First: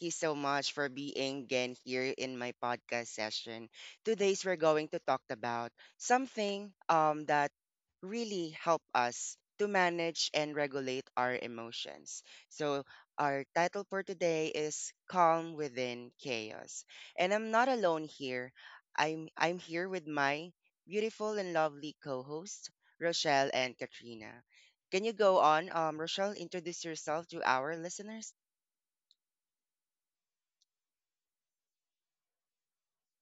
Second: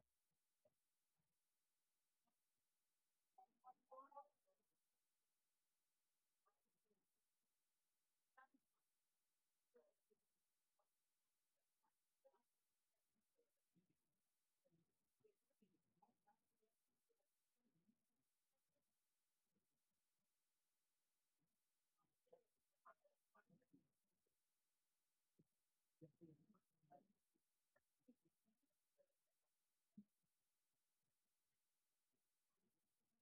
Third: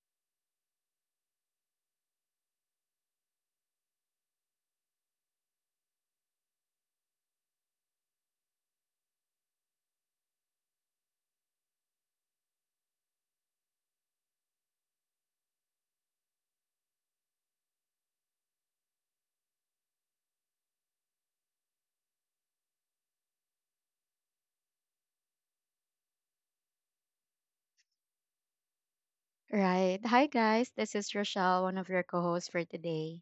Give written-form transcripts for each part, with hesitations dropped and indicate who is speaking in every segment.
Speaker 1: you so much for being again here in my podcast session. Today's we're going to talk about something that really help us to manage and regulate our emotions. So our title for today is Calm Within Chaos. And I'm not alone here. I'm here with my beautiful and lovely co-host, Rochelle and Katrina. Can you go on, Rochelle, introduce yourself to our listeners?
Speaker 2: Right. Hi, guys. This is Rochelle, one of your co hosts for today.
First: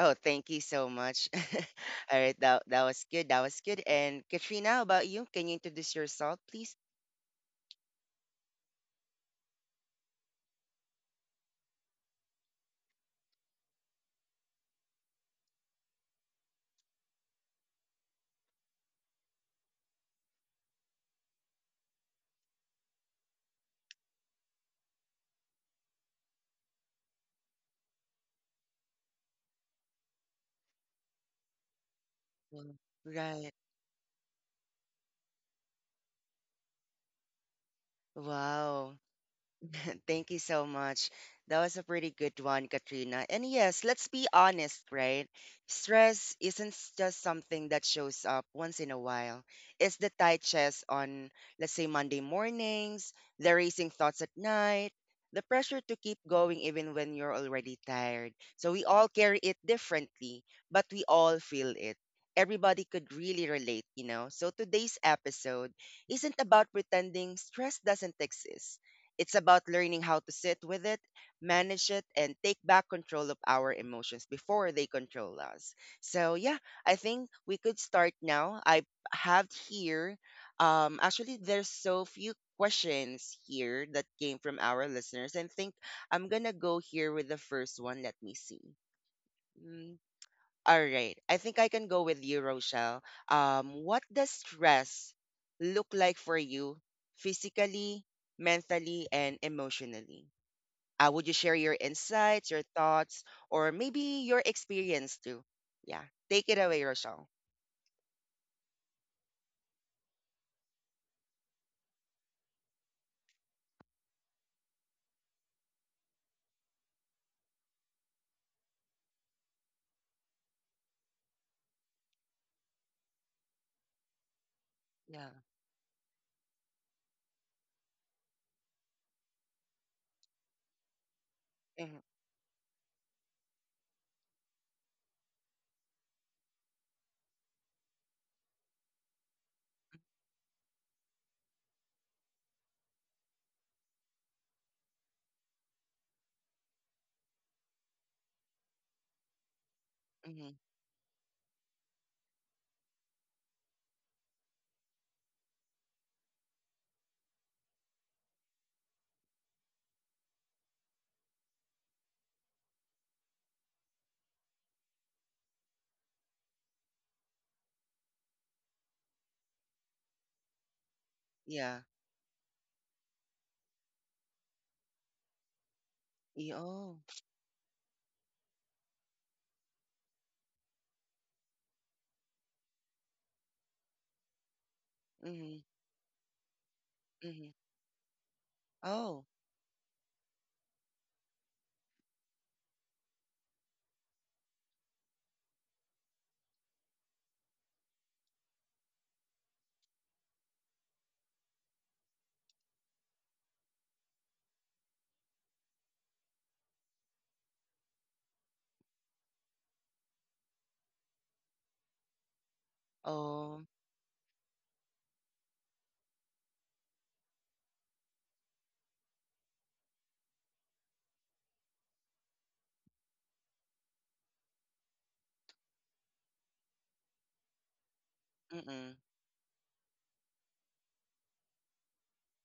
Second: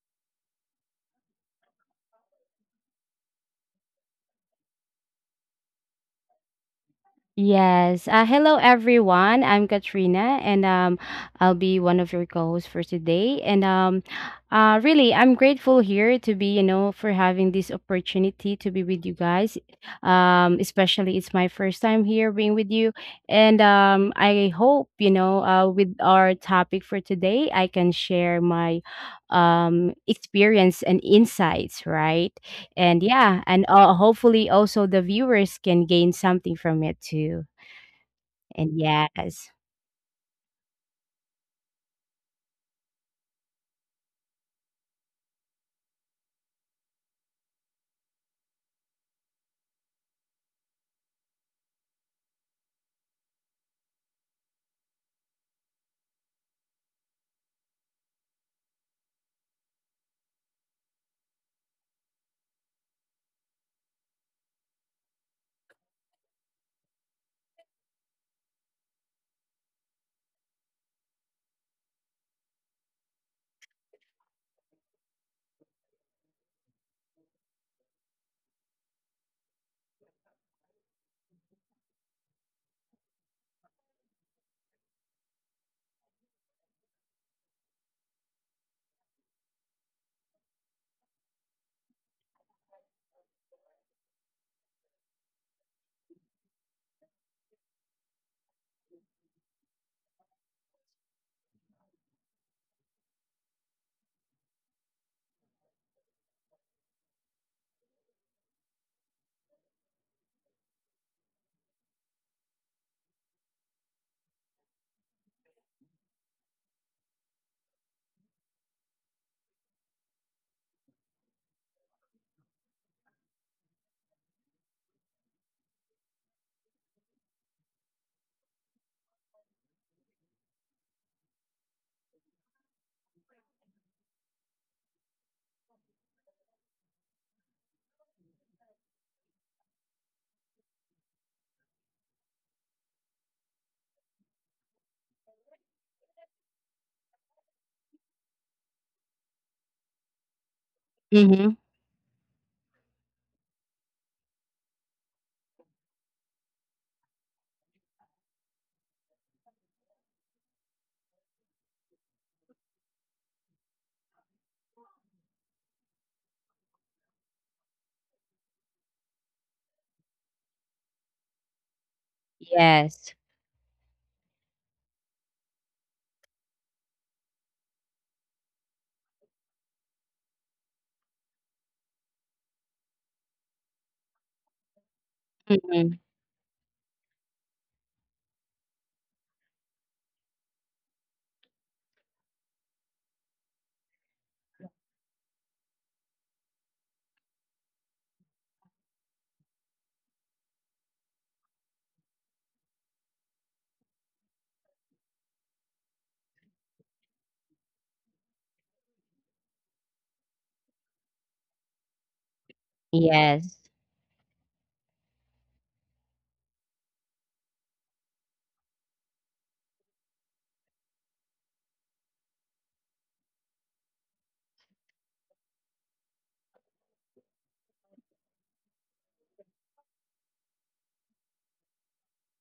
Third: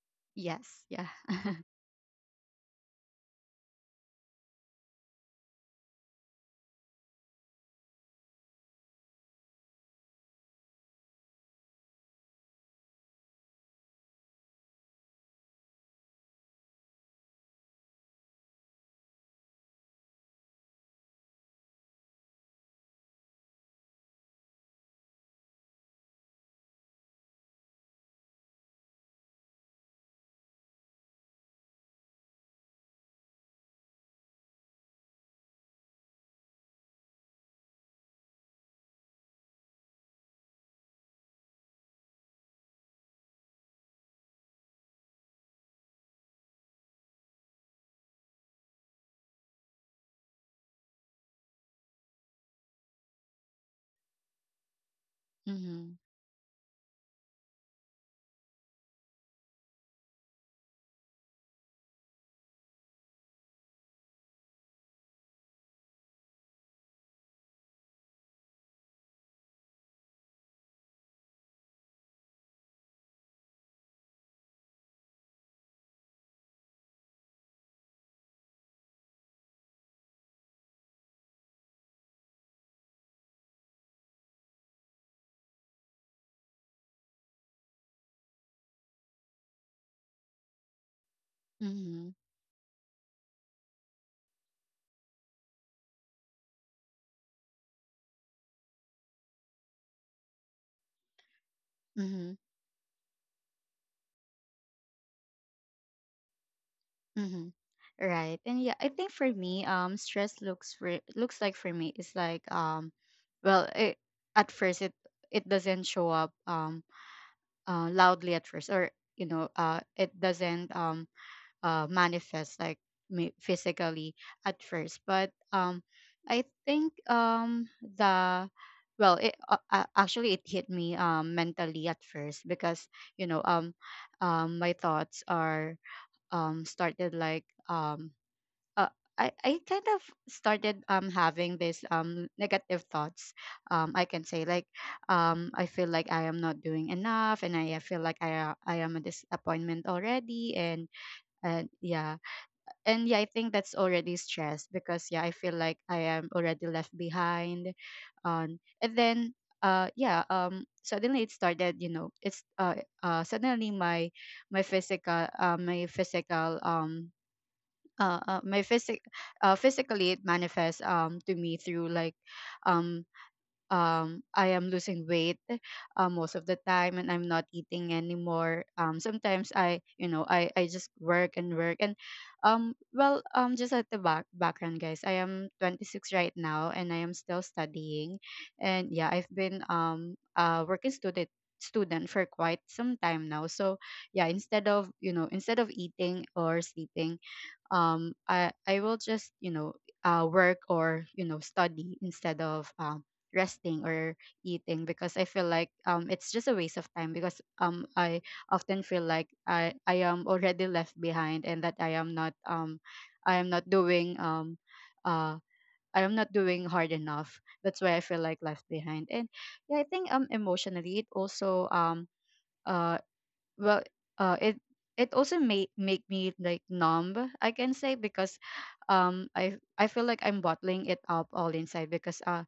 Speaker 1: Oh, thank you
Speaker 2: Yes.
Speaker 1: so
Speaker 2: Yeah.
Speaker 1: much. All right, that was good. That was good. And Katrina, how about you? Can you introduce yourself, please?
Speaker 3: Yes. Hello, everyone. I'm Katrina, and I'll be one of your co-hosts for today. And really, I'm grateful here to be, for having this opportunity to be with you guys. Especially it's my first time here being with you, and I hope with our topic for today, I can share my experience and insights, right?
Speaker 1: Yeah.
Speaker 3: And yeah,
Speaker 1: Right.
Speaker 3: and hopefully also the viewers can gain something from it too. And
Speaker 1: Wow.
Speaker 3: yes.
Speaker 1: Thank you so much. That was a pretty good one, Katrina. And yes, let's be honest, right? Stress isn't just something that shows up once in a while. It's the tight chest on, let's say, Monday mornings, the racing thoughts at night, the pressure
Speaker 2: Mm-hmm.
Speaker 1: to keep going even when you're already tired. So we all carry it differently, but we all feel it. Everybody could really relate, you know? So today's episode isn't about pretending stress doesn't exist. It's about learning how to sit with it, manage it, and take back control of our emotions before they control us. So, yeah, I think we could start now. I have here, actually, there's so few questions here that came from our listeners. And think I'm gonna go here with the first one. Let me see. Hmm. All right. I think I can go
Speaker 2: Mm-hmm.
Speaker 1: with you, Rochelle. What does stress look like for you physically, mentally, and emotionally? Would you share your
Speaker 2: Mm-hmm.
Speaker 1: insights, your thoughts, or maybe your experience too? Yeah. Take it away, Rochelle.
Speaker 2: Mm-hmm. Right. And yeah, I think for me, stress looks like for me is like well, it, at first it it doesn't show up loudly at first, or you know it doesn't manifest like physically at first but
Speaker 1: Yeah.
Speaker 2: I think the well it actually it hit me mentally
Speaker 1: Mm-hmm.
Speaker 2: at first because you know um my thoughts are started like uh, I kind of started having this negative thoughts. I can say, like, I feel like I am not doing enough, and I feel like I am a disappointment
Speaker 1: Mm-hmm.
Speaker 2: already,
Speaker 3: Mm-hmm.
Speaker 2: and yeah and yeah, I think that's already stress because yeah, I feel like I am already left behind. And then yeah suddenly it started, you know, it's suddenly my my physical my physic physically it manifests to me
Speaker 1: Yeah.
Speaker 2: through like um
Speaker 3: Yes.
Speaker 2: I am losing weight most of the
Speaker 1: Yeah.
Speaker 2: time,
Speaker 1: Oh.
Speaker 2: and I'm not eating anymore. Sometimes I, you know, I just work and work, and just at the back background, guys, I am
Speaker 1: Mm-hmm.
Speaker 3: Mm-hmm.
Speaker 2: 26 right now and I am still
Speaker 1: Mm-hmm.
Speaker 2: studying, and yeah,
Speaker 1: Oh.
Speaker 2: I've been a working student student for quite some time now. So yeah, instead of, you know, instead of eating or sleeping, I will just, you know, work or, you know, study instead of resting or eating, because I feel like it's just a waste of time, because I often feel like I am already left behind, and that I am
Speaker 3: Yes.
Speaker 2: not
Speaker 1: Oh.
Speaker 2: doing uh I am not doing hard enough. That's why I feel like left behind. And yeah, I think emotionally it also uh well it it also made make me like numb, I can say, because
Speaker 1: Mm-mm.
Speaker 2: I feel like I'm bottling it up all inside, because uh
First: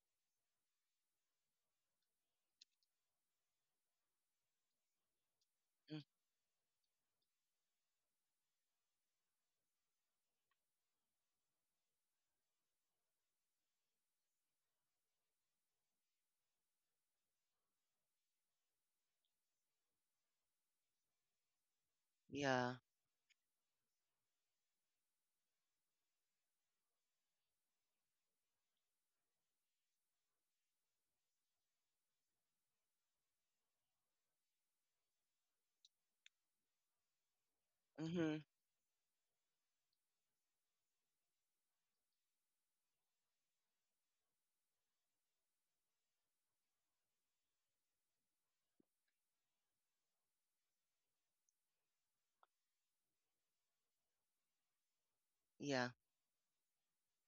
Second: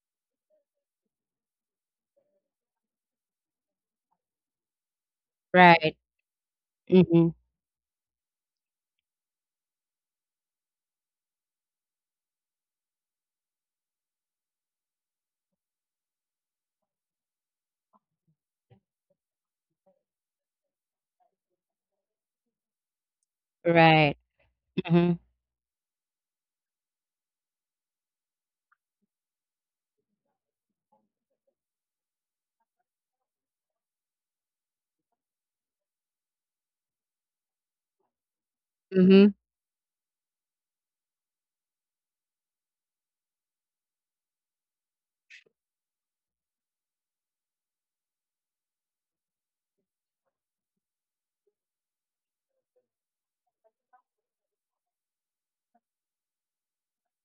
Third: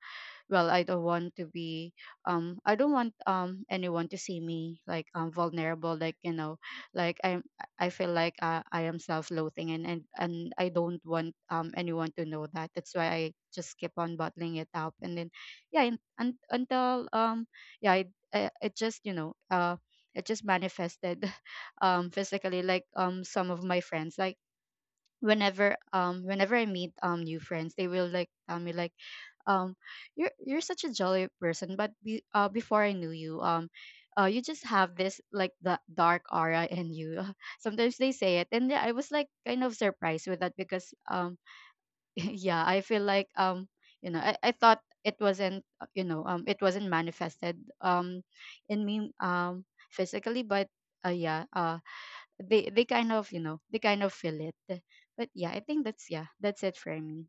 Speaker 2: well I don't want to be I don't want anyone to see me like vulnerable,
Speaker 3: Right.
Speaker 1: Mm.
Speaker 2: like, you know, like
Speaker 3: Mm-hmm.
Speaker 2: I'm, I feel like I am self-loathing, and I don't want anyone to know that. That's why I just keep on bottling it up. And then yeah, and until yeah, it just, you know, it just manifested physically.
Speaker 1: Yeah.
Speaker 2: Like some of my friends,
Speaker 3: Right.
Speaker 2: like,
Speaker 3: Mm-hmm.
Speaker 2: whenever I meet new friends, they will, like, tell me, like, um you're such a jolly person, but before I knew you, you just have this, like, the dark aura in you. Sometimes they
Speaker 1: Mm-hmm.
Speaker 2: say it, and yeah, I was like
Speaker 3: Mm-hmm.
Speaker 2: kind of surprised with that, because yeah, I feel like you know, I thought it wasn't, you know, it wasn't manifested in me physically, but yeah, they kind of, you know, they kind of feel it. But yeah, I think
Speaker 1: Yeah.
Speaker 2: that's, yeah, that's it for me.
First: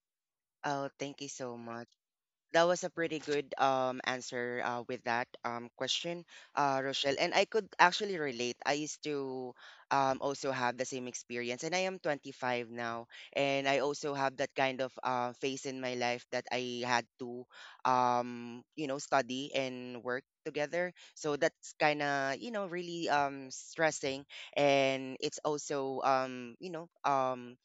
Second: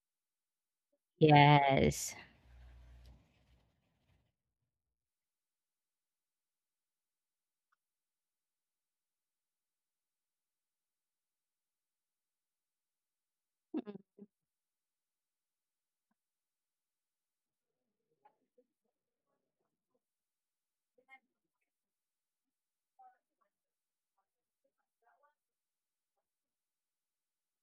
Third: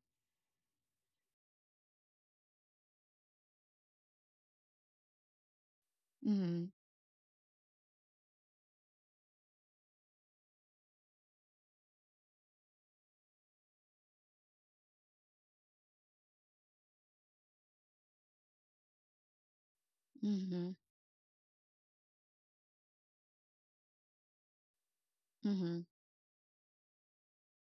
Speaker 1: Oh, thank you so much.
Speaker 3: Yes.
Speaker 1: That was a pretty good answer with that question,
Speaker 2: Mm-hmm.
Speaker 1: Rochelle. And I could actually relate. I used to also have the same experience, and I am 25 now, and I also have that kind of phase in my life that I had to you know study and work
Speaker 2: Mm-hmm.
Speaker 1: together. So that's kind of you know really stressing, and it's
Speaker 2: Mm-hmm.
Speaker 1: also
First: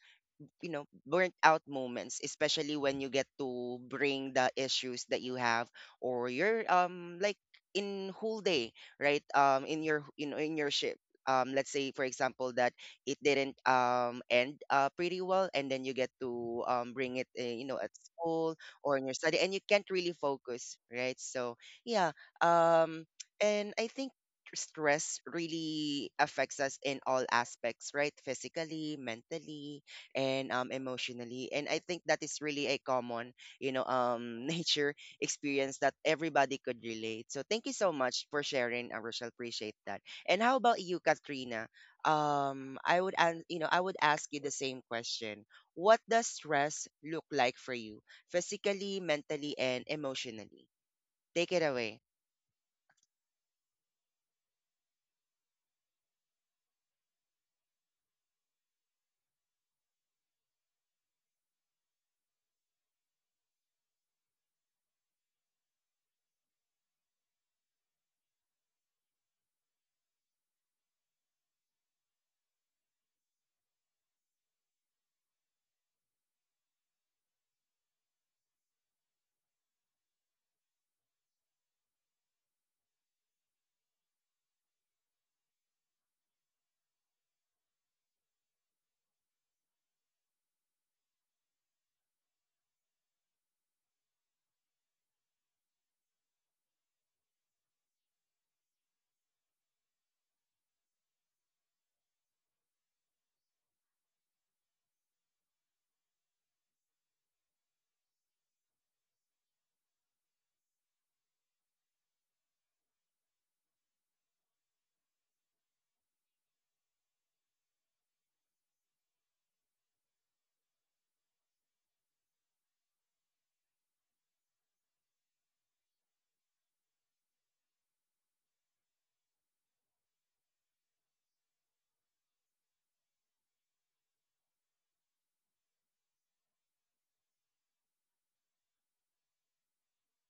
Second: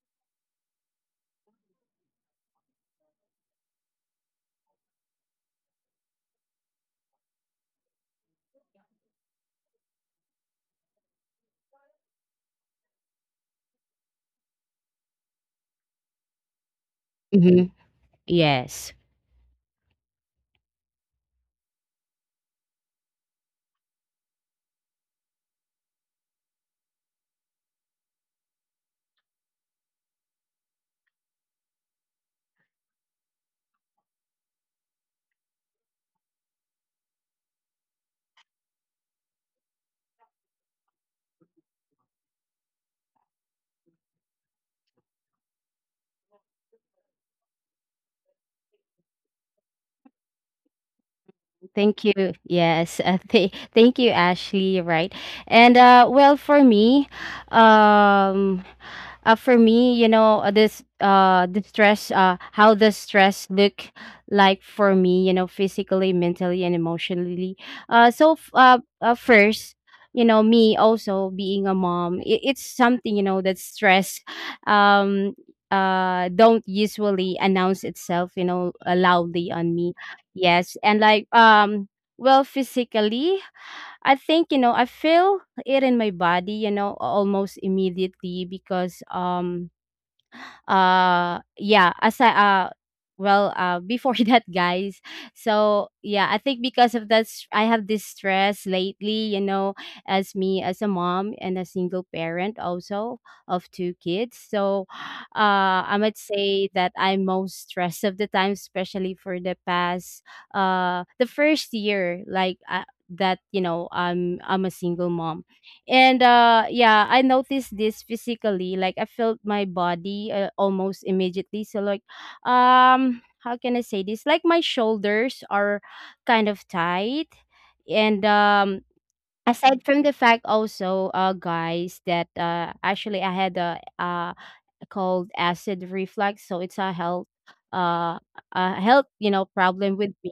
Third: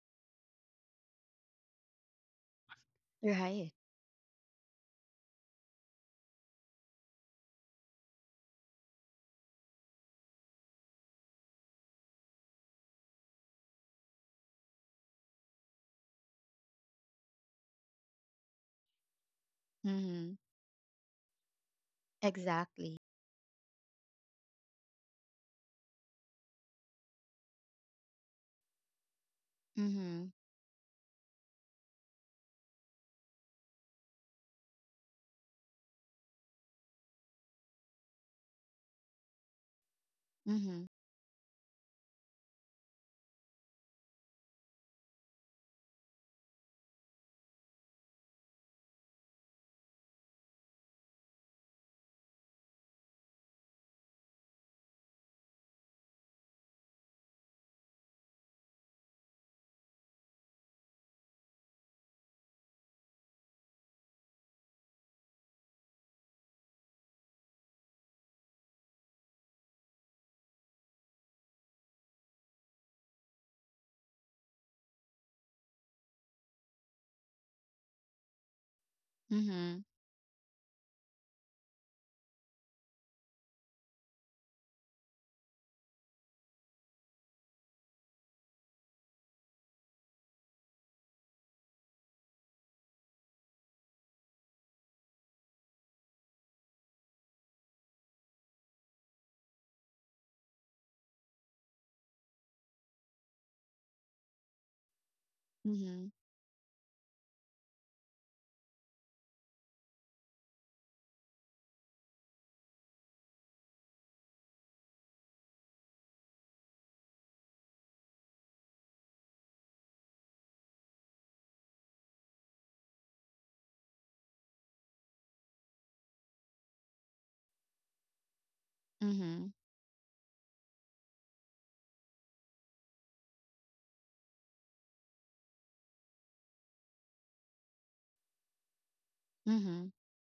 Speaker 1: you know, burnt out moments, especially when you get
Speaker 2: Right.
Speaker 1: to bring the issues that you have or your like in whole day, right? In your you know in your ship. Let's say for example that it didn't end pretty well and then you get to bring it you
Speaker 3: Mm-hmm.
Speaker 1: know at school
Speaker 3: Yes.
Speaker 1: or in your study and you can't really
Speaker 2: Mhm.
Speaker 1: focus, right? So yeah,
Speaker 2: Exactly.
Speaker 1: um and I think stress really affects us in all aspects, right? Physically, mentally,
Speaker 2: Mhm.
Speaker 1: and emotionally. And I think that is really a common, you know, nature experience that everybody could relate. So thank you so much for sharing, Rochelle. Appreciate that. And how about
Speaker 2: Mhm.
Speaker 1: you, Katrina? I would, you know, I would ask you the same question. What does stress look like for you, physically, mentally, and emotionally? Take it
Speaker 3: Thank
Speaker 1: away.
Speaker 3: you. Yes. Thank you, Ashley. Right. And well, um, for me, this the stress, how does stress look like for me? You know, physically, mentally, and emotionally. So, first, me also being a mom, it's something that stress, um, don't usually announce itself, loudly on
Speaker 2: Mhm.
Speaker 3: me. Yes, and well, physically, I think I feel it in my body, almost immediately because yeah, aside well before that, guys. So yeah, I think because of that I have this stress lately, as me as a mom and a single parent also of two kids, so I
Speaker 2: Mhm.
Speaker 3: might say that I'm most stressed of the time, especially for the past the first year, that I'm a single mom. And yeah, I noticed this physically, like I felt my body almost immediately. So, how can I say this? Like, my shoulders are kind of tight, and
Speaker 2: Mhm.
Speaker 3: aside from the fact also, guys, that actually I had a called acid reflux. So it's a health uh a health,
Speaker 2: Mhm.
Speaker 3: problem with me,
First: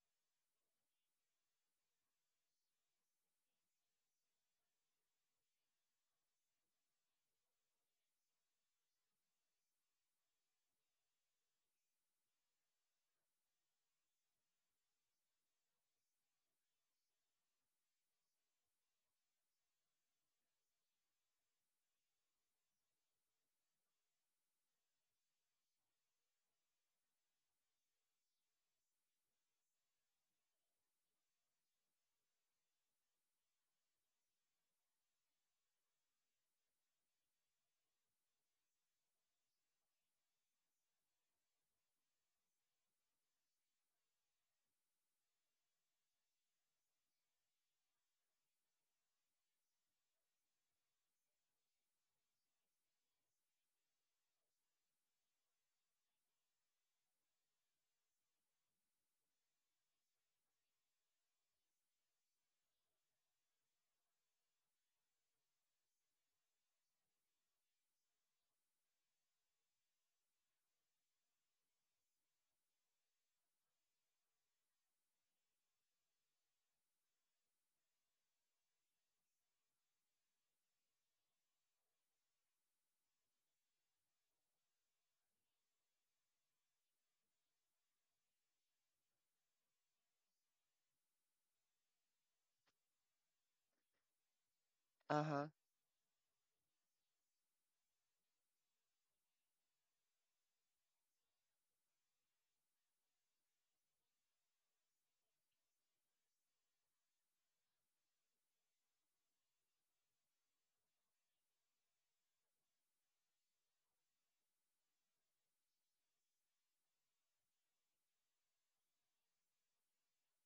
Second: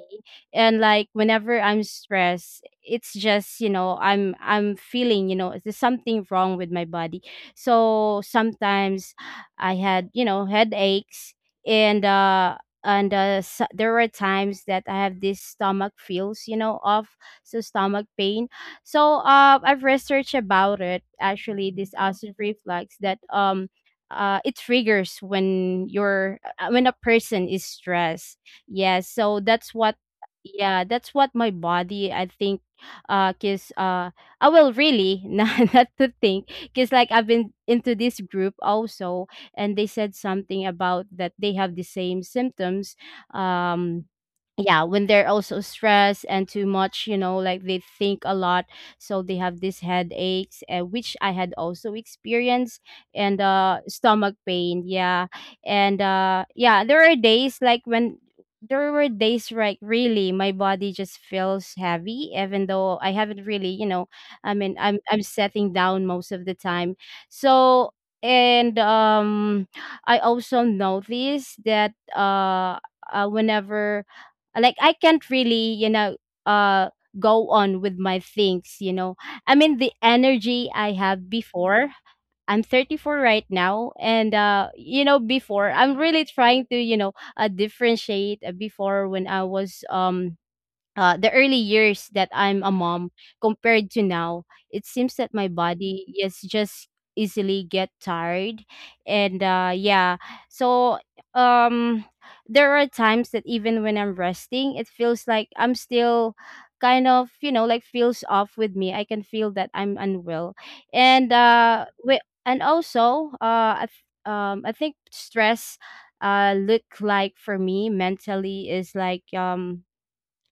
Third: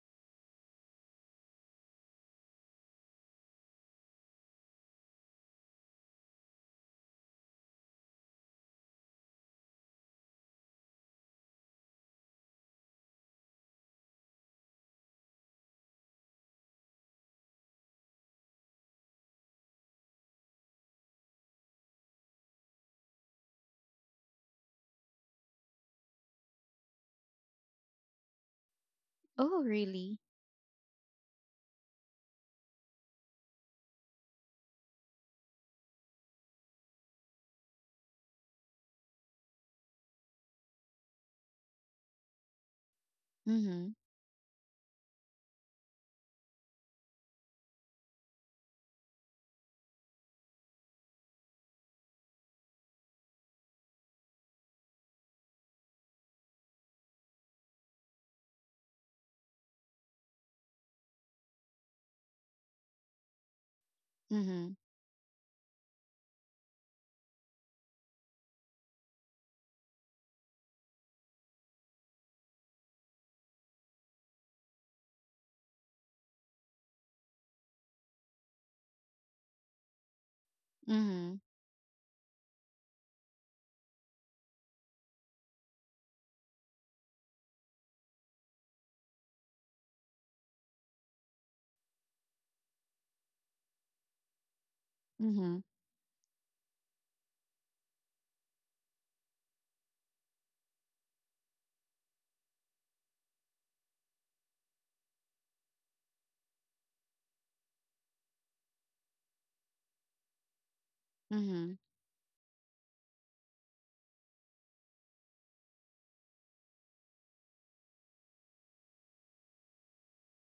Speaker 3: and like whenever I'm stressed, it's just, I'm feeling, there's something wrong with my body. So sometimes I had, headaches, and and s there were times that I have these stomach feels, you know, of so stomach pain. So I've researched about it actually, this acid reflux, that it triggers when you're when a person is stressed. Yeah, so
Speaker 2: Oh,
Speaker 3: that's what,
Speaker 2: really?
Speaker 3: yeah, that's what my body, I think, cause I will really not to think, cause like I've been into this group also, and they said something about that they have the same symptoms.
Speaker 2: Mhm.
Speaker 3: um yeah, when they're also stressed and too much, you know, like they think a lot, so they have these headaches, which I had also experienced, and stomach pain, yeah. And yeah, there are days like when, there were days like really my body just feels heavy even though I haven't really, you know, I
Speaker 2: Mhm.
Speaker 3: mean, I'm setting down most of the time, so. And I also notice that, whenever, like I can't really, you know, uh go on with my things, you know, I mean the energy I have
Speaker 2: Mhm.
Speaker 3: before. I'm 34 right now, and you know, before I'm really trying to, you know, differentiate, before, when I was, the early years that I'm a mom compared to now, it seems
Speaker 1: Uh
Speaker 3: that my
Speaker 1: huh.
Speaker 2: Mhm.
Speaker 3: body is just easily get tired. And yeah, so um there are times that even when I'm resting, it feels like I'm still kind of, you know, like feels off with me, I can feel that I'm unwell. and uh
Speaker 2: Mhm.
Speaker 3: we, and also, I think stress look like for me mentally is like,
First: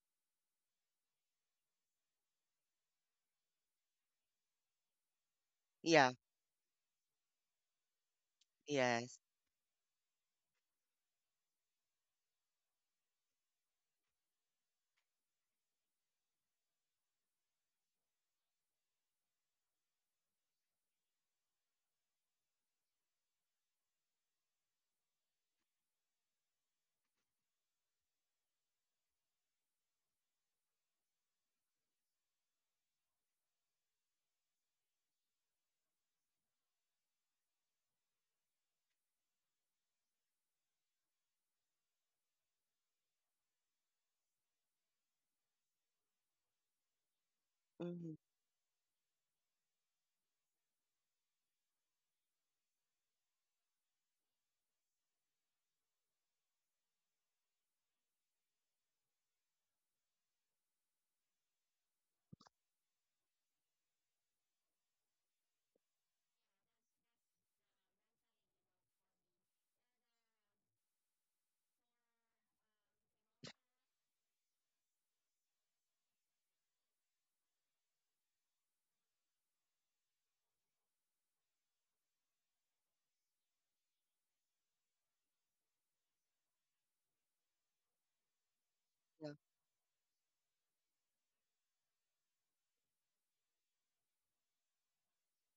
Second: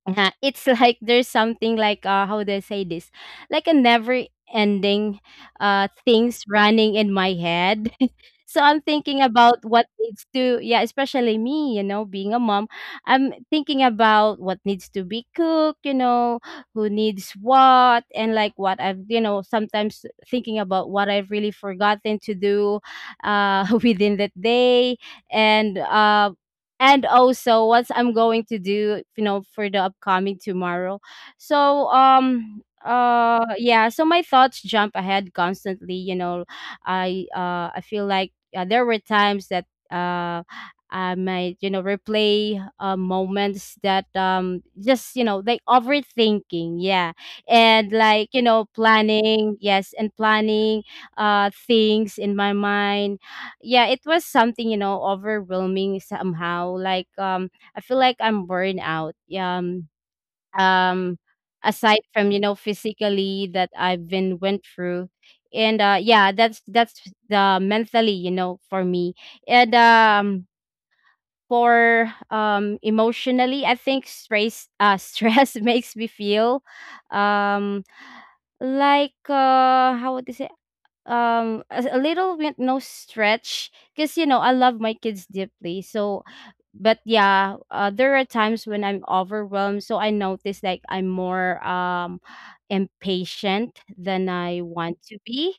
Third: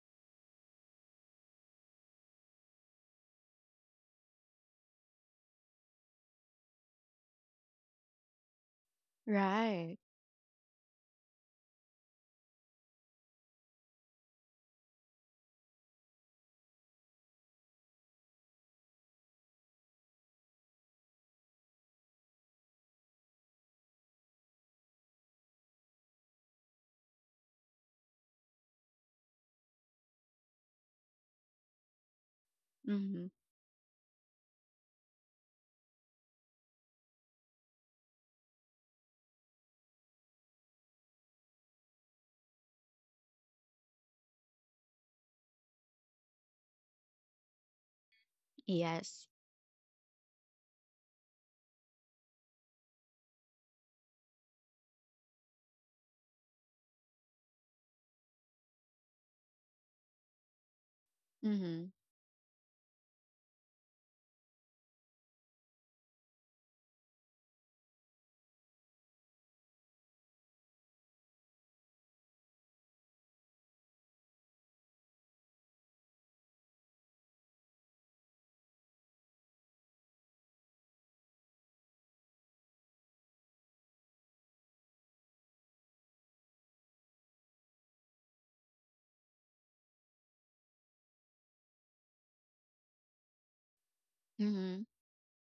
Speaker 3: yeah, it's like there's something like, how do I say this? Like a never ending
Speaker 1: Yeah.
Speaker 3: things running in my head. So I'm
Speaker 1: Yes.
Speaker 3: thinking about what
Speaker 2: Right.
Speaker 3: needs to, yeah, especially me, you know, being a mom. I'm thinking about what needs to be cooked, you know, who needs what, and like what I've, you know, sometimes thinking about what I've really forgotten to do within that day, and and also what I'm going to do, you know, for the upcoming tomorrow. So um
Speaker 2: Mhm.
Speaker 3: uh yeah, so my thoughts jump ahead constantly, you know. I feel like, there were times that uh I might, you know, replay moments that, just, you know, like overthinking, yeah. And
Speaker 1: Mm-hmm.
Speaker 3: like, you know,
Speaker 2: Yes.
Speaker 3: planning, yes, and planning things in my mind. Yeah, it was something, you know, overwhelming somehow. Like, I feel like I'm burned out. Yeah. Um,
Speaker 2: Mhm.
Speaker 3: aside from, you know, physically that I've been went through. And yeah, that's the mentally, you know, for me. And for emotionally, I think stress, stress makes me feel, um like, how would I say, a little bit no stretch because, you know, I love my kids deeply, so. But yeah, there are times when I'm
Speaker 1: Yeah.
Speaker 3: overwhelmed, so I notice like I'm more, impatient than I
Speaker 2: Mhm.
Speaker 3: want to be.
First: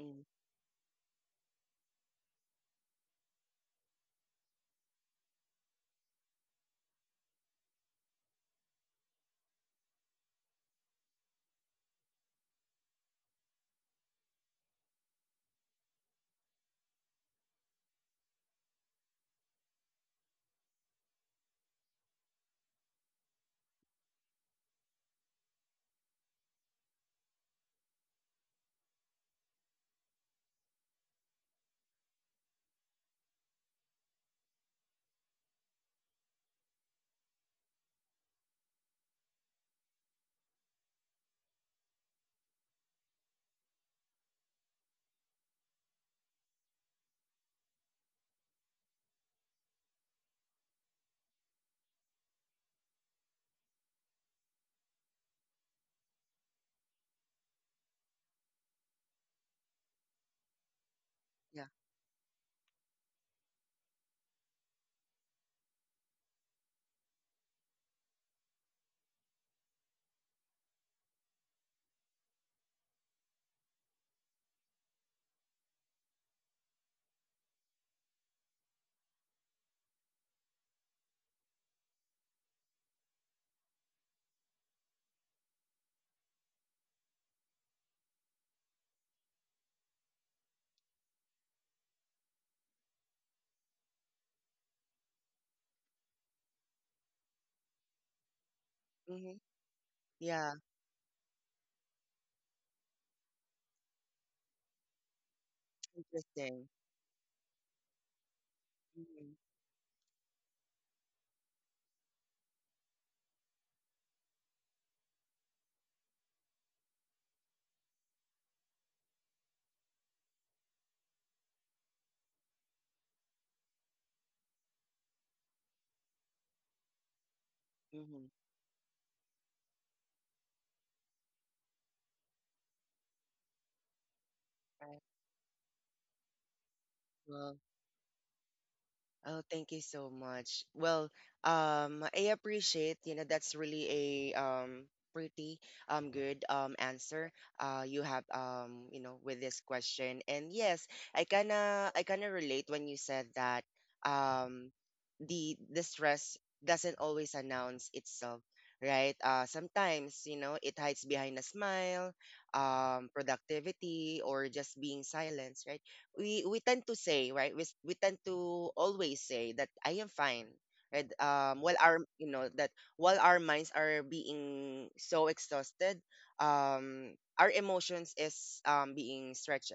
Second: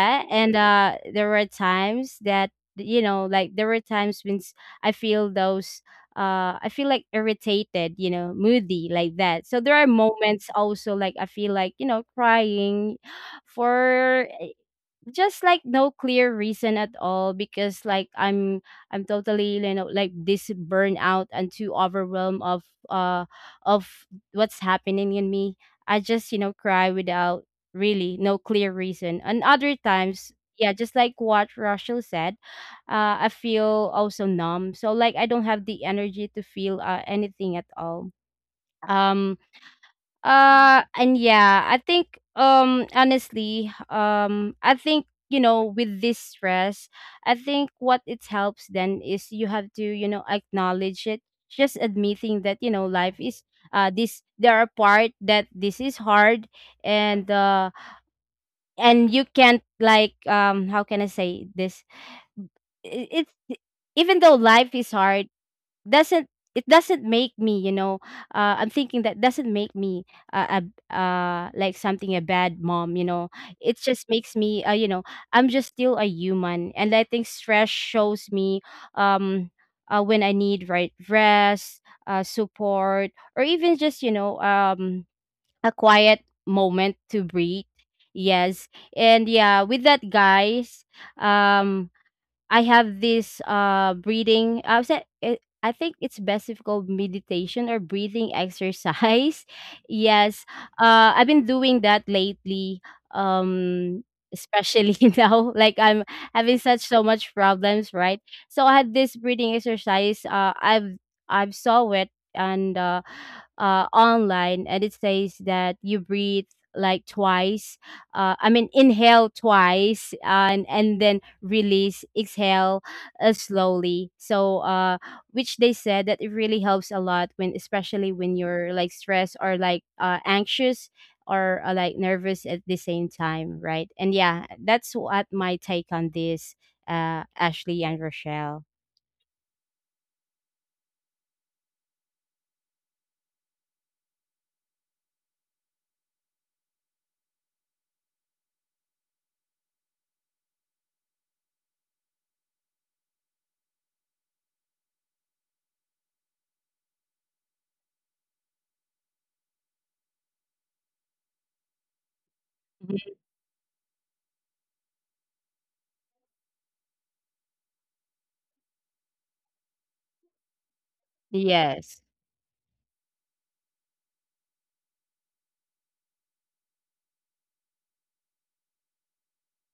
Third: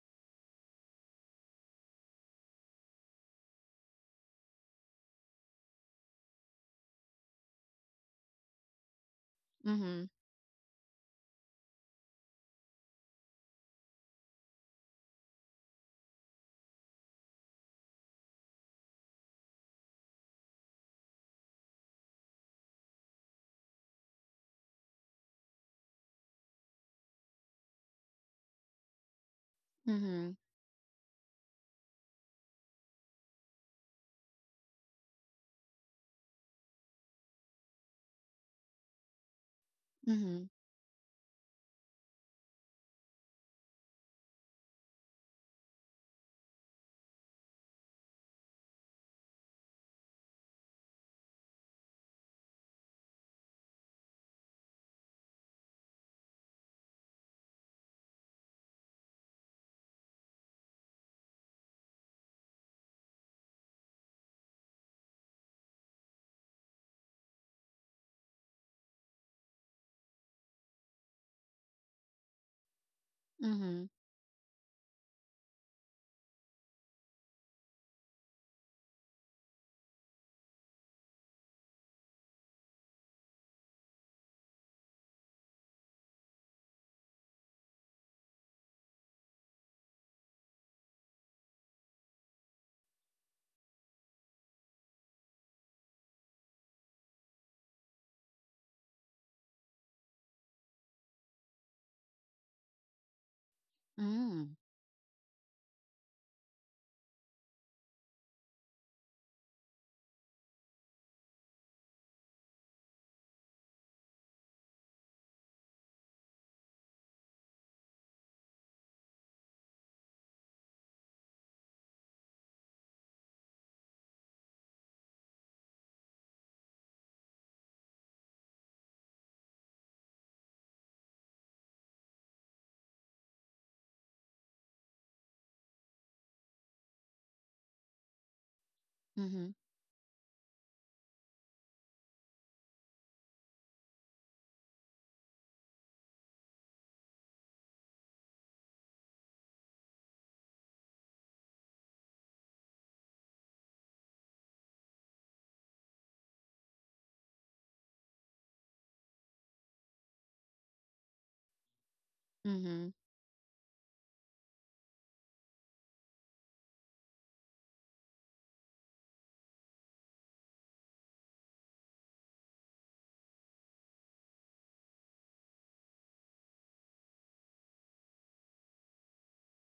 Speaker 1: Mm-hmm.
Speaker 3: and there were times that, you know, like there were times when I feel those, I feel like irritated, you know, moody like that. So there are
Speaker 2: Mhm.
Speaker 3: moments also like I feel like, you know, crying for just like no clear reason at all, because like I'm totally, you know, like this burnout and too overwhelmed of, uh of what's happening in me. I just, you know, cry without really no clear reason, and other times,
Speaker 2: Mhm.
Speaker 3: yeah, just like what Rachel said, I feel also numb, so like I don't have the energy to feel, anything at all. um
Speaker 2: Mhm.
Speaker 3: and yeah, I think, honestly, I think, you know, with this stress, I think what it helps then is you have to, you know, acknowledge it, just admitting that, you know, life is, this there are part that this is hard, and and you can't like, how can I say
Speaker 1: Yeah.
Speaker 3: this? It's, even though life is hard, doesn't it doesn't make me, you know, I'm thinking that doesn't make me, a like something a bad mom, you know. It
Speaker 2: Mhm.
Speaker 3: just makes me, you know, I'm just still a human. And I think stress shows me, um when I need right rest, support, or even just, you know, a quiet moment to breathe. Yes. And yeah, with that, guys, um I have this breathing. I said, I think it's best if called meditation or breathing
Speaker 1: Mm-hmm.
Speaker 3: exercise. Yes,
Speaker 1: Yeah.
Speaker 3: I've been doing that lately. Um,
Speaker 2: Mm.
Speaker 3: Especially now, like I'm having
Speaker 1: Interesting.
Speaker 3: such so much problems, right? So I had this
Speaker 1: Mm-hmm.
Speaker 3: breathing exercise. I've saw it, and online, and it says that you breathe like twice, I mean, inhale twice, and then release, exhale slowly. So, which they said that it really helps a lot when, especially when you're like stressed or like, anxious, or like nervous at the same time, right? And yeah, that's
Speaker 1: Mm-hmm.
Speaker 3: what my take on this,
Speaker 1: Right.
Speaker 3: Ashley and Rochelle.
Speaker 1: Oh,
Speaker 2: Mhm.
Speaker 1: thank you so much. Well, I appreciate, you know, that's really a pretty good answer you have you know with this question. And yes, I kinda relate when you said that um the stress doesn't always announce itself, right? Sometimes, you know, it hides behind a smile,
Speaker 2: Mhm.
Speaker 3: Mhm.
Speaker 1: productivity or just being silence, right? We tend to say right we, we tend to always say that I am fine right while
Speaker 3: Yes,
Speaker 1: our you know that while our minds are being so exhausted um our emotions is being stretched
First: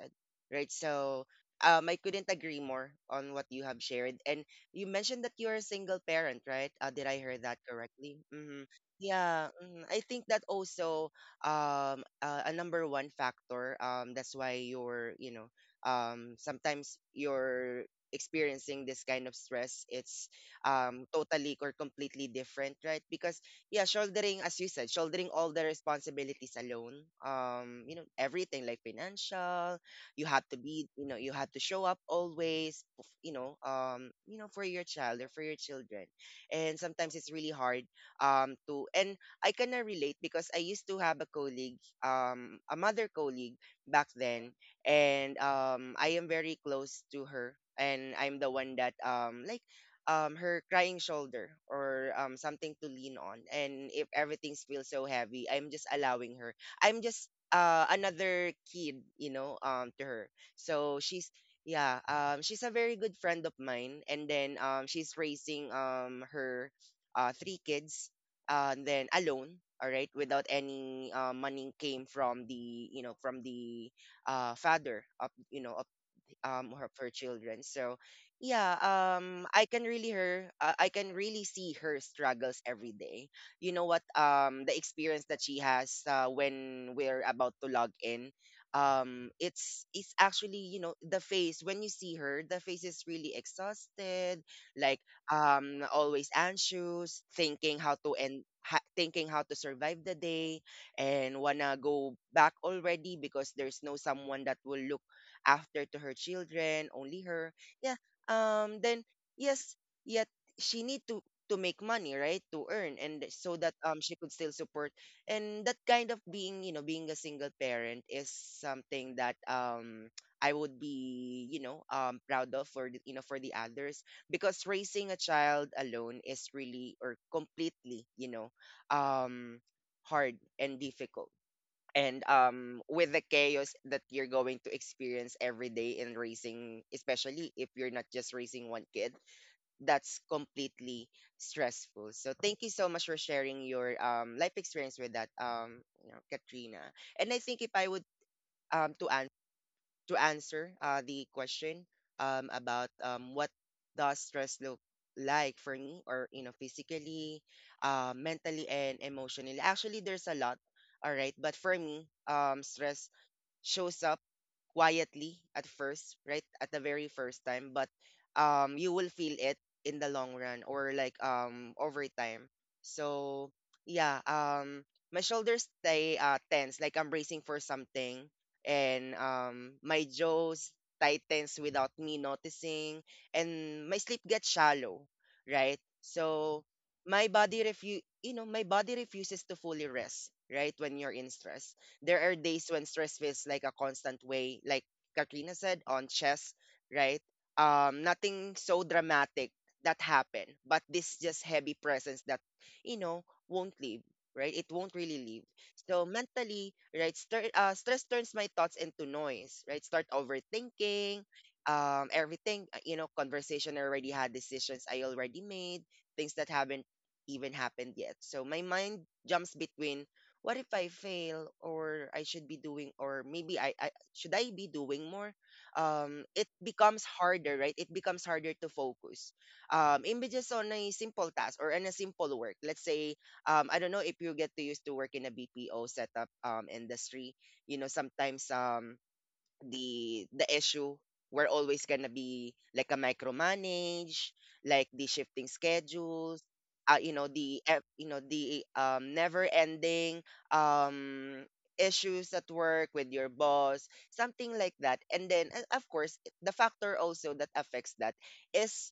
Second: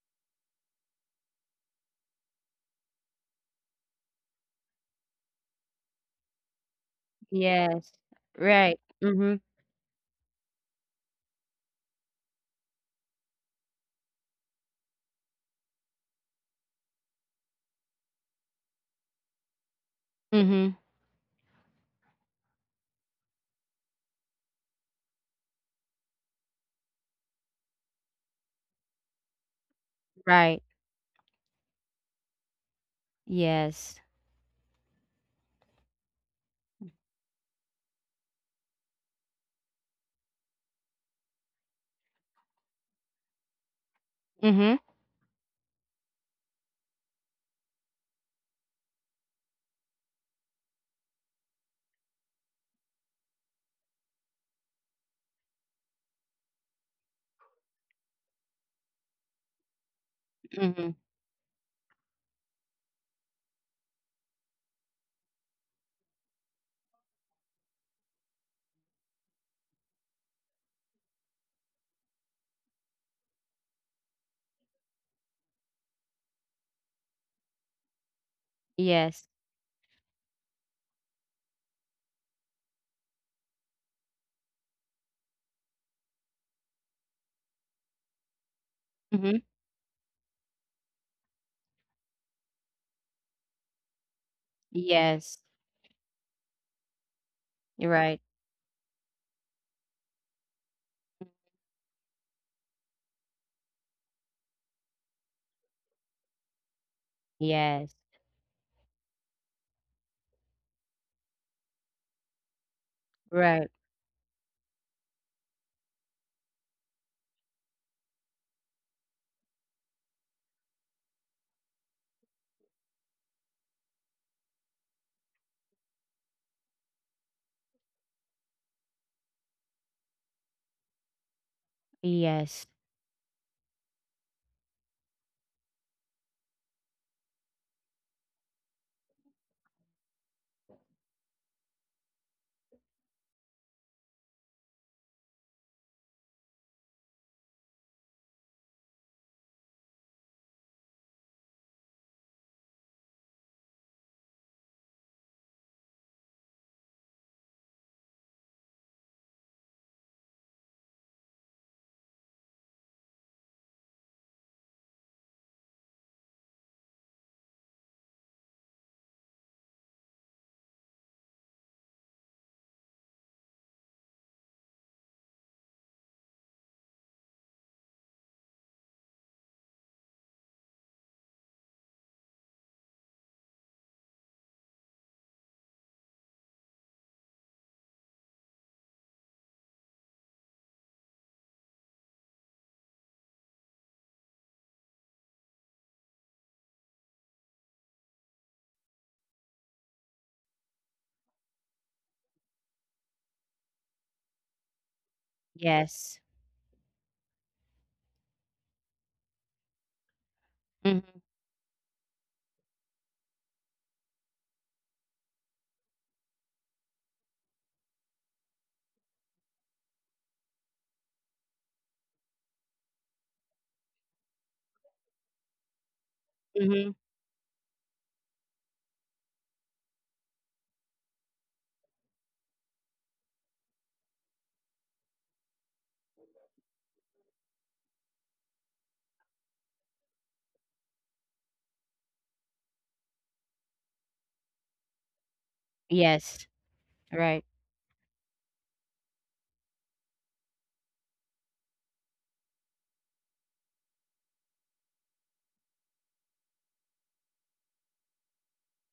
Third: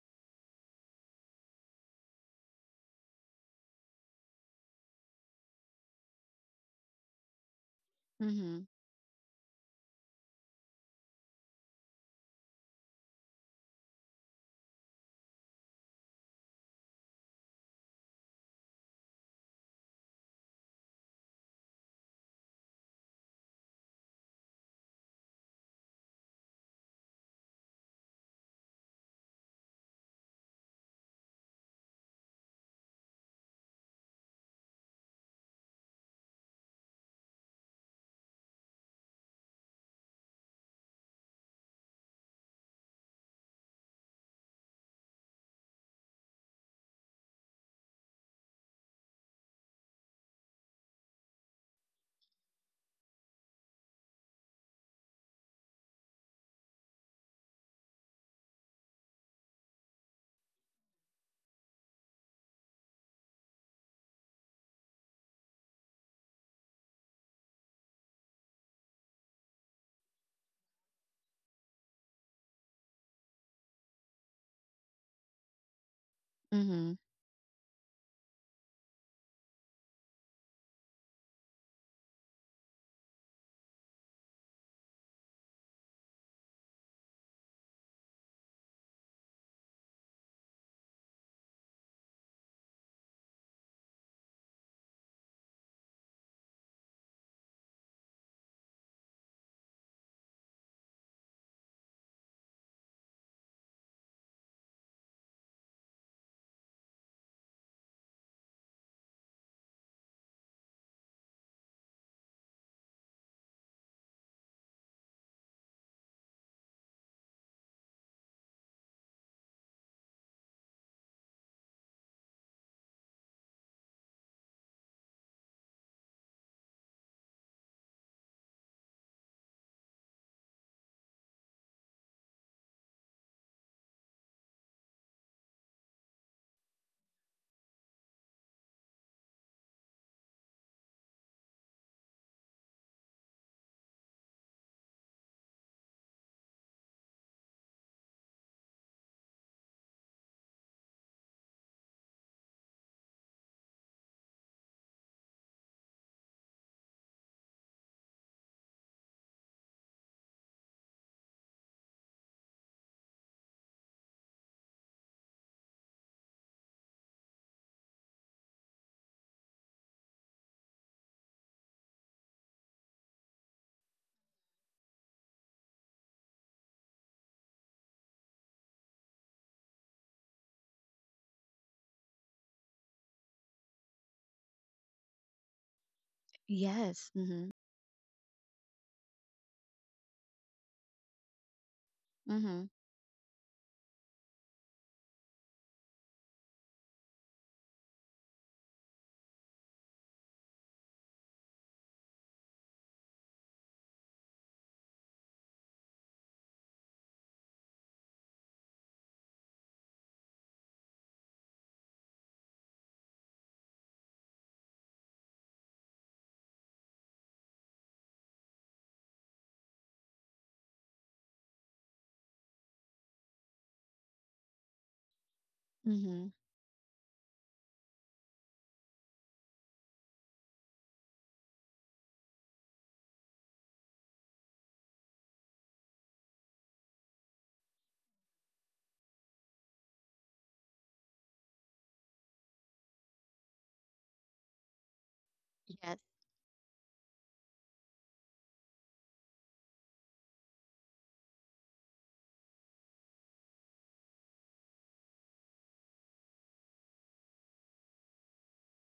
Speaker 1: right so I couldn't agree more on what you have shared, and you mentioned that you're a single parent right, did I hear that
Speaker 3: yes,
Speaker 1: correctly? Mm-hmm.
Speaker 2: Mhm.
Speaker 3: right. Mm-hmm.
Speaker 1: Yeah. Mhm. I think that also a number one factor that's why you're you know sometimes you're experiencing this kind of stress it's
Speaker 3: Mm-hmm.
Speaker 1: totally or completely different right because yeah shouldering, as you said, shouldering all the responsibilities alone, you know everything like financial, you have to
Speaker 3: Right.
Speaker 1: be you know you have to show up always
Speaker 3: Yes.
Speaker 1: you know for your child or for your children, and sometimes it's really hard to and I kind of relate because I used to have a colleague, a mother colleague back then,
Speaker 3: Mm-hmm.
Speaker 1: and I am very close to her and I'm the one that like her crying shoulder or something to lean on, and if everything feels so heavy I'm just allowing her, I'm just another kid you know to her.
Speaker 3: Mm-hmm.
Speaker 1: So she's yeah, she's a very good friend of mine, and then she's raising her three kids, and then alone, all right, without any money came from the you know from the father up you know her, of
Speaker 2: Mhm.
Speaker 1: her children. So yeah,
Speaker 3: Yes.
Speaker 1: I can really her I can really see her struggles every day. You know what the experience that she has when we're about to log in,
Speaker 3: Mm-hmm.
Speaker 1: it's actually you know the face when you see her the face is really exhausted, like
Speaker 3: Yes.
Speaker 1: always anxious, thinking
Speaker 3: You're
Speaker 1: how to
Speaker 3: right.
Speaker 1: end thinking how to survive the day and wanna go back already because there's no someone that will look after to her children, only her.
Speaker 3: Yes.
Speaker 1: Yeah. Then yes, yet she need to make money, right? To earn and so
Speaker 3: Right.
Speaker 1: that she could still support. And that kind of being, you know, being a single parent is something that I would be, you know, proud of for the, you know, for the others, because raising a child alone is really or completely, you know, um hard and difficult, and
Speaker 3: Yes.
Speaker 1: with the chaos that you're going to experience every day in racing, especially if you're not just racing one kid, that's completely stressful. So thank you so much for sharing your life experience with that, you know, Katrina. And I think if I would to to answer the question about what does stress look like for me, or you know, physically, mentally, and emotionally. Actually there's a lot, all right, but for me stress shows up quietly at first, right? At the very first time, but you will feel it in the long run or like over time. So yeah, my shoulders stay tense, like I'm bracing for something, and my jaws tightens without me noticing, and my sleep gets shallow, right? So
Speaker 2: Yes.
Speaker 1: my
Speaker 2: Mhm.
Speaker 1: body refu you know, my body refuses to fully rest, right? When you're in stress. There are
Speaker 2: Mhm.
Speaker 1: days when stress feels like a constant way, like Katrina said on chess, right? Nothing so dramatic that happened, but this just heavy presence that, you know, won't leave, right? It won't really leave. So
Speaker 3: Yes.
Speaker 1: mentally, right, stress turns my thoughts into noise, right? Start
Speaker 3: Mhm.
Speaker 1: overthinking, everything, you know, conversation I already had, decisions I already made, things that haven't even happened yet. So my mind jumps between what if I fail, or I should be doing, or maybe I should I be doing more?
Speaker 2: Mhm.
Speaker 1: It
Speaker 3: Mhm.
Speaker 1: becomes harder, right? It becomes harder to focus. Even just on a simple task or on a simple work. Let's say, I don't know if you get to used to work in a BPO setup industry. You know, sometimes the issue we're always gonna be like a micromanage, like the shifting
Speaker 2: Yes.
Speaker 1: schedules,
Speaker 3: Yes.
Speaker 1: you know
Speaker 3: Right.
Speaker 1: the ev- you know the never ending um issues at work with your boss, something like that. And then of course the factor also that affects that is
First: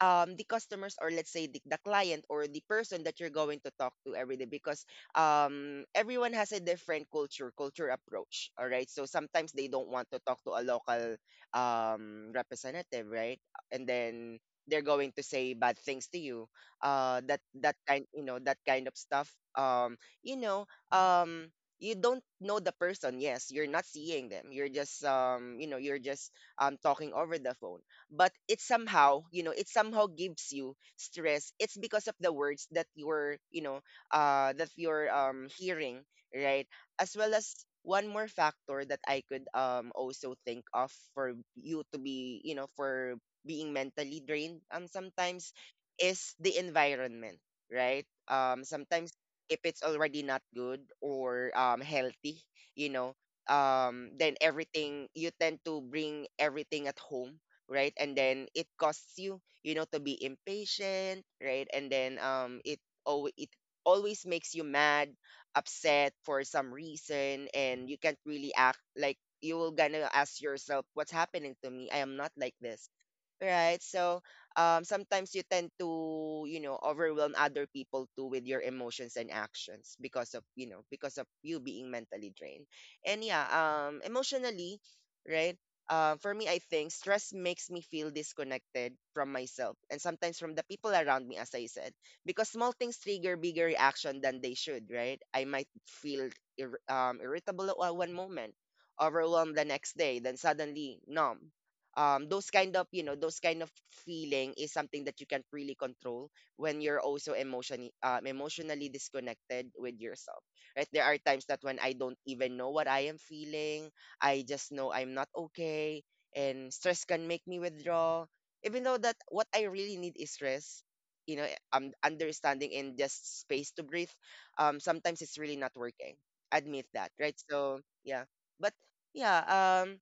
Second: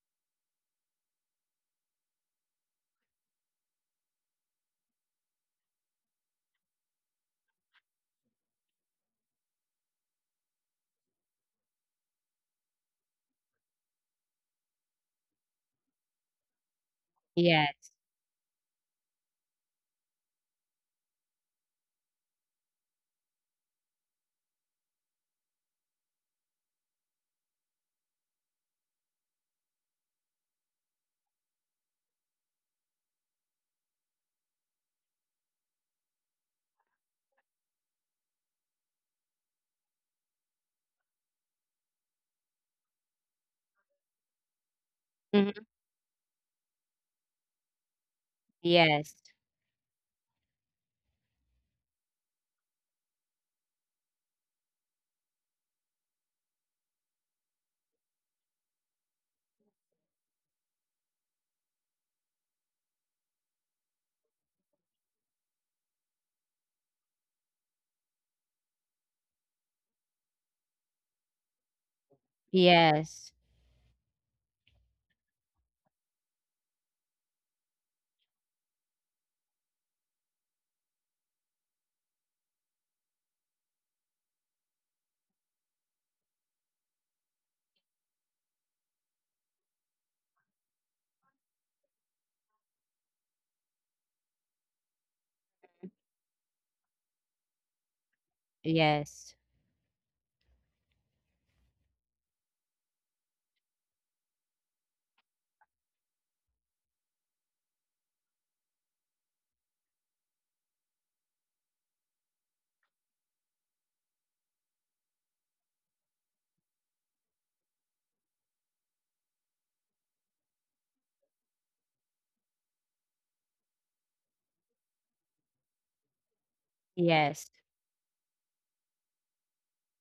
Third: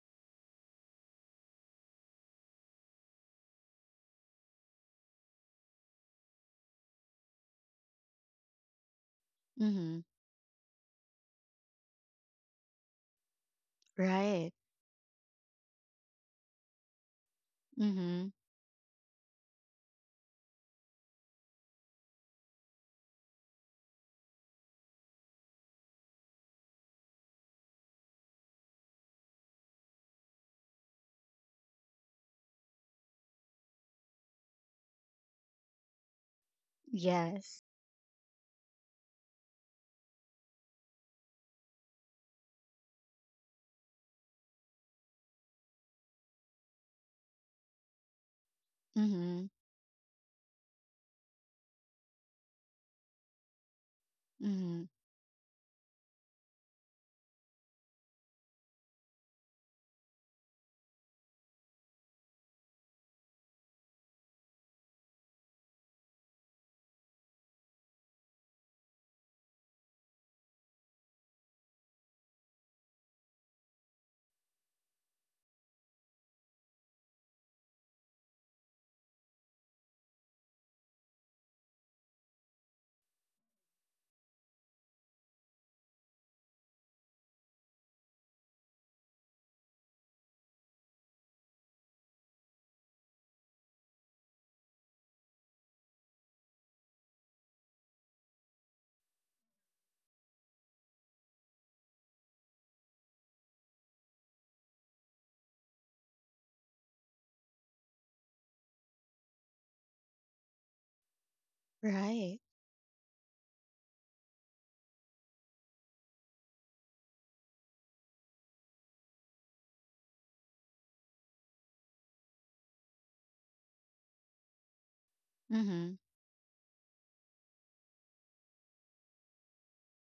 Speaker 1: the customers, or let's say the client or the person that you're going to talk to every day, because everyone has a different culture approach. All right, so sometimes they don't
Speaker 2: Mhm.
Speaker 1: want to talk to a local representative, right? And then
Speaker 2: Right.
Speaker 1: they're going to say bad things to you,
Speaker 3: Yes.
Speaker 2: Mhm.
Speaker 1: that kind of stuff. You know um you don't know the person. Yes, you're not seeing them. You're just, talking over the phone, but it somehow, you know, it somehow gives you stress. It's because of the words that you're, that you're hearing, right? As well as
Speaker 2: Yes.
Speaker 1: one more factor that I could also think of for you to be, you know, for being mentally drained sometimes,
Speaker 3: Mhm.
Speaker 1: is the environment, right? Sometimes
Speaker 3: Yes.
Speaker 2: Mhm.
Speaker 1: if it's already not good or healthy, you know then
Speaker 2: Mhm.
Speaker 1: everything you tend to bring everything at home, right? And then it costs you, you know, to be impatient, right? And then it always makes you mad, upset for some reason. And you can't really act, like you will gonna ask yourself, what's happening to me? I am not like this.
Speaker 3: Yes.
Speaker 1: Right. So sometimes you tend to, you know, overwhelm other people too with your emotions and actions because of, you know, because of you being mentally drained. And yeah, emotionally, right? For me, I think stress makes me feel disconnected from myself and sometimes from the people around me, as I said, because small things trigger bigger reaction than they should, right? I might feel irritable at one moment,
Speaker 3: Yes.
Speaker 1: overwhelmed the next day, then suddenly numb. Those kind of feeling is something that you can't really control when you're also emotionally emotionally disconnected with yourself, right? There are times that when I don't
Speaker 2: Right.
Speaker 1: even know what I am feeling, I just know I'm not okay. And stress can make me withdraw even though that what I really need is rest, you know, I'm understanding and just space to breathe. Sometimes it's really not
Speaker 2: Mhm.
Speaker 1: working, admit that, right?
Speaker 3: Yes.
Speaker 1: So yeah. But yeah.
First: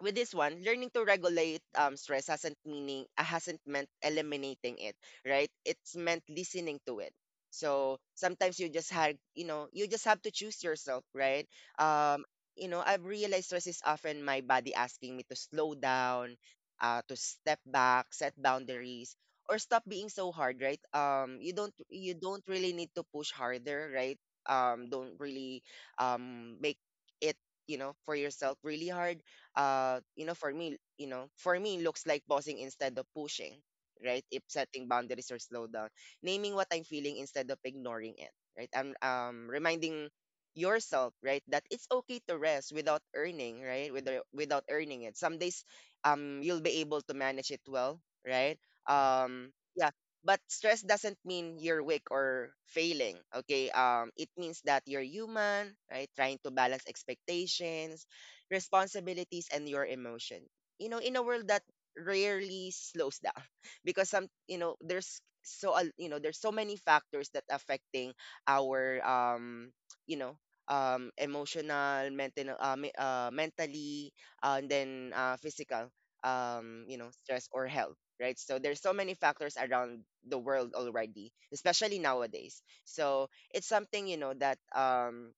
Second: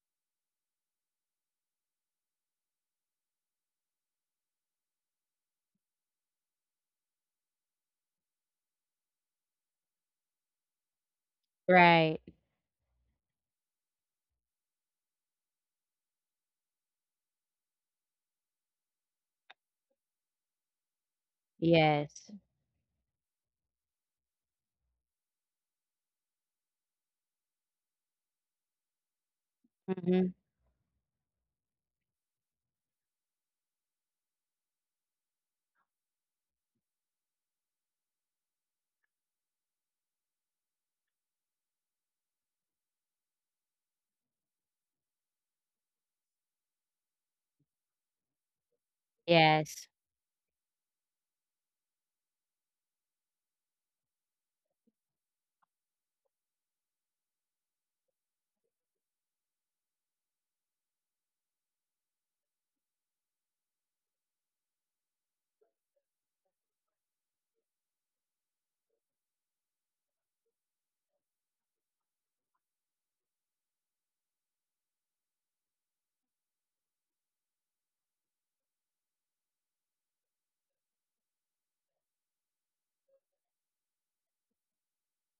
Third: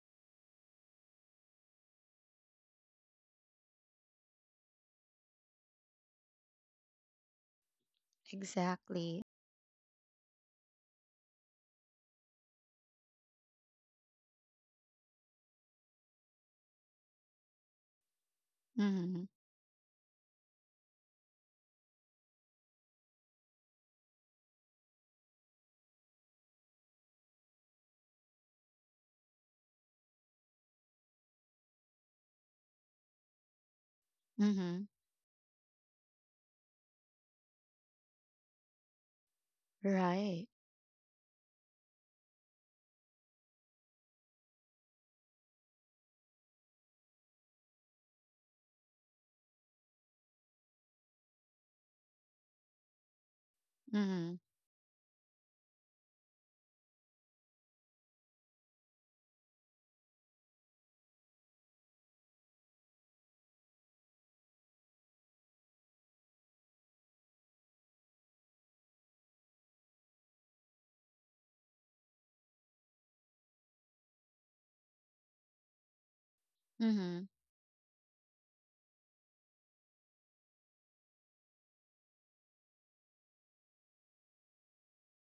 Speaker 1: With this one, learning to regulate stress hasn't meant eliminating it, right? It's meant listening to it. So sometimes you just have,
Speaker 2: Exactly.
Speaker 1: you know, you just have to choose yourself, right?
Speaker 3: Right.
Speaker 1: Um, you know, I've realized stress is often my body asking me to slow down, to step back, set boundaries,
Speaker 2: Mhm.
Speaker 1: or stop being so hard, right? You don't, you
Speaker 3: Yes.
Speaker 1: don't really need to push harder, right? Don't really make it, you know, for yourself really hard. You
Speaker 3: Mhm.
Speaker 1: know, for me, you know, for me, looks like pausing instead of pushing, right? If setting
Speaker 2: Mhm.
Speaker 1: boundaries or slow down, naming what I'm feeling instead of ignoring it, right? I'm reminding
Speaker 2: Right.
Speaker 1: yourself, right, that it's okay to rest without earning, right? Without earning it. Some days, you'll be able to manage it well, right?
Speaker 3: Yes.
Speaker 1: Yeah. But stress doesn't mean you're weak or failing, okay? It
Speaker 2: Mhm.
Speaker 1: means that you're human, right? Trying to balance expectations, responsibilities, and your emotion. You know, in a world that rarely slows down because some you know there's so al- you know there's so many factors that affecting our you know emotional, mental, mentally, and then physical,
Speaker 2: Mhm.
Speaker 1: stress or health, right? So there's so many factors around the world already, especially nowadays. So it's something, you know, that um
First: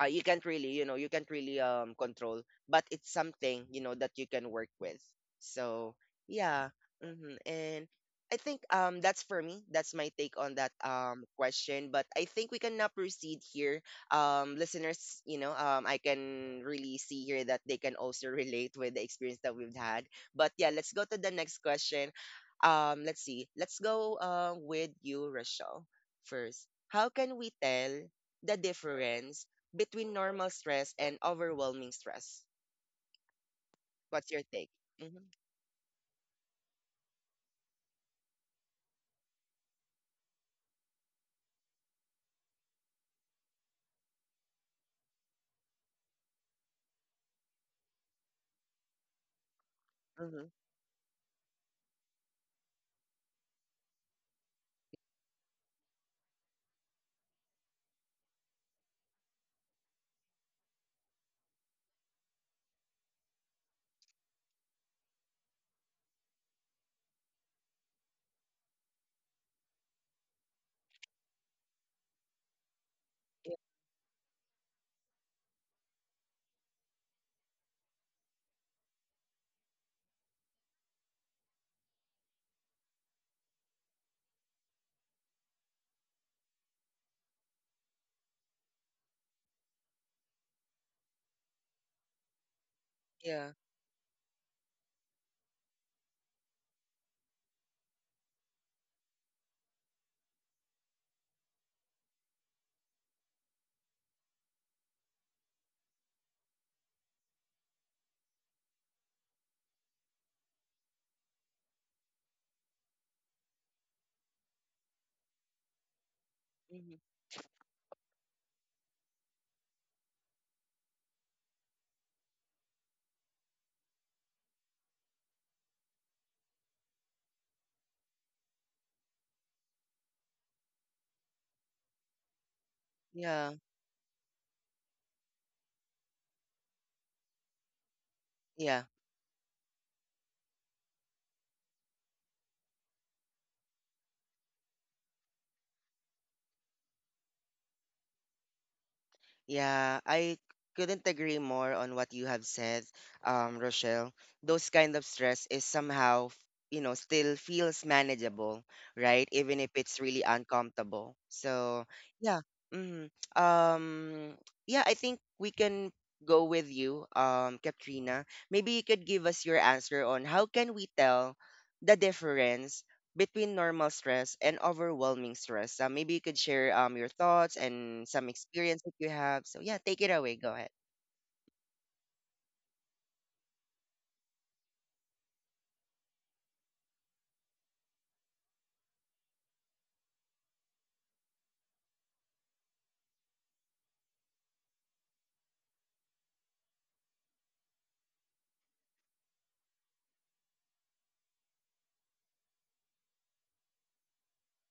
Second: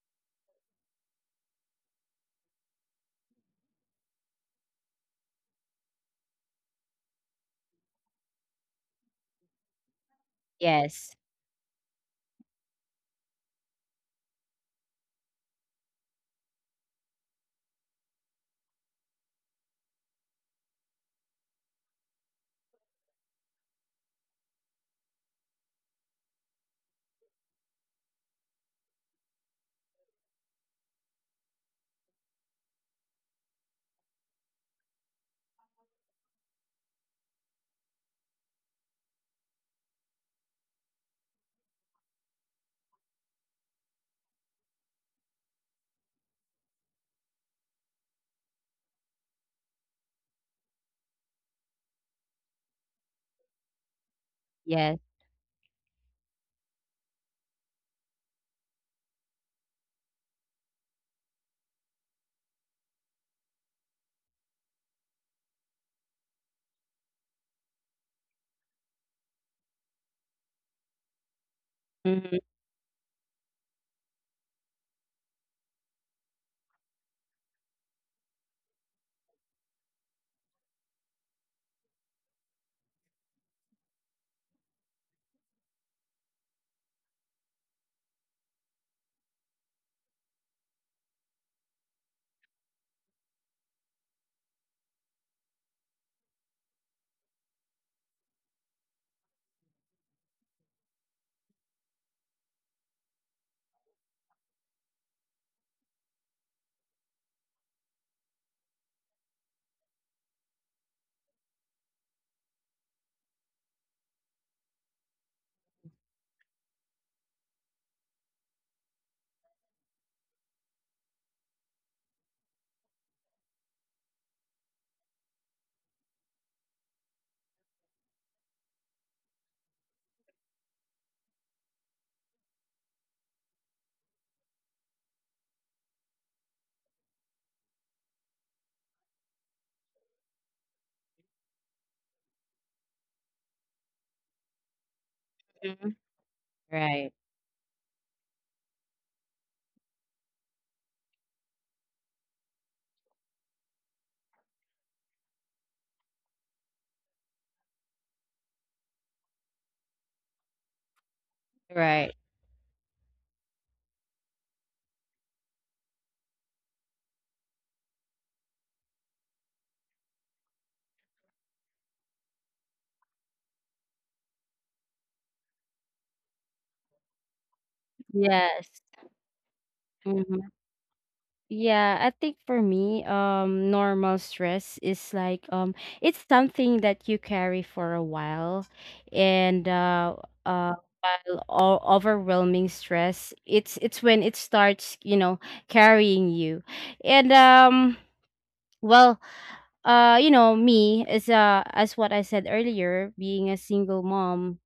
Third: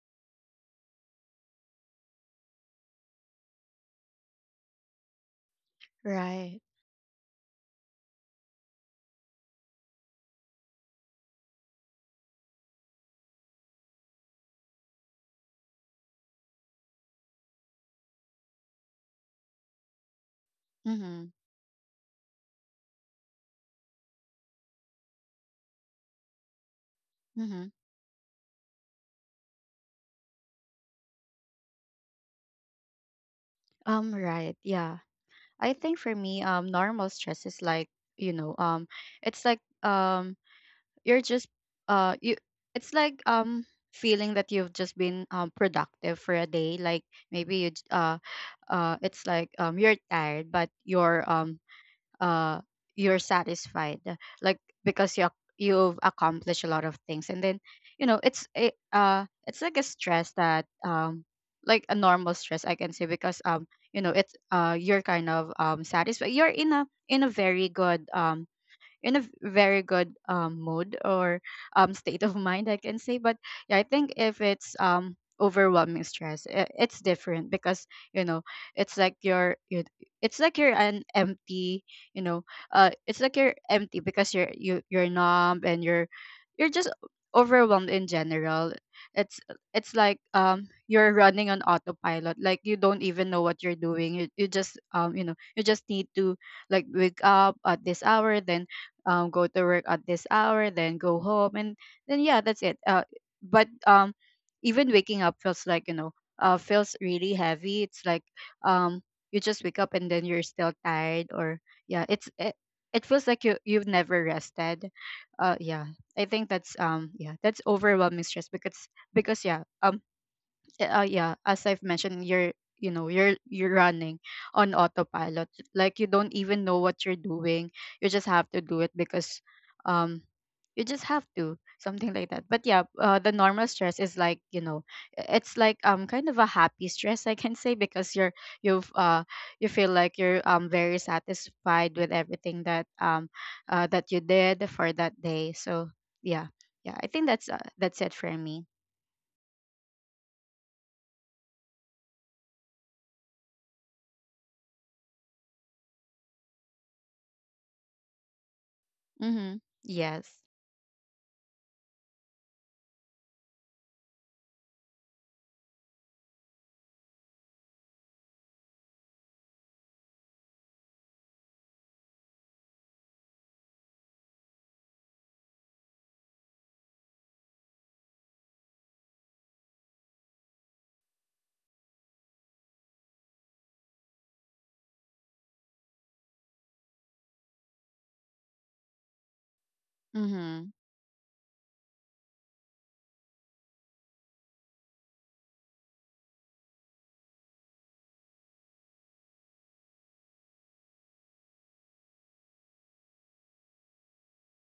Speaker 1: uh, you can't really, you know, you can't really control, but it's something, you know, that you can work with. So
Speaker 2: Right.
Speaker 1: yeah. And I think that's, for me, that's my take on that
Speaker 3: Yes.
Speaker 1: question. But I think we can now proceed here. Listeners, you know, I can really see here that they can also relate with the experience that we've had. But yeah, let's go to the
Speaker 2: Mhm.
Speaker 1: next question. Let's see, let's go with you, Rochelle, first. How can we
Speaker 2: Mhm.
Speaker 1: tell the difference between normal stress and overwhelming stress? What's your
Speaker 2: Right.
Speaker 1: take?
Speaker 2: Yeah.
Speaker 1: Mm-hmm.
Speaker 2: I think for me normal stress is like, you know, it's like, you're just you it's like, feeling that you've just been productive for a day. Like, maybe you j- uh it's like, you're tired
Speaker 1: Mm-hmm.
Speaker 2: but your uh you're satisfied, like,
Speaker 3: Yes.
Speaker 2: because you've accomplished a lot of things. And then, you know, it's a, it's like a stress that like a normal stress, I can say, because you know, it's you're kind of satisfied, you're in a, in a very good very good mood, or state of
Speaker 3: Mhm.
Speaker 2: mind, I can say. But
Speaker 1: Yeah.
Speaker 2: yeah, I think if it's overwhelming stress, it's different because, you know, it's like you're you it's like you're an empty, you know, it's like you're empty, because you're numb, and you're just overwhelmed in general. it's it's like, you're running on autopilot. Like, you don't even know
Speaker 1: Yeah.
Speaker 2: what you're doing. You just, you know, you just need to, like, wake up at this hour, then go to work at this hour, then go home, and then yeah, that's it. But even waking up feels like, you know, feels really heavy. It's like, um, you just wake up, and then you're still tired. Or yeah, it's it feels like you've never rested. Yeah, I think that's
Speaker 1: Mm-hmm.
Speaker 2: yeah, that's overwhelming stress. Because yeah, yeah, as I've mentioned, you know, you're running on autopilot. Like, you don't even know what you're doing. You just have to do it because um you just have to, something like that. But yeah, the
Speaker 1: Yeah.
Speaker 2: normal stress is like, you know, it's like, kind of a happy stress, I can say, because
Speaker 1: Yeah.
Speaker 2: you've uh you feel like you're very satisfied with everything that that you did for that day. So
Speaker 3: Mhm.
Speaker 2: yeah, yeah, I
Speaker 3: Right.
Speaker 2: think that's it for me.
Speaker 1: Yeah, I couldn't agree more on what you have said, Rochelle. Those kind of stress is somehow, you know, still feels manageable, right? Even
Speaker 2: Mm-hmm.
Speaker 1: if it's really
Speaker 2: Yes.
Speaker 1: uncomfortable. So,
Speaker 3: Right.
Speaker 1: yeah. hmm Um, yeah, I think we can go with you, Katrina. Maybe you could give us your answer on how can we tell the difference between normal stress and overwhelming stress. Maybe you could share your thoughts and some experience
Speaker 3: Yes.
Speaker 1: that you have. So yeah, take it away. Go
Speaker 3: Mhm.
Speaker 1: ahead.
Speaker 3: Yeah, I think for me, normal stress is like, it's something that you carry for a while, and
Speaker 2: Mhm.
Speaker 3: uh, while overwhelming stress, it's when it starts, you know, carrying you, and well, you know, me as what I said earlier, being a single mom,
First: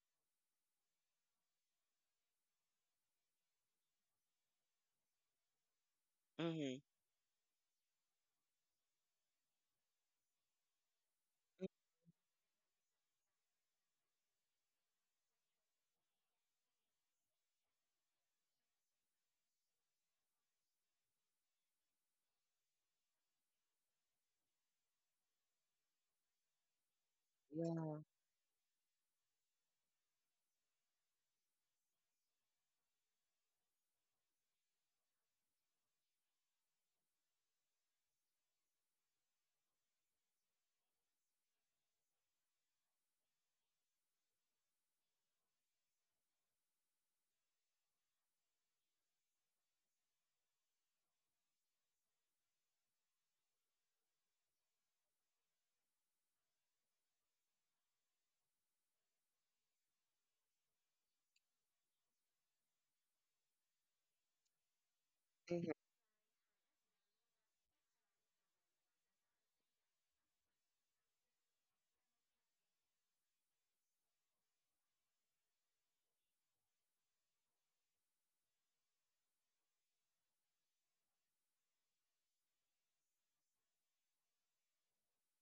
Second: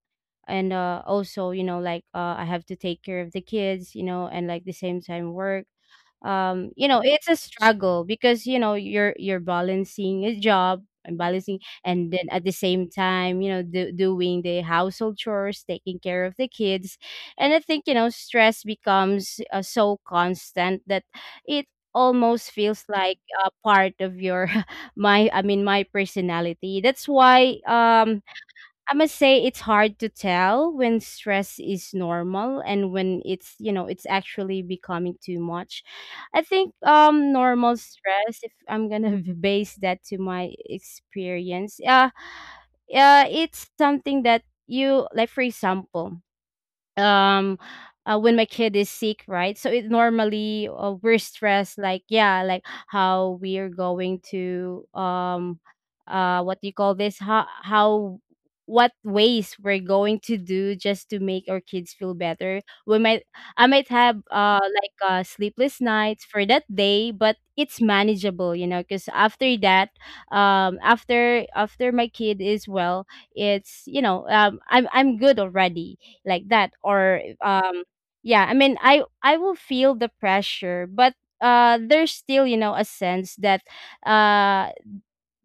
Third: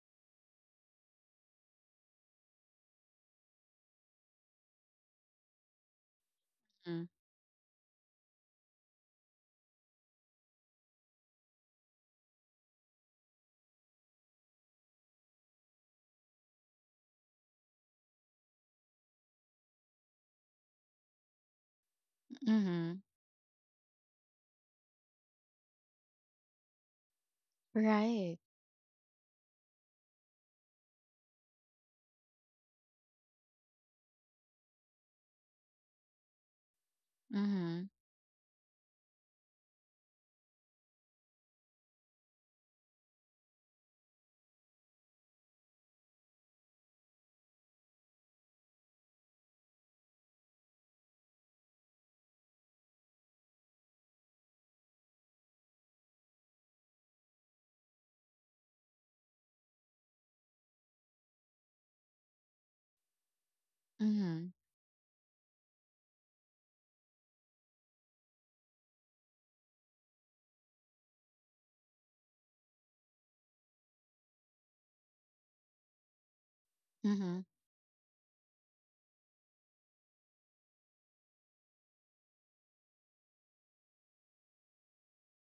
Speaker 3: and also, you know, like, I have to take care of the kids, you know, and like the same time work.
Speaker 1: Mm-hmm.
Speaker 3: You know,
Speaker 2: Mm.
Speaker 3: it's a struggle because, you know, you're balancing a job and balancing, and then at the same time, you know, doing the household chores, taking care of the kids. And I think, you know, stress becomes, so constant that it almost feels
Speaker 2: Mhm.
Speaker 3: like a part of your my personality. That's why,
Speaker 1: Yeah.
Speaker 2: Right.
Speaker 3: I must say it's hard to tell when stress is normal and when it's, you know, it's actually becoming too much. I think normal
Speaker 2: Mhm.
Speaker 3: stress, if I'm gonna base that to my experience, it's something that you, like, for example, um when my kid is sick, right? So it normally, we're stressed, like, yeah, like how we are going to, what do you call this, how what ways we're going to do just to make our kids feel better. We might i might have
Speaker 2: Mhm.
Speaker 3: like
Speaker 1: Mm-hmm.
Speaker 3: sleepless nights for that day, but it's manageable, you know, because after that, after my kid is well, it's, you know, I'm good already, like that. Or
Speaker 2: Mhm.
Speaker 3: yeah, I mean, I will feel the pressure, but there's still, you know, a sense that, uh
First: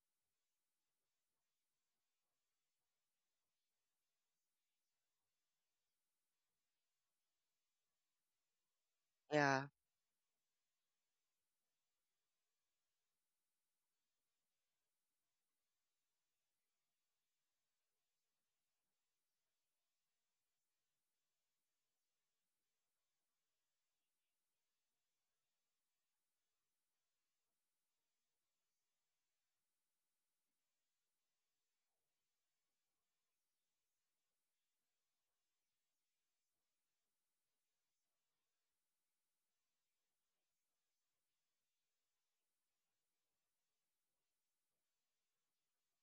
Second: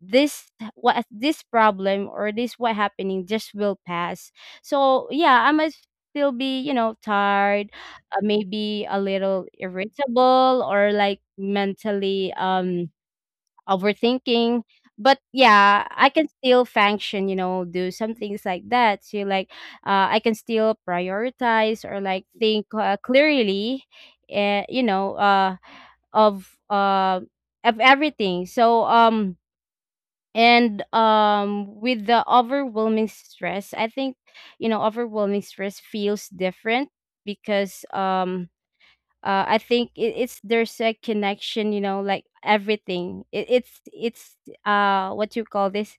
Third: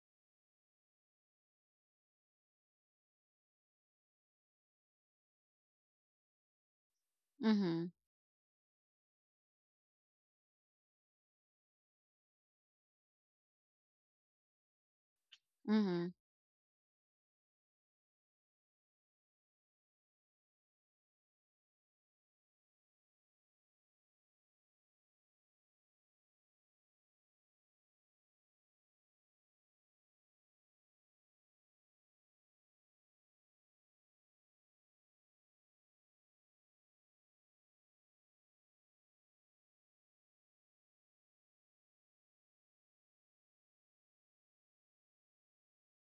Speaker 3: this this problem, or this what happening, just will pass. So yeah, I might still be, you know, tired,
Speaker 2: Mhm.
Speaker 3: maybe a little
Speaker 1: Yeah.
Speaker 3: irritable, or like mentally overthinking. But yeah,
Speaker 2: Mhm.
Speaker 3: I can still function, you know, do some things like that. So, like, I can still prioritize, or like think, clearly, uh, you know, uh, of uh, of everything. So, and with the overwhelming stress, I think, you know, overwhelming stress feels different because, I think it, it's there's a connection, you know, like, everything. It's what you call this?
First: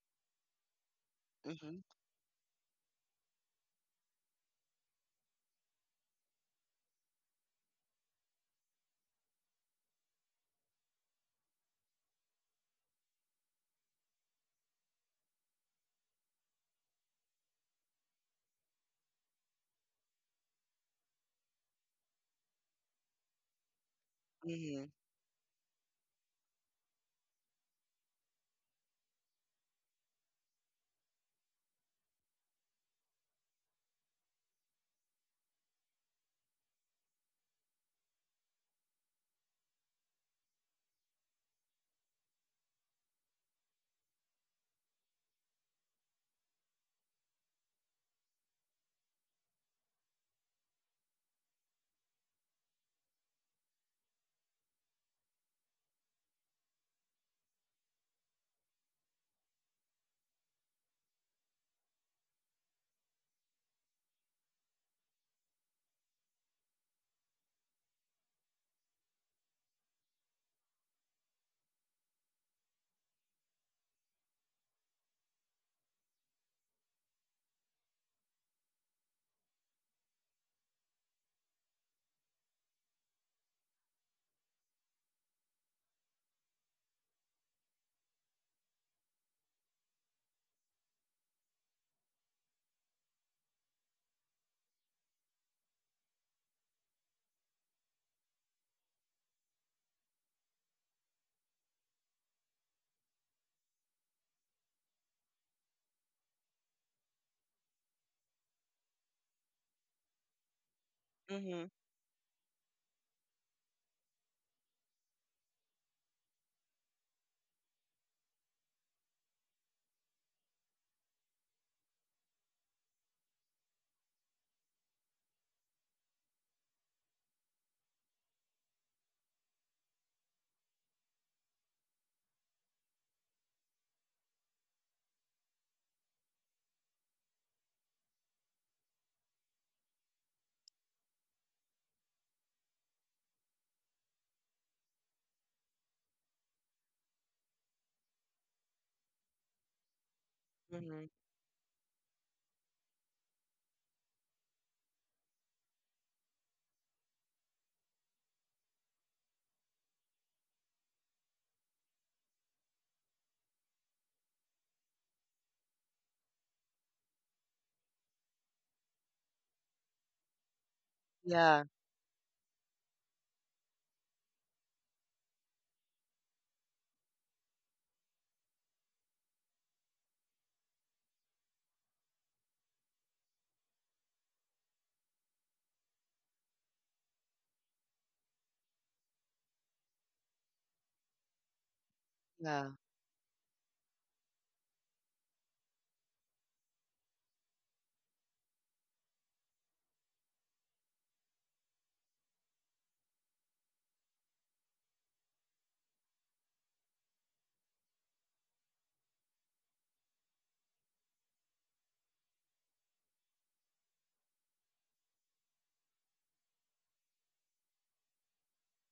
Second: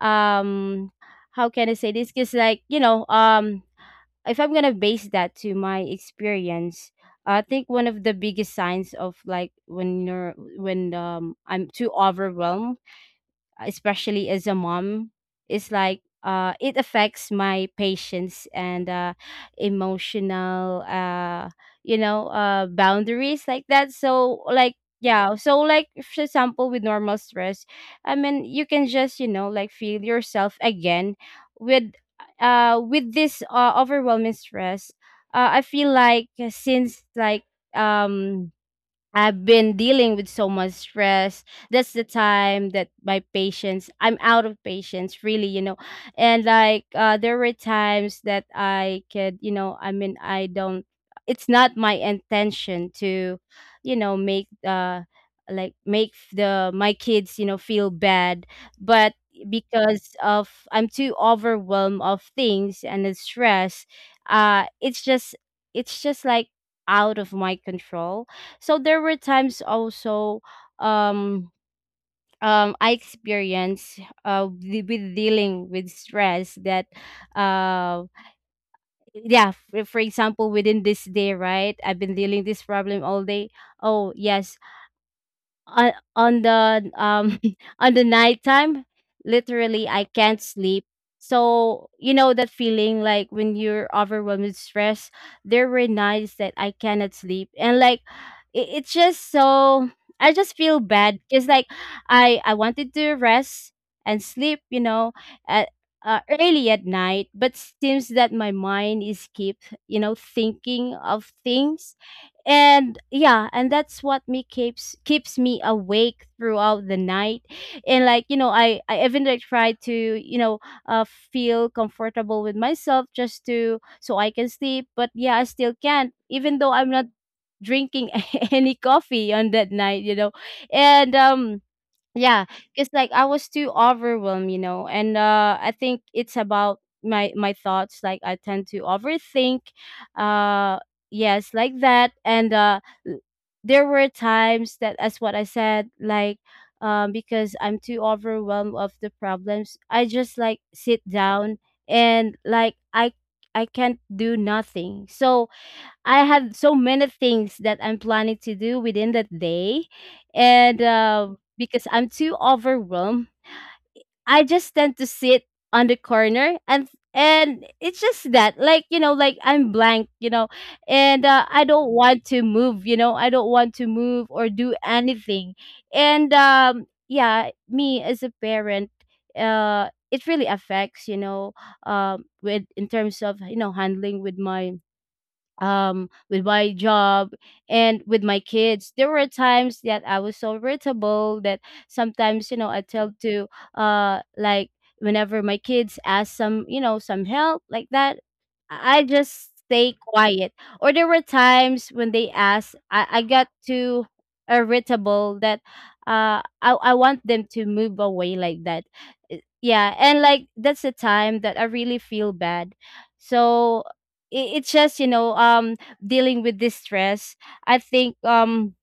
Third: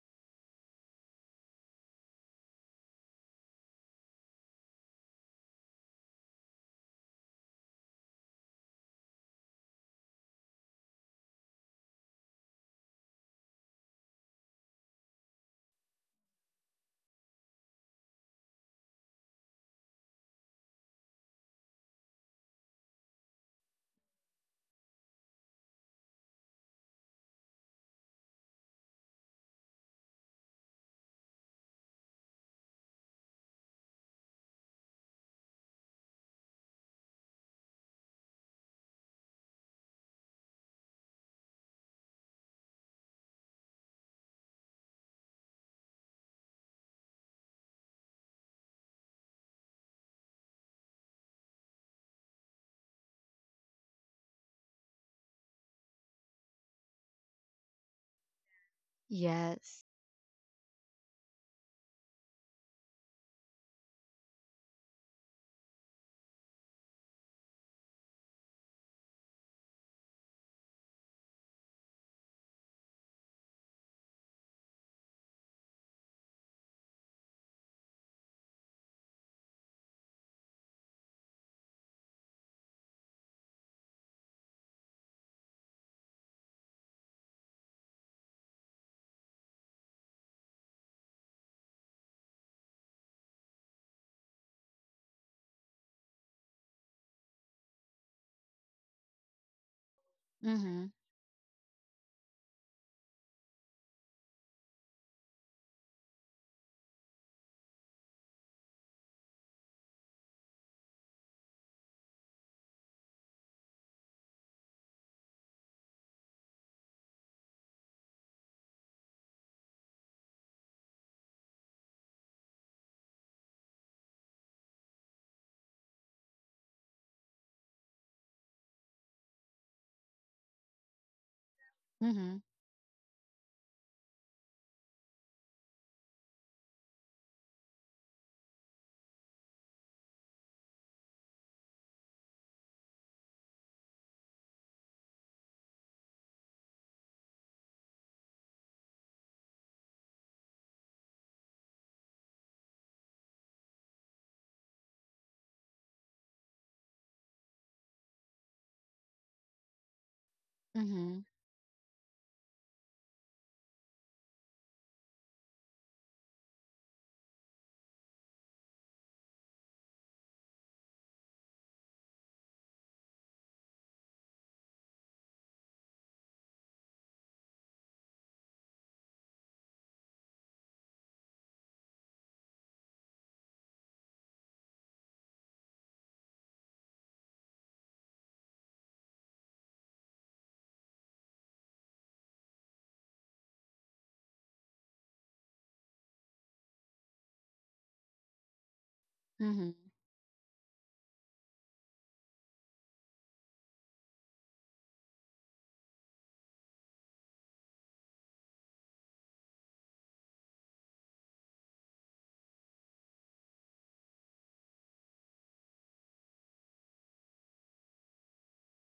Speaker 3: Um, how can I
Speaker 1: Mm-hmm.
Speaker 3: say this? Because, like, you know, if I'm gonna base that to my experience, I think one of the biggest signs of, like, when I'm too overwhelmed, especially as a mom, is, like, it affects my patience and emotional, boundaries, like that. So, like,
Speaker 1: Mm-hmm.
Speaker 3: yeah, so, like, for example, with normal stress, I mean, you can just, you know, like, feel yourself again. With, this overwhelming stress, I feel like, since like um I've been dealing with so much stress. That's the time that my patience, I'm out of patience, really, you know. And, like, there were times that I could, you know, I mean, I don't, it's not my intention to, you know, make, like, make the my kids, you know, feel bad, but
Speaker 2: Yes.
Speaker 3: because of I'm too overwhelmed of things and the stress, uh it's just it's just like, out of my control. So there were times also, um I experienced, with dealing with stress that, uh yeah, for example, within this day, right, I've been dealing this problem all day. Oh yes, on the on the nighttime, literally I can't sleep. So, you know, that feeling, like, when you're overwhelmed with stress, there were nights that I cannot sleep, and, like, it's just so, I just feel
Speaker 2: Mhm.
Speaker 3: bad. It's like, I wanted to rest and sleep, you know, at, early at night, but seems that my mind is keep, you know, thinking of
Speaker 1: Mm-hmm.
Speaker 3: things, and yeah, and that's what me keeps keeps me awake throughout the night. And, like, you know, I even, like, try to, you know, uh feel comfortable with myself just to, so I can sleep, but yeah, I still can't, even though I'm not drinking any coffee on that night, you know. And
Speaker 2: Mhm.
Speaker 3: yeah, because, like, I was too overwhelmed, you know, and I think it's about my thoughts, like, I tend to overthink, uh yes, like that. And l- there were times that, as what I said, like, because I'm too overwhelmed of the problems, I just, like, sit
Speaker 1: Mm-hmm.
Speaker 3: down, and, like, I can't do nothing. So, I had so many things that I'm planning to do within that day. And,
Speaker 2: Mhm.
Speaker 3: because I'm too overwhelmed, I just tend to sit on the corner, and it's just that, like, you know, like, I'm blank, you know. And, I
Speaker 1: Yeah.
Speaker 3: don't want to move, you know, I don't want to move or do anything. And yeah, me as a parent, it really affects, you know, with in terms of, you know, handling with my, with my job, and with my kids. There were times that I was so irritable that sometimes, you know,
Speaker 1: Yeah.
Speaker 3: I tell to, like, whenever my kids ask some, you know, some help, like that, I just
Speaker 2: Mhm.
Speaker 3: stay quiet. Or there were times when they asked, I got too irritable that, I want them to move away, like that. Yeah, and, like, that's the time that I really feel bad. So, it's just, you know, dealing with this stress. i think um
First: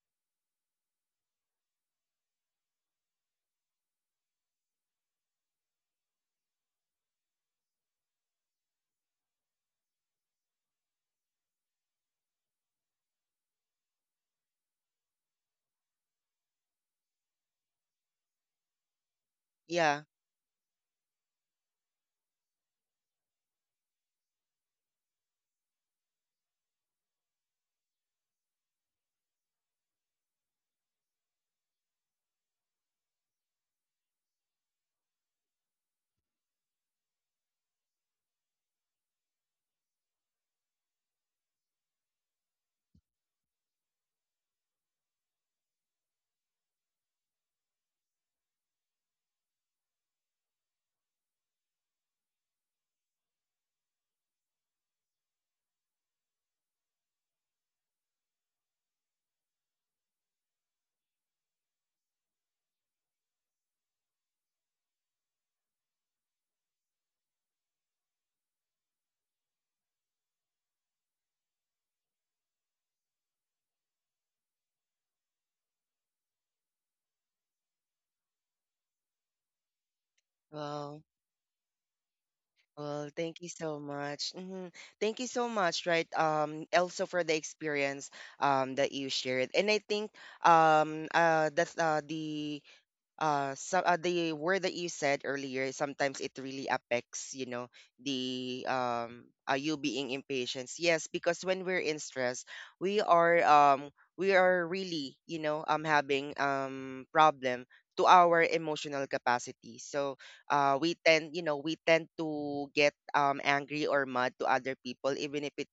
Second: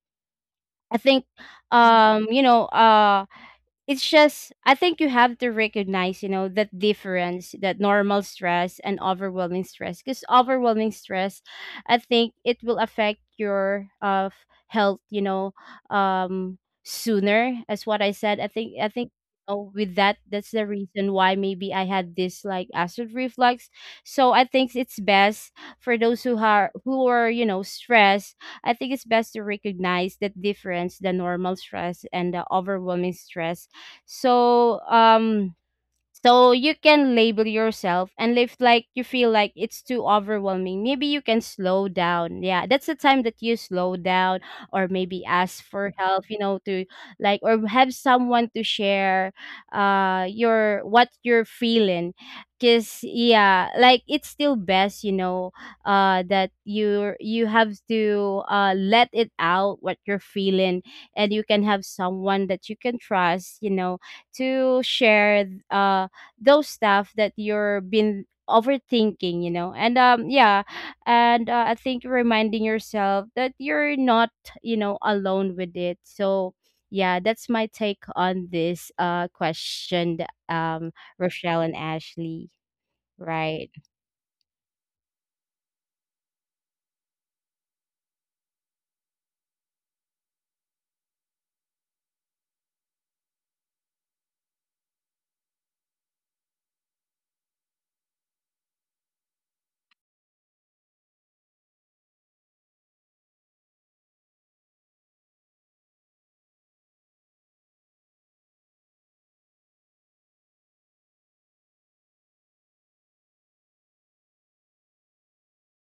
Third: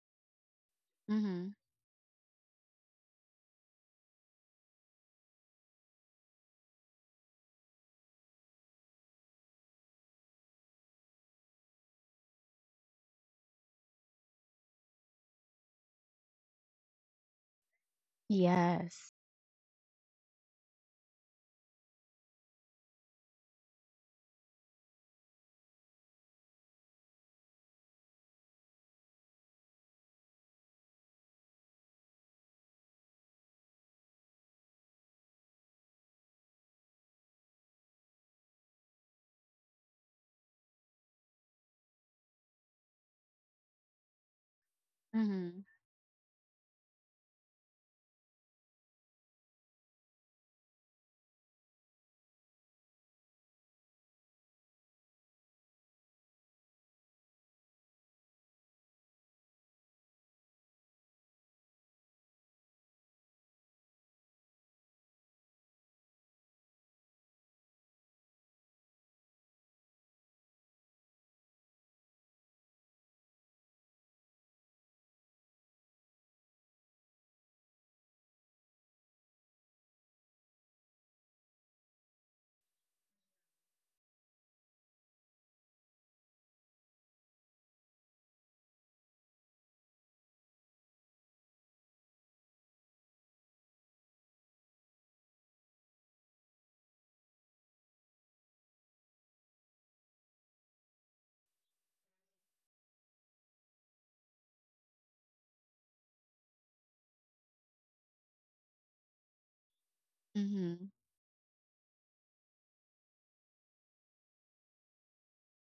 Speaker 3: I think
Speaker 2: Mhm.
Speaker 3: You know, it's just, I think you have to recognize, you know, that difference, that normal stress and overwhelming stress. Because overwhelming stress, I think it will affect your health, you know, um sooner. As what I said, I think
Speaker 2: Yes.
Speaker 3: oh, with
Speaker 1: Yeah.
Speaker 3: that, that's the reason why maybe I had this, like, acid reflux. So I think it's best for those who are, you know, stressed. I think it's best to recognize that difference, the normal stress and the overwhelming stress, so, um, so you can label yourself, and if, like, you feel like it's too overwhelming, maybe you can slow down. Yeah, that's the time that you slow down, or maybe ask
Speaker 2: Mhm.
Speaker 3: for help, you know, to, like, or have someone to share your, what you're feeling. 'Cause yeah, like, it's still best, you know, that you have to let it out what you're feeling, and you can have someone that you can trust, you know, to share those stuff that you're been overthinking, you know. And yeah, and I think, reminding yourself that you're not, you know, alone with it. So yeah, that's my take on this question, um
Speaker 1: Well.
Speaker 3: Rochelle and Ashley.
Speaker 1: Well, thank you
Speaker 3: Right.
Speaker 1: so much. Thank you so much, right? Also for the experience that you shared. And I think that's the word that you said earlier, sometimes it really affects, you know, the are you being impatient. Yes, because when we're in stress, we are um we are really, you know, having problem to our emotional capacity. So
Speaker 2: Mhm.
Speaker 1: we tend, you know, we tend to get angry or mad to other people even if it's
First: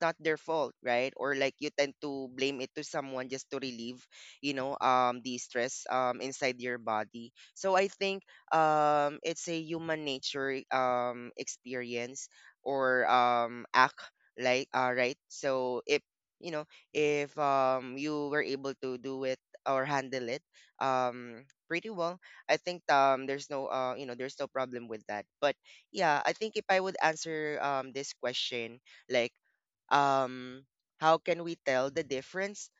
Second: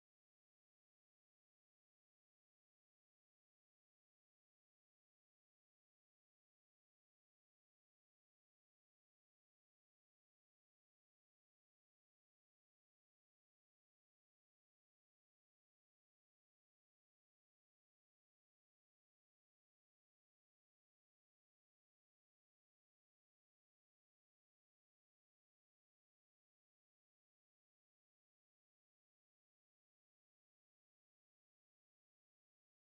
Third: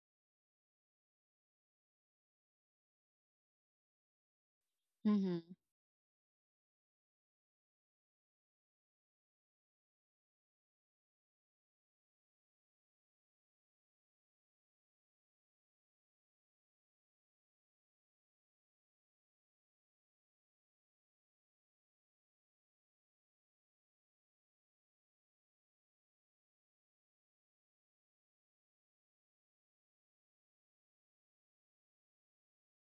Speaker 1: not their fault, right? Or like you tend to blame it to someone just to relieve, you know, the
Speaker 2: Mhm.
Speaker 1: stress inside your body. So I think it's a human nature experience or act like, right? So if, you know, if you were able to do it or handle it pretty well, I think there's no there's no problem with that. But yeah, I think if I would answer this question, like, um how can we tell the difference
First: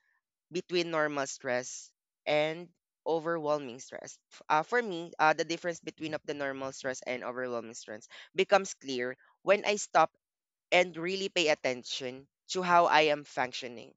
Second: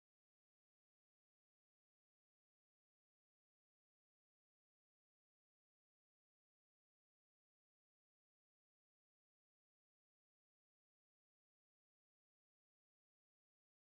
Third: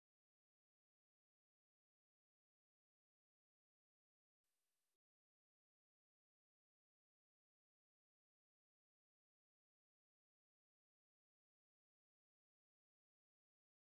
Speaker 1: between normal stress and overwhelming stress. For me, the difference between of the normal stress and overwhelming stress becomes clear when I stop and really pay attention to how I am functioning,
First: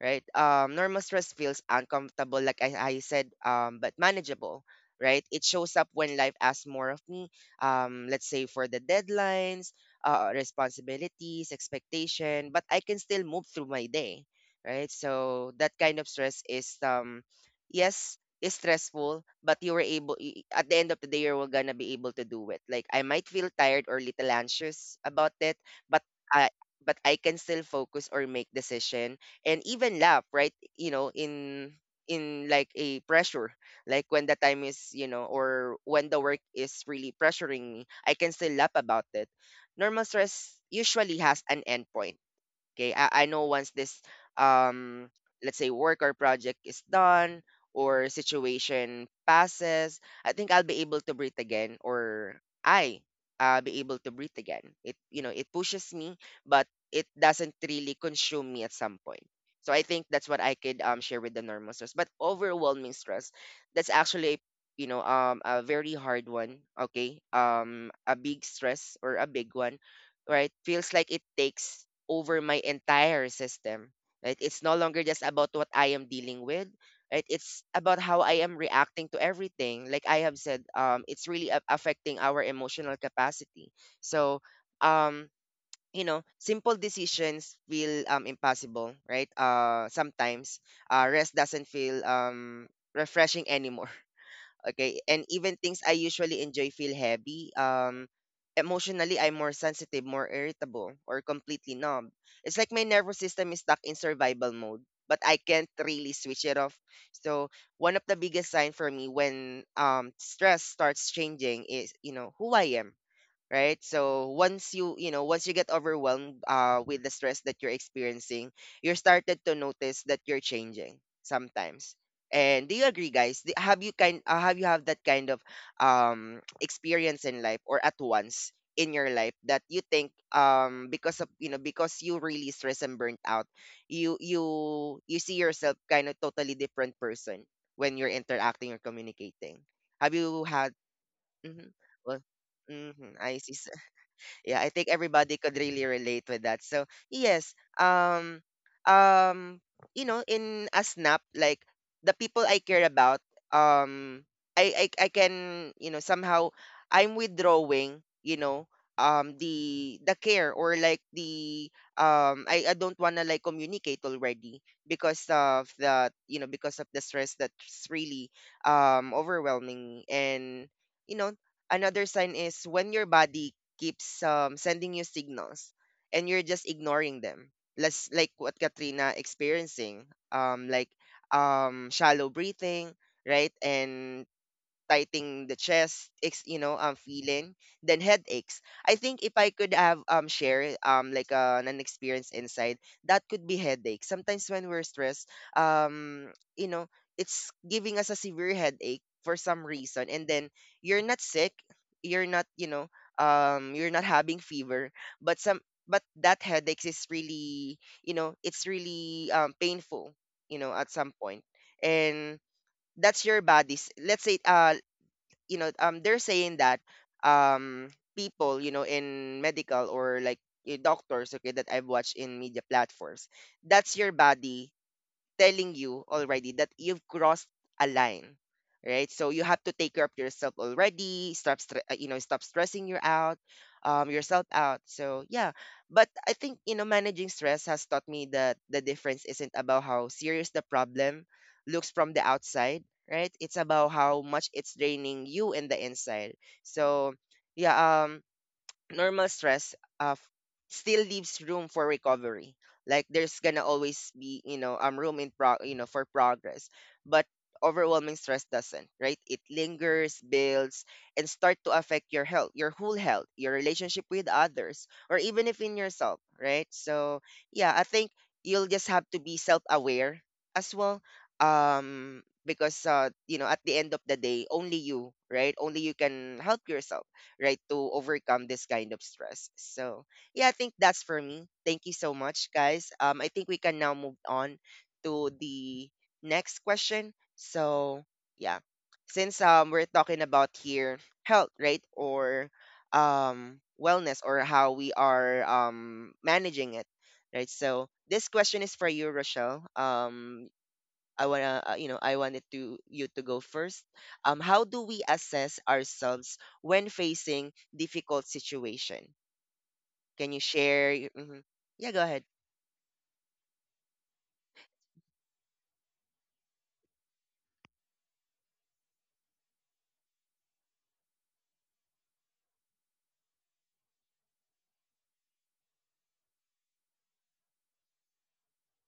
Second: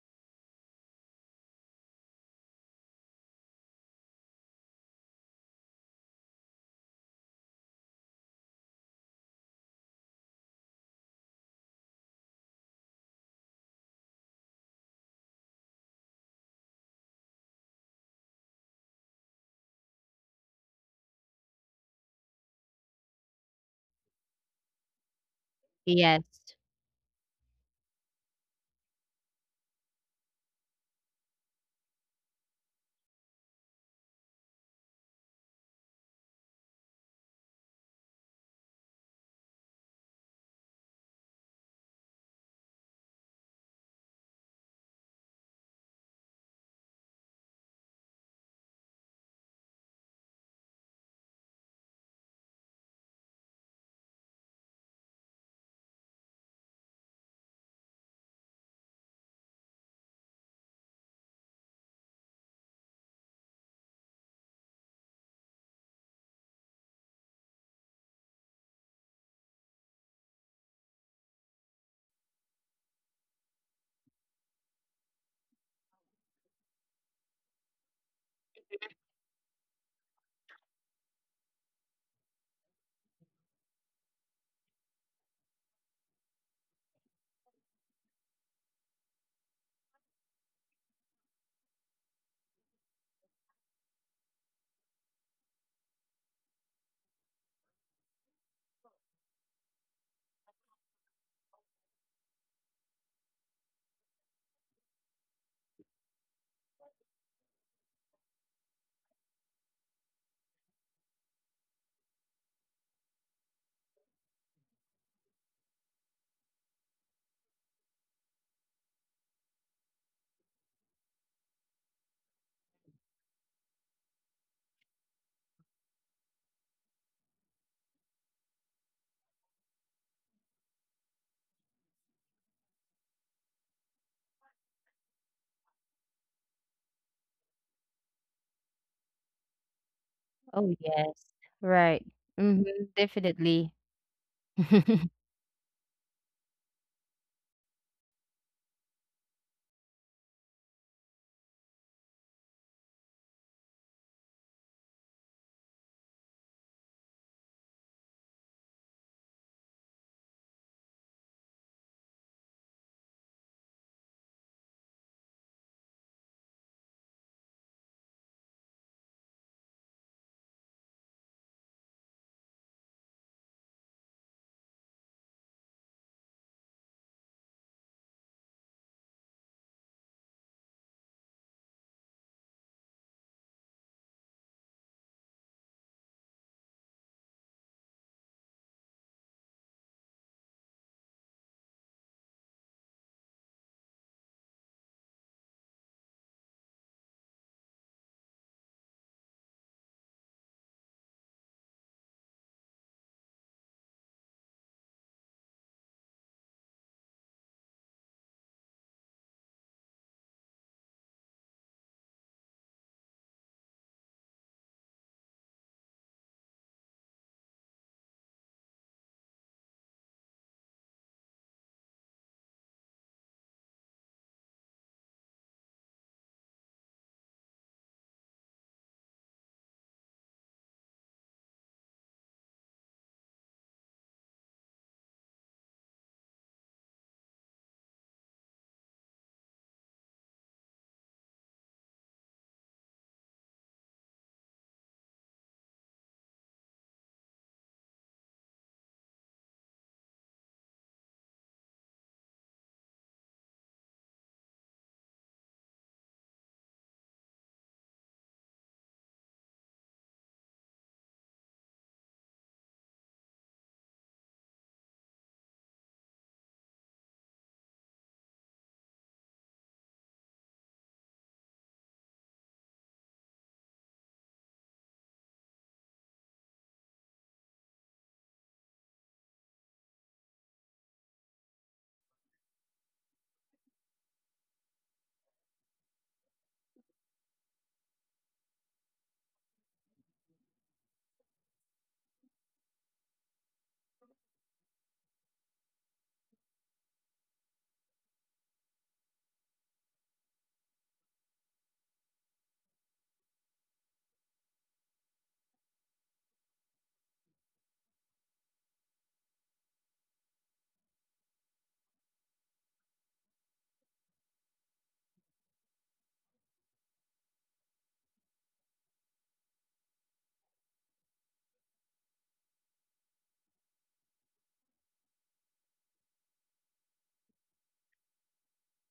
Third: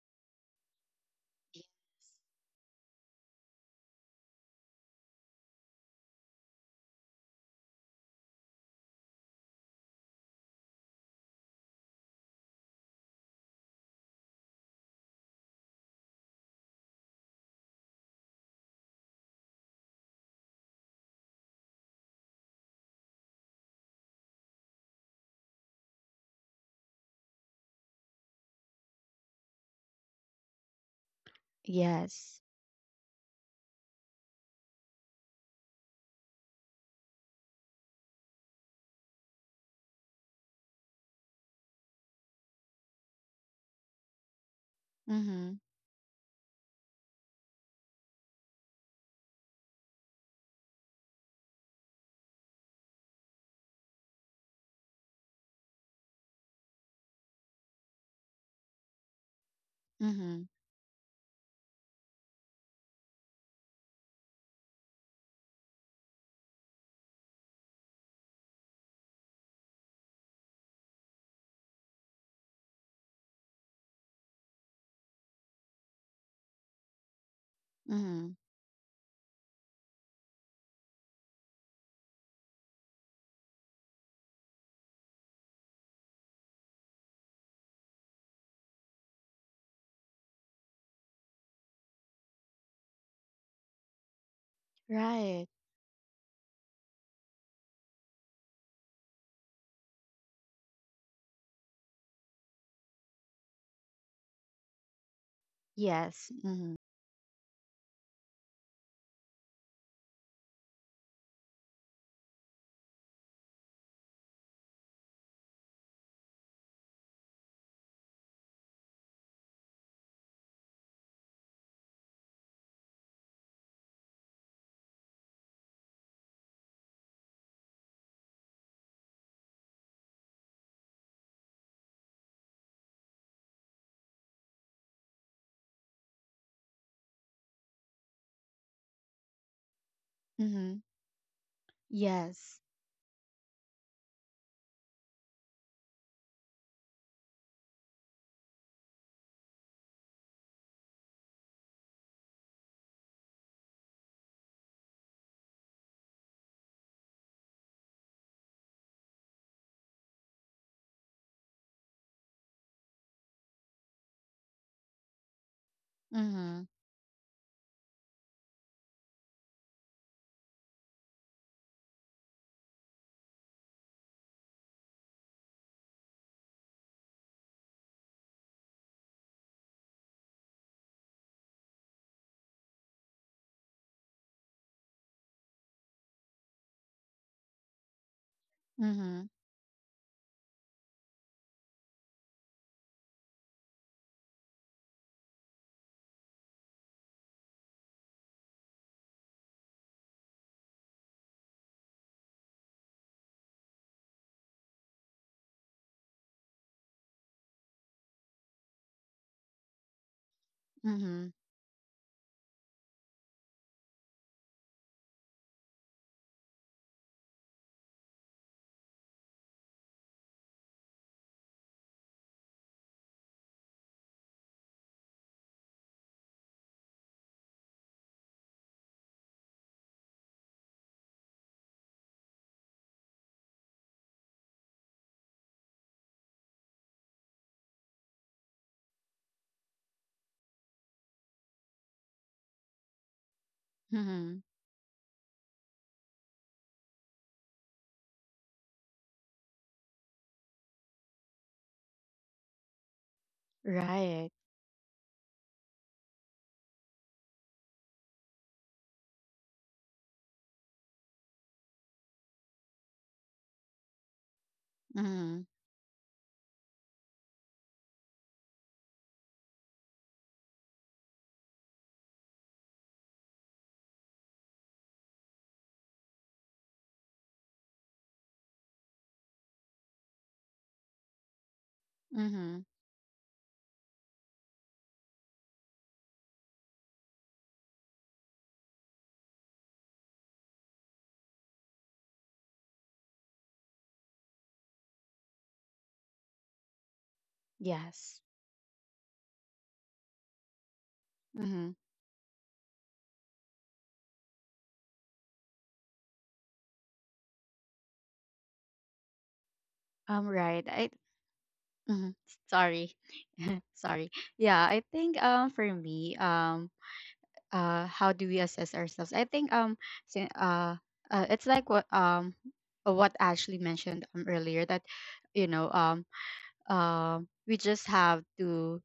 Speaker 1: right? Normal stress feels uncomfortable, like I said, but manageable, right? It shows up when life asks more of me, let's say for the deadlines, responsibilities, expectation, but I can still move through my day, right? So that kind of stress is, yes, is stressful, but you were able, at the end of the day you were gonna be able to do it. Like I might feel tired or little anxious about it, but
Speaker 3: Yes.
Speaker 1: I I can still focus or make decision and even laugh, right? You know,
Speaker 2: Yes.
Speaker 1: in like a pressure, like when the time is, you know, or when the work is really pressuring me, I can still laugh about it. Normal stress usually has an end point. Okay, I know once this um let's
Speaker 2: Mhm.
Speaker 1: say work or project is done or situation passes, I think I'll be able to breathe again. Or I be able to breathe again. It, you know, it pushes me, but it doesn't really consume me at some point. So I think that's what
Speaker 2: Mhm.
Speaker 1: I could share with the normal stress. But overwhelming stress, that's actually, you know, a very hard one, okay? A big stress or a big one, right, feels like it takes over my entire system, right? It's no longer just about what I am dealing with, right? It's about how
Speaker 2: Mhm.
Speaker 1: I am reacting to everything. Like I have said, it's really affecting our emotional capacity. So, um, you know, simple decisions feel impossible, right? Sometimes rest doesn't feel refreshing anymore. Okay. And
Speaker 2: Right.
Speaker 1: even things I usually enjoy feel heavy. Emotionally, I'm more sensitive, more irritable, or completely numb. It's like my nervous system is stuck in survival mode, but I can't really
Speaker 2: Yes.
Speaker 1: switch it off.
Speaker 2: Mhm.
Speaker 1: So one of the biggest sign for me when stress starts changing is, you know, who I am, right? So once you, you know, once you get overwhelmed with the stress that you're experiencing, you're started to notice that you're changing sometimes. And do you agree, guys? Have you have that kind of experience in life, or at once in your life, that you think because of, you know, because you really stress and burnt out, you you you see yourself kind of totally different person when you're interacting or communicating? Have you had?
Speaker 3: Oh
Speaker 2: Mhm.
Speaker 3: yes.
Speaker 1: hmm
Speaker 3: Right.
Speaker 1: well,
Speaker 2: Yes.
Speaker 3: Hmm,
Speaker 1: hmm I see.
Speaker 3: definitely.
Speaker 1: Yeah, I think everybody could really relate with that. So yes, um, um, you know, in a snap, like the people I care about, um, I can, you know, somehow I'm withdrawing, you know, the care or like the, I don't wanna like communicate already because of the, you know,
Speaker 2: Mhm.
Speaker 1: because of the stress that's really overwhelming. And you know, another sign is when your body keeps sending you signals and you're just ignoring them. Let's like what Katrina experiencing, like shallow breathing, right? And tightening the chest, you know, feeling, then headaches. I think
Speaker 2: Mhm.
Speaker 1: if I could have share like an experience inside, that could be headache. Sometimes when we're stressed, um, you know, it's giving us a severe headache for some reason, and then you're not sick, you're not, you're not having fever, but some but that headaches is really it's really painful at some
Speaker 2: Mhm.
Speaker 1: point. And that's your body's, let's say, they're saying that um people, in medical or like doctors, okay, that I've watched in media platforms, that's your body telling you already that you've crossed a line, right? So you have to take care of yourself already. Stop stressing you out, yourself out. So yeah, but I think managing stress has taught me that the difference isn't about how serious the problem looks from the outside, right? It's about how
Speaker 2: Mhm.
Speaker 1: much it's draining you in the inside. So yeah, normal stress uh, f- still leaves room for recovery. Like there's gonna always
Speaker 2: Right.
Speaker 1: be room in pro you know for progress, but overwhelming stress doesn't, right? It lingers, builds, and start to affect your health, your whole health, your relationship with others, or even
Speaker 2: Mhm.
Speaker 1: if in yourself, right? So yeah, I think you'll just have to be self-aware as well, because at the end of the day, only you, right? Only you can help yourself, right, to overcome this kind of stress. So yeah, I think that's for me. Thank you so much,
Speaker 2: Mhm.
Speaker 1: guys. I think we can now move on to the next question. So yeah, since we're talking about here health, right, or wellness, or how we are managing it, right? So
Speaker 2: Yes.
Speaker 1: this question is for you, Rochelle. I wanna,
Speaker 2: Mhm.
Speaker 1: I wanted to you to go first. How do we assess ourselves when facing difficult situation? Can you
Speaker 2: Right.
Speaker 1: share?
Speaker 2: I.
Speaker 1: Mhm. Yeah, go
Speaker 2: Mhm.
Speaker 1: ahead.
Speaker 2: Sorry. Sorry. Yeah, I think for me how do we assess ourselves? I think si- uh, it's like what Ashley mentioned earlier, that you know, we just have to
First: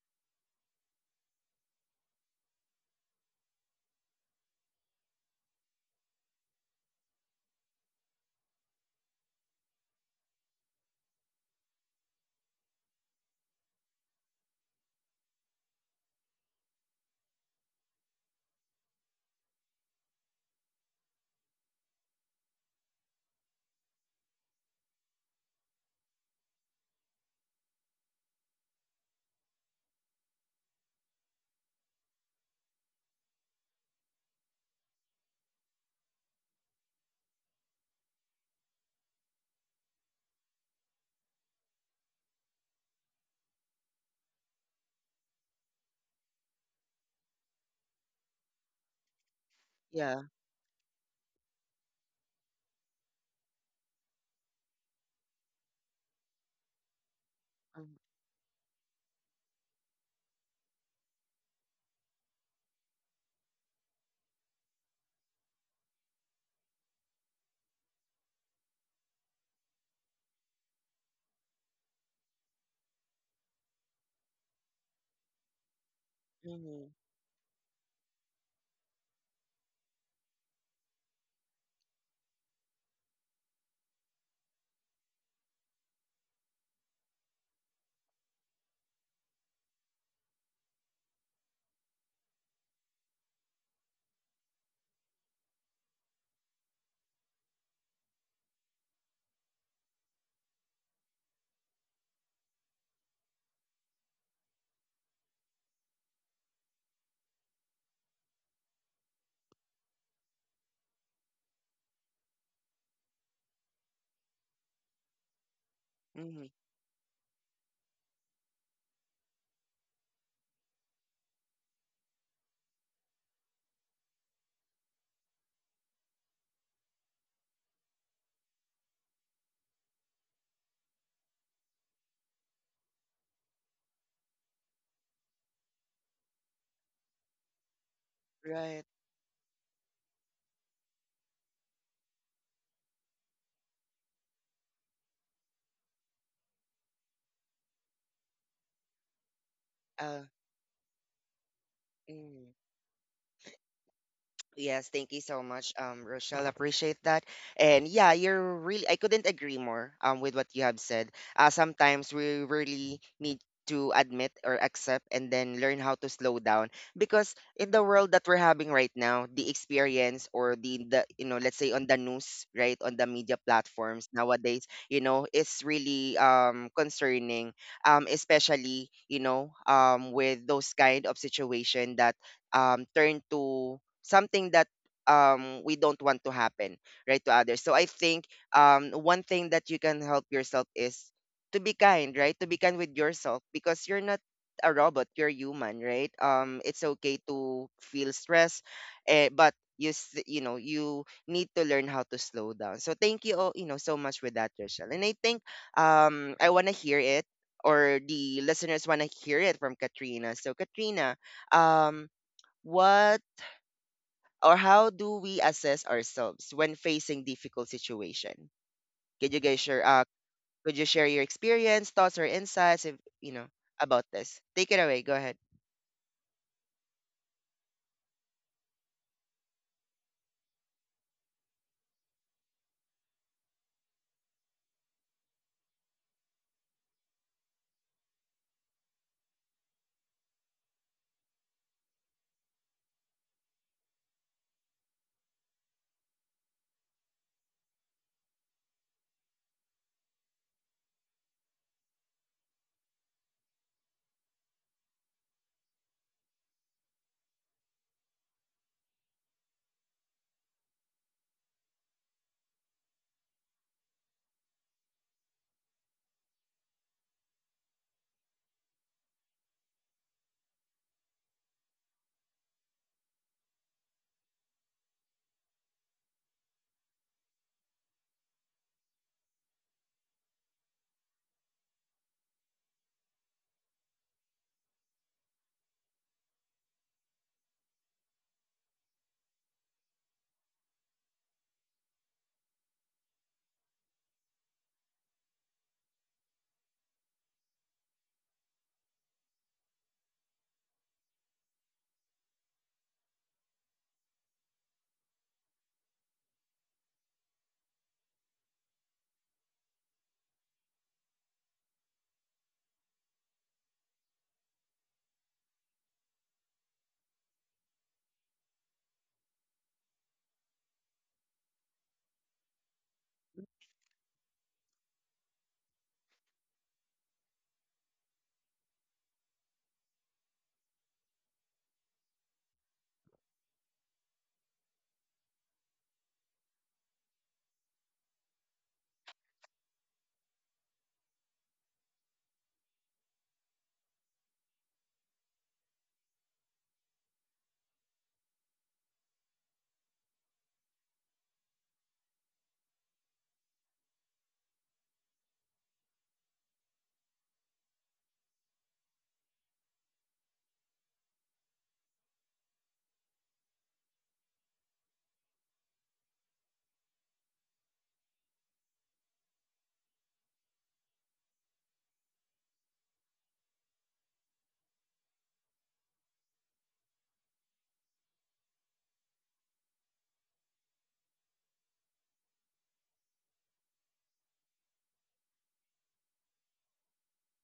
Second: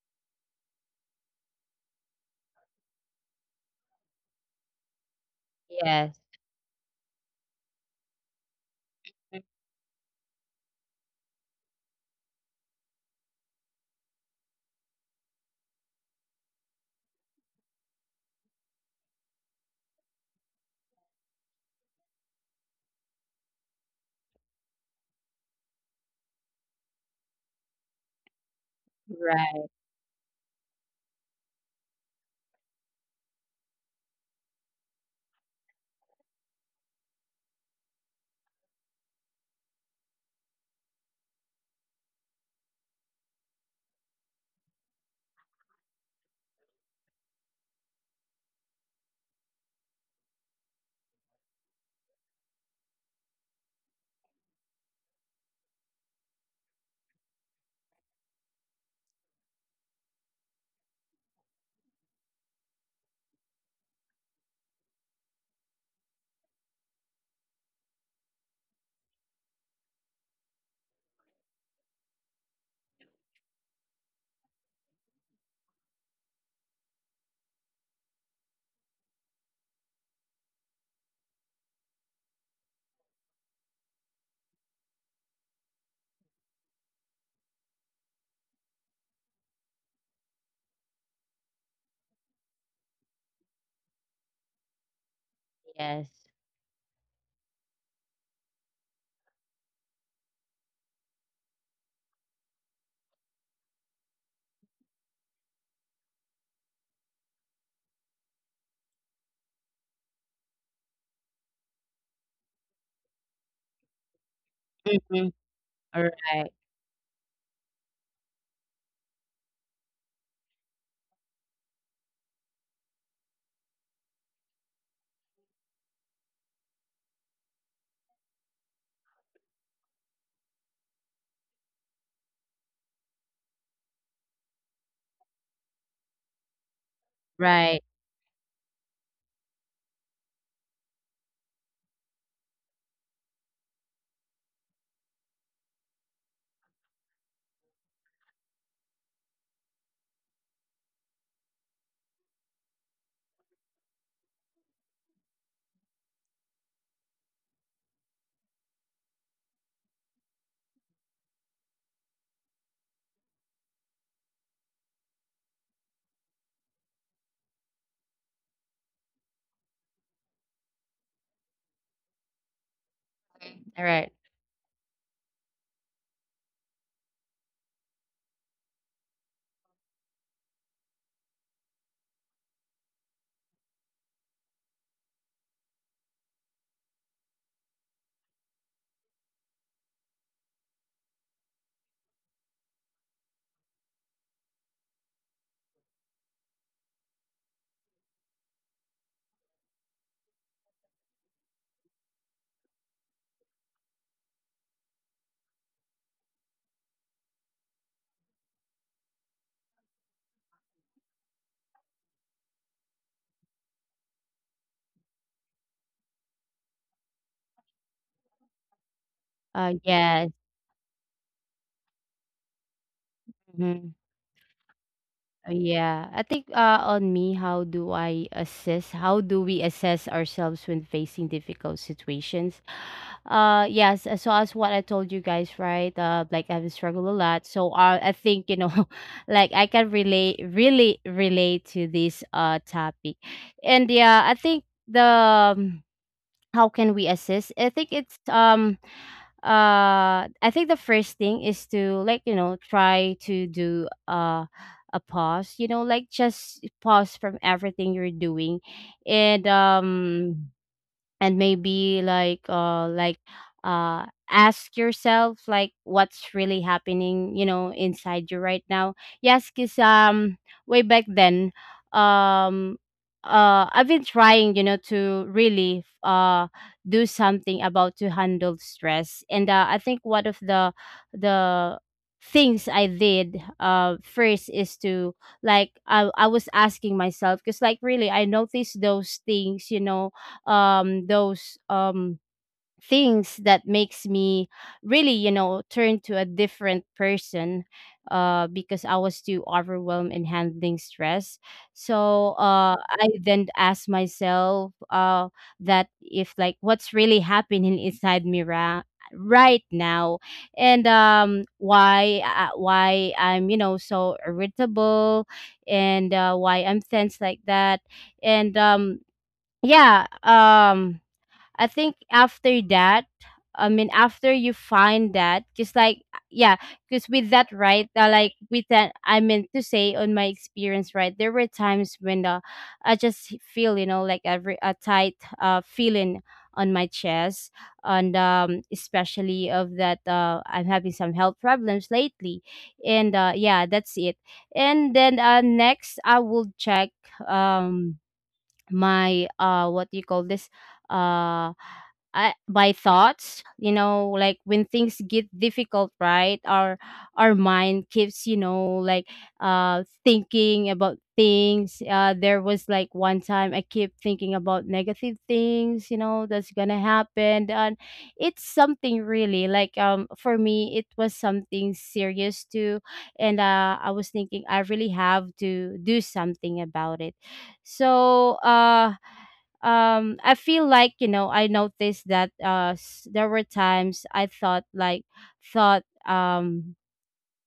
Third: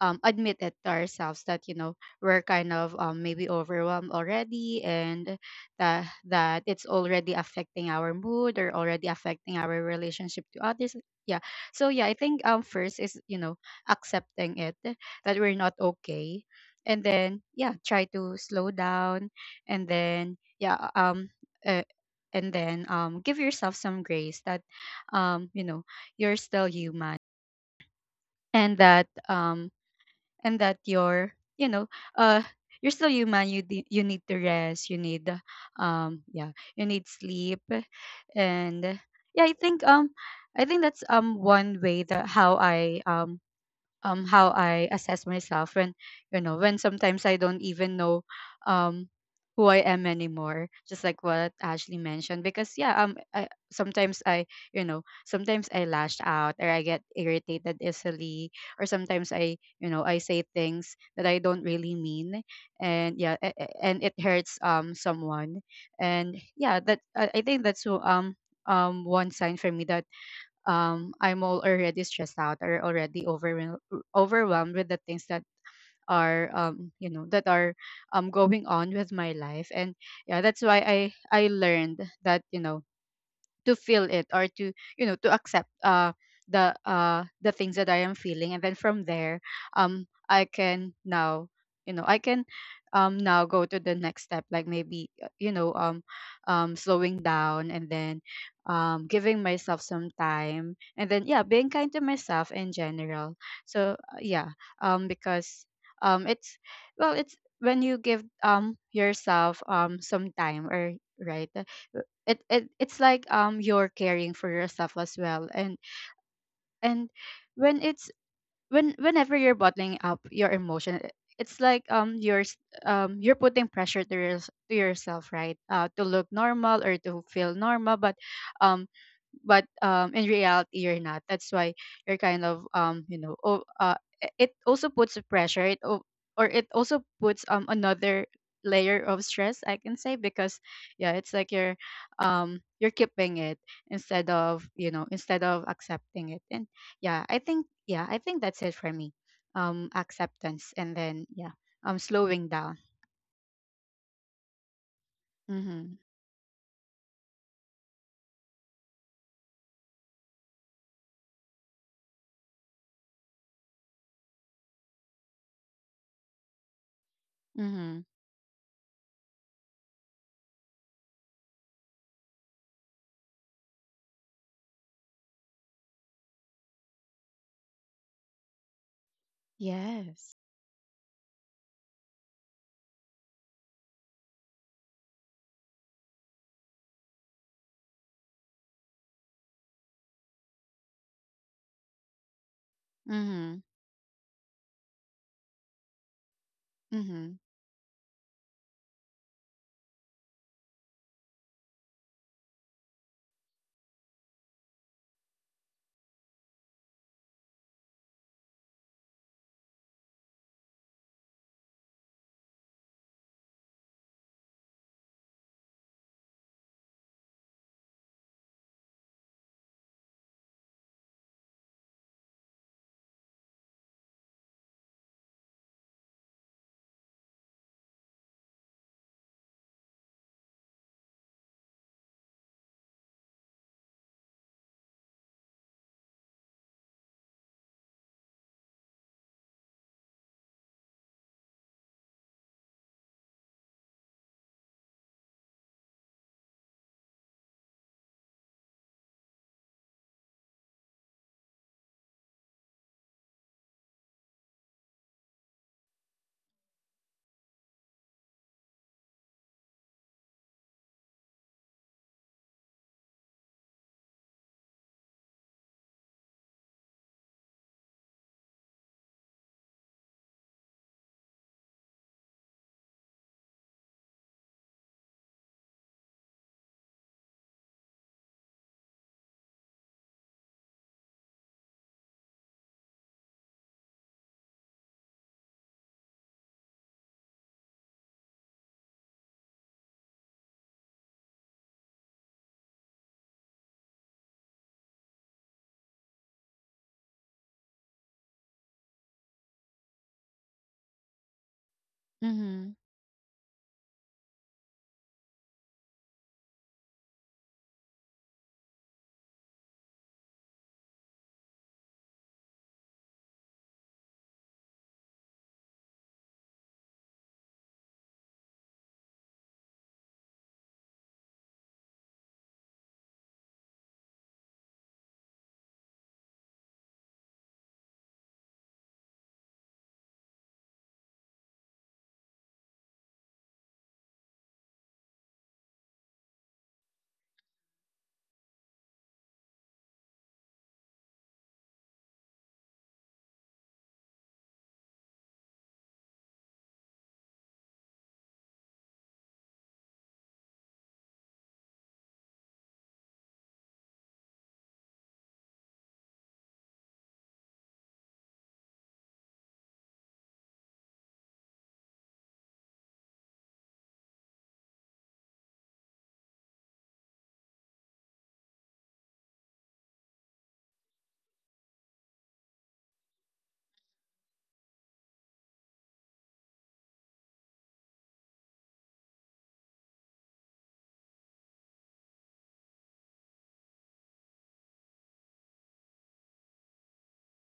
Speaker 2: admit it to ourselves that, you know, we're kind of, maybe overwhelmed already, and that,
Speaker 3: Yes.
Speaker 2: that it's already affecting our mood, or already affecting our relationship to others. Yeah. So yeah, I think first is, you know, accepting it, that we're not okay. And then yeah, try to slow down. And then uh, give yourself some grace, that you know, you're still human, and that
Speaker 3: Right.
Speaker 2: um and that you're, you know, uh you're still human, you you need to rest, you need um yeah you need sleep. And yeah, I think, I think that's one way that how I how I assess myself, when, you know, when sometimes I don't even know um, who I am
Speaker 1: Yeah.
Speaker 2: anymore. Just like what Ashley mentioned, because yeah, I, sometimes I, you know, sometimes I lash out, or I get irritated easily, or sometimes I, you know, I say things that I don't really mean, and yeah, and it hurts someone, and yeah, that I think that's so one sign for me, that I'm already stressed out, or already overwhelmed with the things that are,
Speaker 1: Mm-hmm.
Speaker 2: you know, that are going on with my life. And yeah, that's why I learned that, you know, to feel it, or to, you know, to accept the things that I am feeling, and then from there I can now, you know, I can now go to the next step, like, maybe, you know,
Speaker 3: Yes.
Speaker 2: slowing down, and then giving myself some time, and then yeah, being kind to myself in general. So yeah, because um it's it's, when you give yourself some time, or right, it it's like, you're caring for yourself as
Speaker 3: Mm-hmm.
Speaker 2: well. And
Speaker 3: All
Speaker 1: Mm-hmm.
Speaker 3: right.
Speaker 2: and when it's, when, whenever you're bottling up your emotion, it's like, you're you're putting pressure to, to yourself, right, to look normal, or to feel normal. But um in reality, you're not. That's why you're kind of, you know, it also puts a pressure, or it also puts
Speaker 3: Right.
Speaker 2: another
Speaker 1: Right.
Speaker 2: layer of stress, I can say, because yeah, it's like you're, you're keeping it, instead of, you know, instead of accepting it. And yeah, I think, yeah, I think that's it for me:
Speaker 1: Uh,
Speaker 2: acceptance, and then slowing down.
Speaker 1: Yes, thank you so much,
Speaker 2: Mhm.
Speaker 1: Rochelle. Appreciate that. And yeah, you're really, I couldn't agree more with what you have said. Sometimes we really need to admit or accept and then learn how to slow down, because in the
Speaker 2: Mhm.
Speaker 1: world that we're having right now, the experience or let's say on the news, right, on the media
Speaker 3: All
Speaker 1: platforms
Speaker 3: right.
Speaker 1: nowadays, it's really concerning, especially,
Speaker 2: Yes.
Speaker 1: with those kind of situation that turn to something that we don't want to happen, right, to others. So I think one thing that you can help yourself is to be kind, right, to be kind with yourself,
Speaker 2: Mhm.
Speaker 1: because you're not a robot, you're human, right? It's okay
Speaker 2: Mhm.
Speaker 1: to feel stress, but you s- you know you need to learn how to slow down. So thank you all, so much with that, Rachel. And I think I want to hear it, or the listeners want to hear it from Katrina. So Katrina, um, what or how do we assess ourselves when facing difficult situation? Could you guys share?
Speaker 3: Yes.
Speaker 1: Could you share your experience, thoughts, or insights, if you know
Speaker 3: Mhm.
Speaker 1: about this? Take it away, go ahead.
Speaker 3: Yeah, I think, on me, how do I assess? How do we assess ourselves when facing difficult situations? Yes. So, as what I told you guys, right? Like, I've struggled a lot. So, I think, you know, like, I can relate, really relate to this topic, and yeah, I think the, um, how can we assess? I think it's, I think the first thing is to, like, you know, try to do a pause, you know, like, just pause from everything you're doing, and um and maybe, like, ask yourself, like, what's really happening, you know, inside you right now. Yes, because, way back then, um I've been trying, you know, to really do something about to handle stress, and I think one of the things I did first is to, like, I was asking myself, because, like, really I noticed those things, you know, those things that makes me really, you know, turn to a different person, because I was too overwhelmed in handling stress. So,
Speaker 2: Mhm.
Speaker 3: I then asked myself, that if, like, what's really happening inside me, right now, and why, I'm, you know, so irritable, and, why I'm tense, like that. And yeah, I think after that, I mean, after you find that, because, like, yeah, because with that, right, like, with that, I meant to say on my experience, right, there were times when, I just feel, you know, like, every a tight feeling on my chest, and, especially of that, I'm having some health problems lately, and yeah, that's it. And then, next, I will check, um my, what do you call this, uh my thoughts. You know, like, when things get difficult, right, our mind keeps, you know, like, thinking about things. There was, like, one time I keep thinking about negative things, you know, that's gonna happen, and it's something really, like, for me it was something serious too. And I was thinking, I really have to do something about it. So, I feel like, you know, I noticed that, there were times I thought, like, thought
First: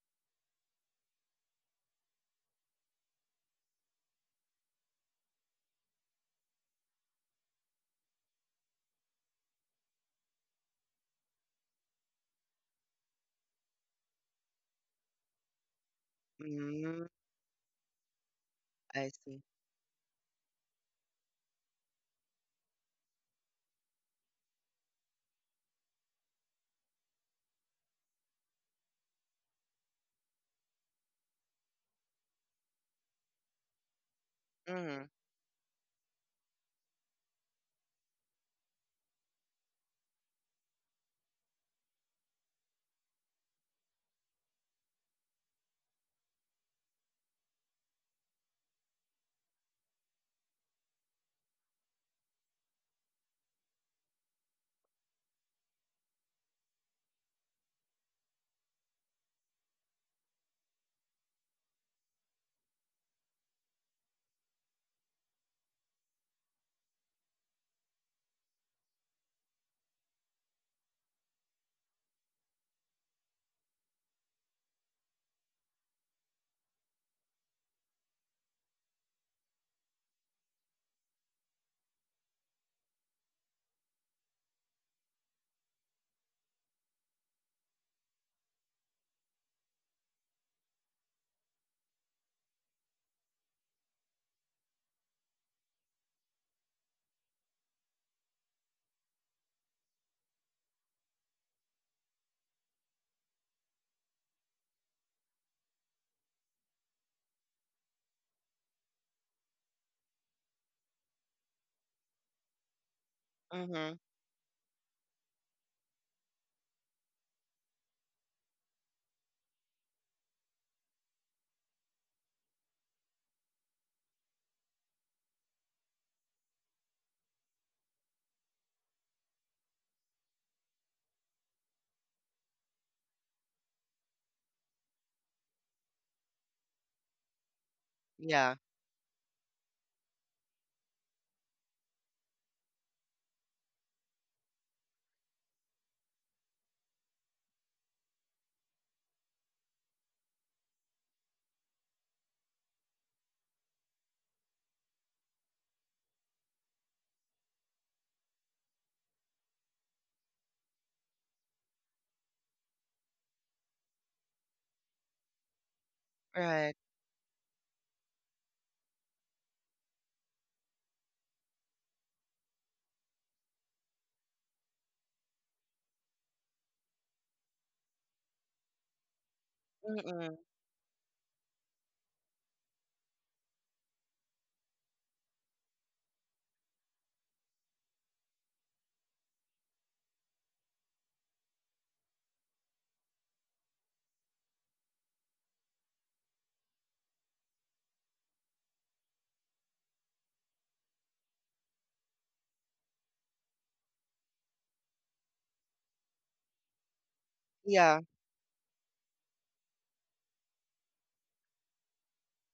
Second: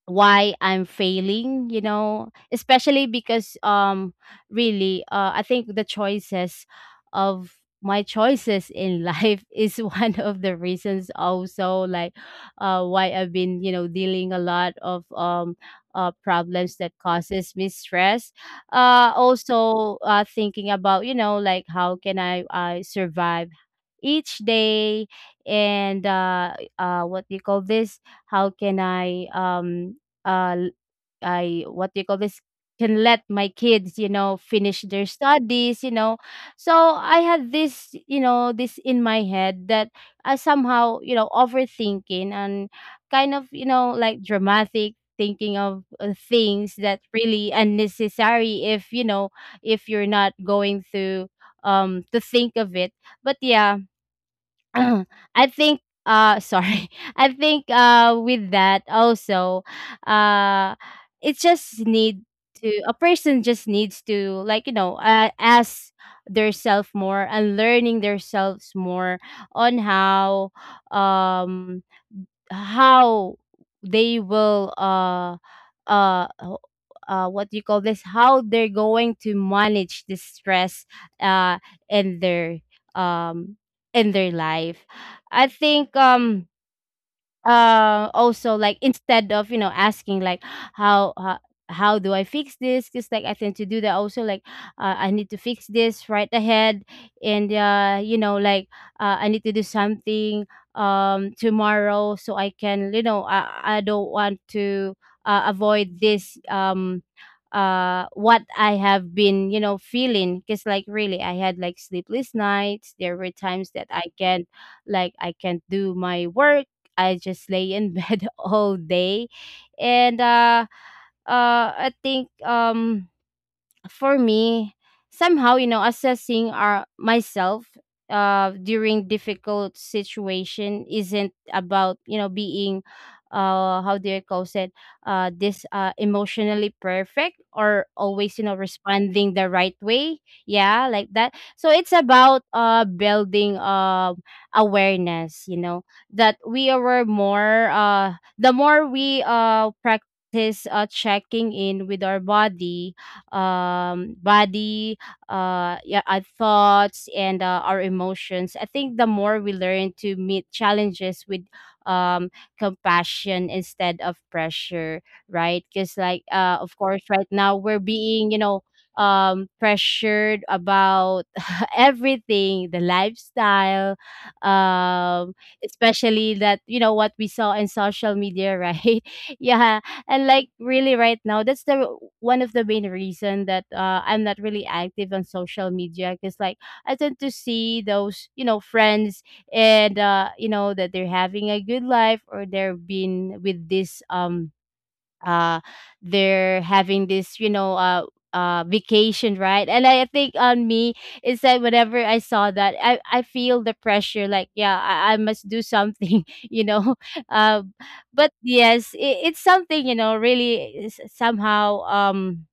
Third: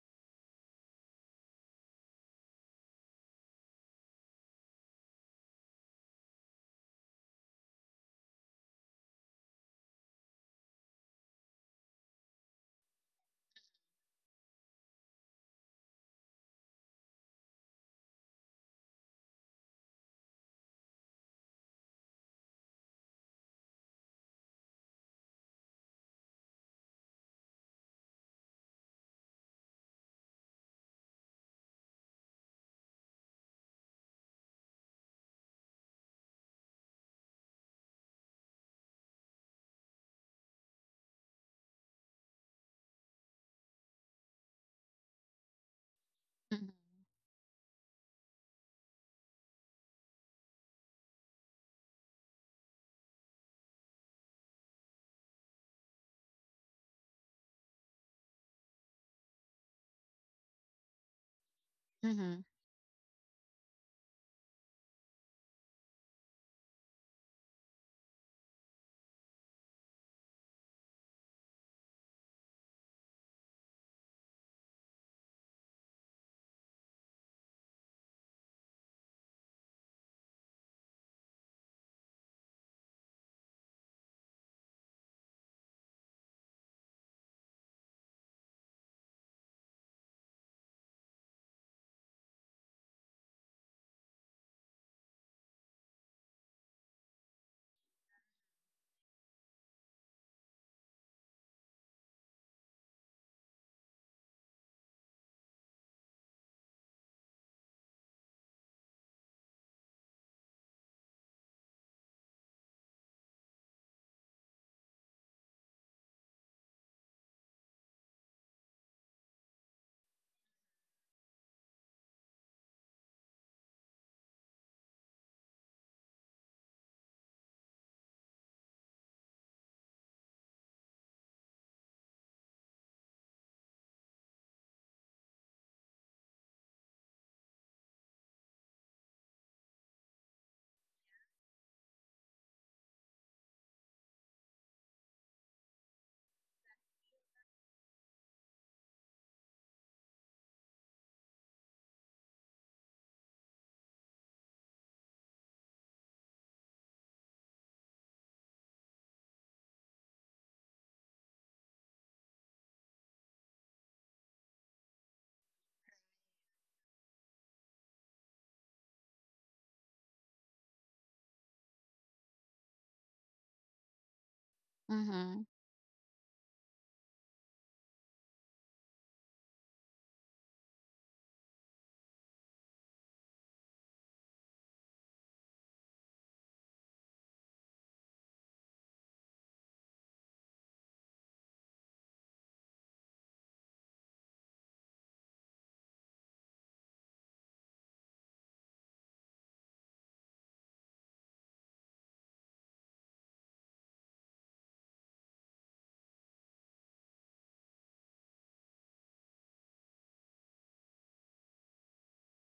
Speaker 3: why I'm failing, you know, especially because, really, I think the choices of my choices in life is one of the reasons also, like, why I've been, you know, dealing a lot of, problems that
Speaker 1: Mm,
Speaker 3: causes me stress.
Speaker 1: I see.
Speaker 3: Also, thinking about, you know, like, how can I survive each day, and, what do you call this, how can I, uh l- what do you call this, can let my kids, you know, finish their
Speaker 1: Mm,
Speaker 3: studies, you know. So I had this, you know, this in my head that I somehow, you know, overthinking, and kind of, you know, like, dramatic thinking of,
Speaker 2: Mhm.
Speaker 3: things that really unnecessary, if, you know, if you're not going to, to think of it. But yeah, I think, sorry. I think, with that also, uh it's just need
Speaker 2: Mhm.
Speaker 3: to a person just needs to, like, ask theirself more and learning themselves more on how, um how they will uh ho- what do you call this, how they're going to manage the stress uh in their, um in their life. I think, also, like, instead of, asking, like, how how, how do I fix this? Just like I tend to do that also, like, I need to fix this right ahead. And, I need to do something, tomorrow, so I can, I don't want to avoid this, what I have been, feeling. Because, like, really I had like sleepless nights. There were times that
Speaker 1: mm-hmm.
Speaker 3: I can't, like, I can't do my work. I just lay in bed all day. And I think, for me, somehow, you know, assessing our myself during difficult situation isn't about, you know, being, how do you call it, this emotionally perfect or always, you know,
Speaker 1: Yeah,
Speaker 3: responding the right way. Yeah, like that. So it's about building awareness, you know, that we are more, the more we practice checking in with our body, um, body, yeah, our thoughts and, our emotions. I think the more we learn to meet challenges with, um, compassion instead of pressure, right? Because, like, of
Speaker 1: right.
Speaker 3: course, right now we're being, you know, pressured about everything, the lifestyle, um
Speaker 2: Mhm.
Speaker 3: especially that, you know, what we saw in social media, right? Yeah. And,
Speaker 1: Mm-mm.
Speaker 3: like, really right now, that's the one of the main reason that I'm not really active on social media, because, like, I tend to see those, you know, friends. And, you know, that they're having a good life, or they're been with this, uh they're having this, you know, vacation, right? And I think on me is that whenever I saw that, I feel the pressure, like, yeah, I must do something, you know. uh
Speaker 1: Yeah,
Speaker 3: but yes, it's something, you know, really is somehow, um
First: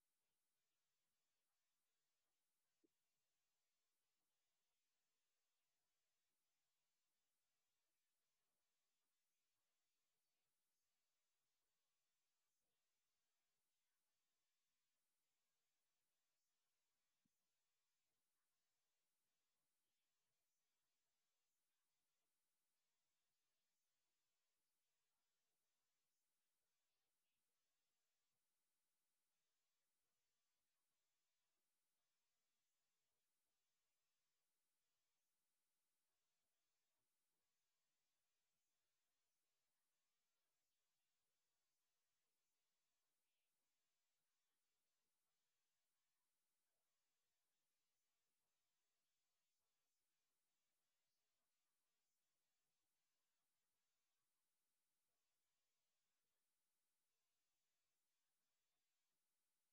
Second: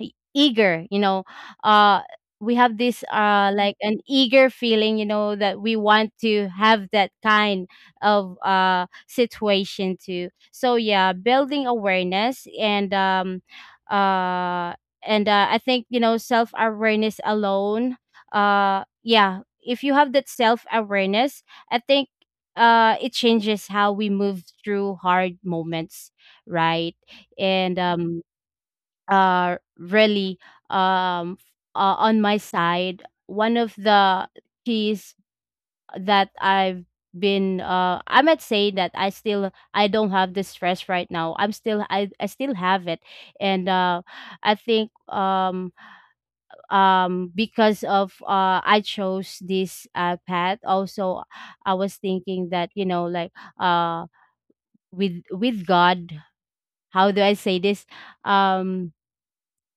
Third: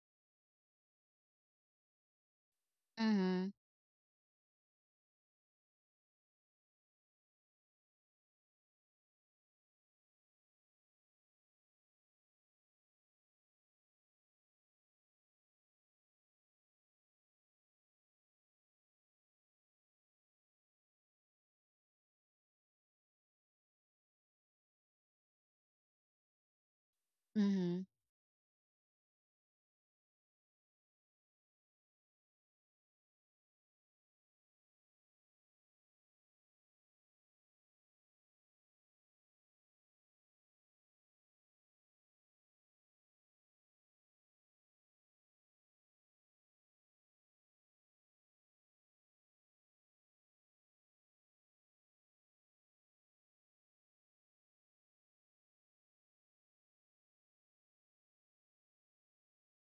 Speaker 3: e- eager, you know. uh we have this,
Speaker 2: Mhm.
Speaker 3: like, an eager feeling, you know, that we want to have that kind of situation too. So yeah, building awareness, and, uh I think, you know, self awareness alone. Yeah, if you have that self awareness, I think it changes how we move through hard moments, right? And,
Speaker 2: Mhm.
Speaker 3: really, um on my side, one of the keys that I've been, I might say that I still, I don't have the stress right now, I'm still, I still have it. And, I think, because of, I chose this path also. I was thinking that, you know, like, uh with God, how do I say this, um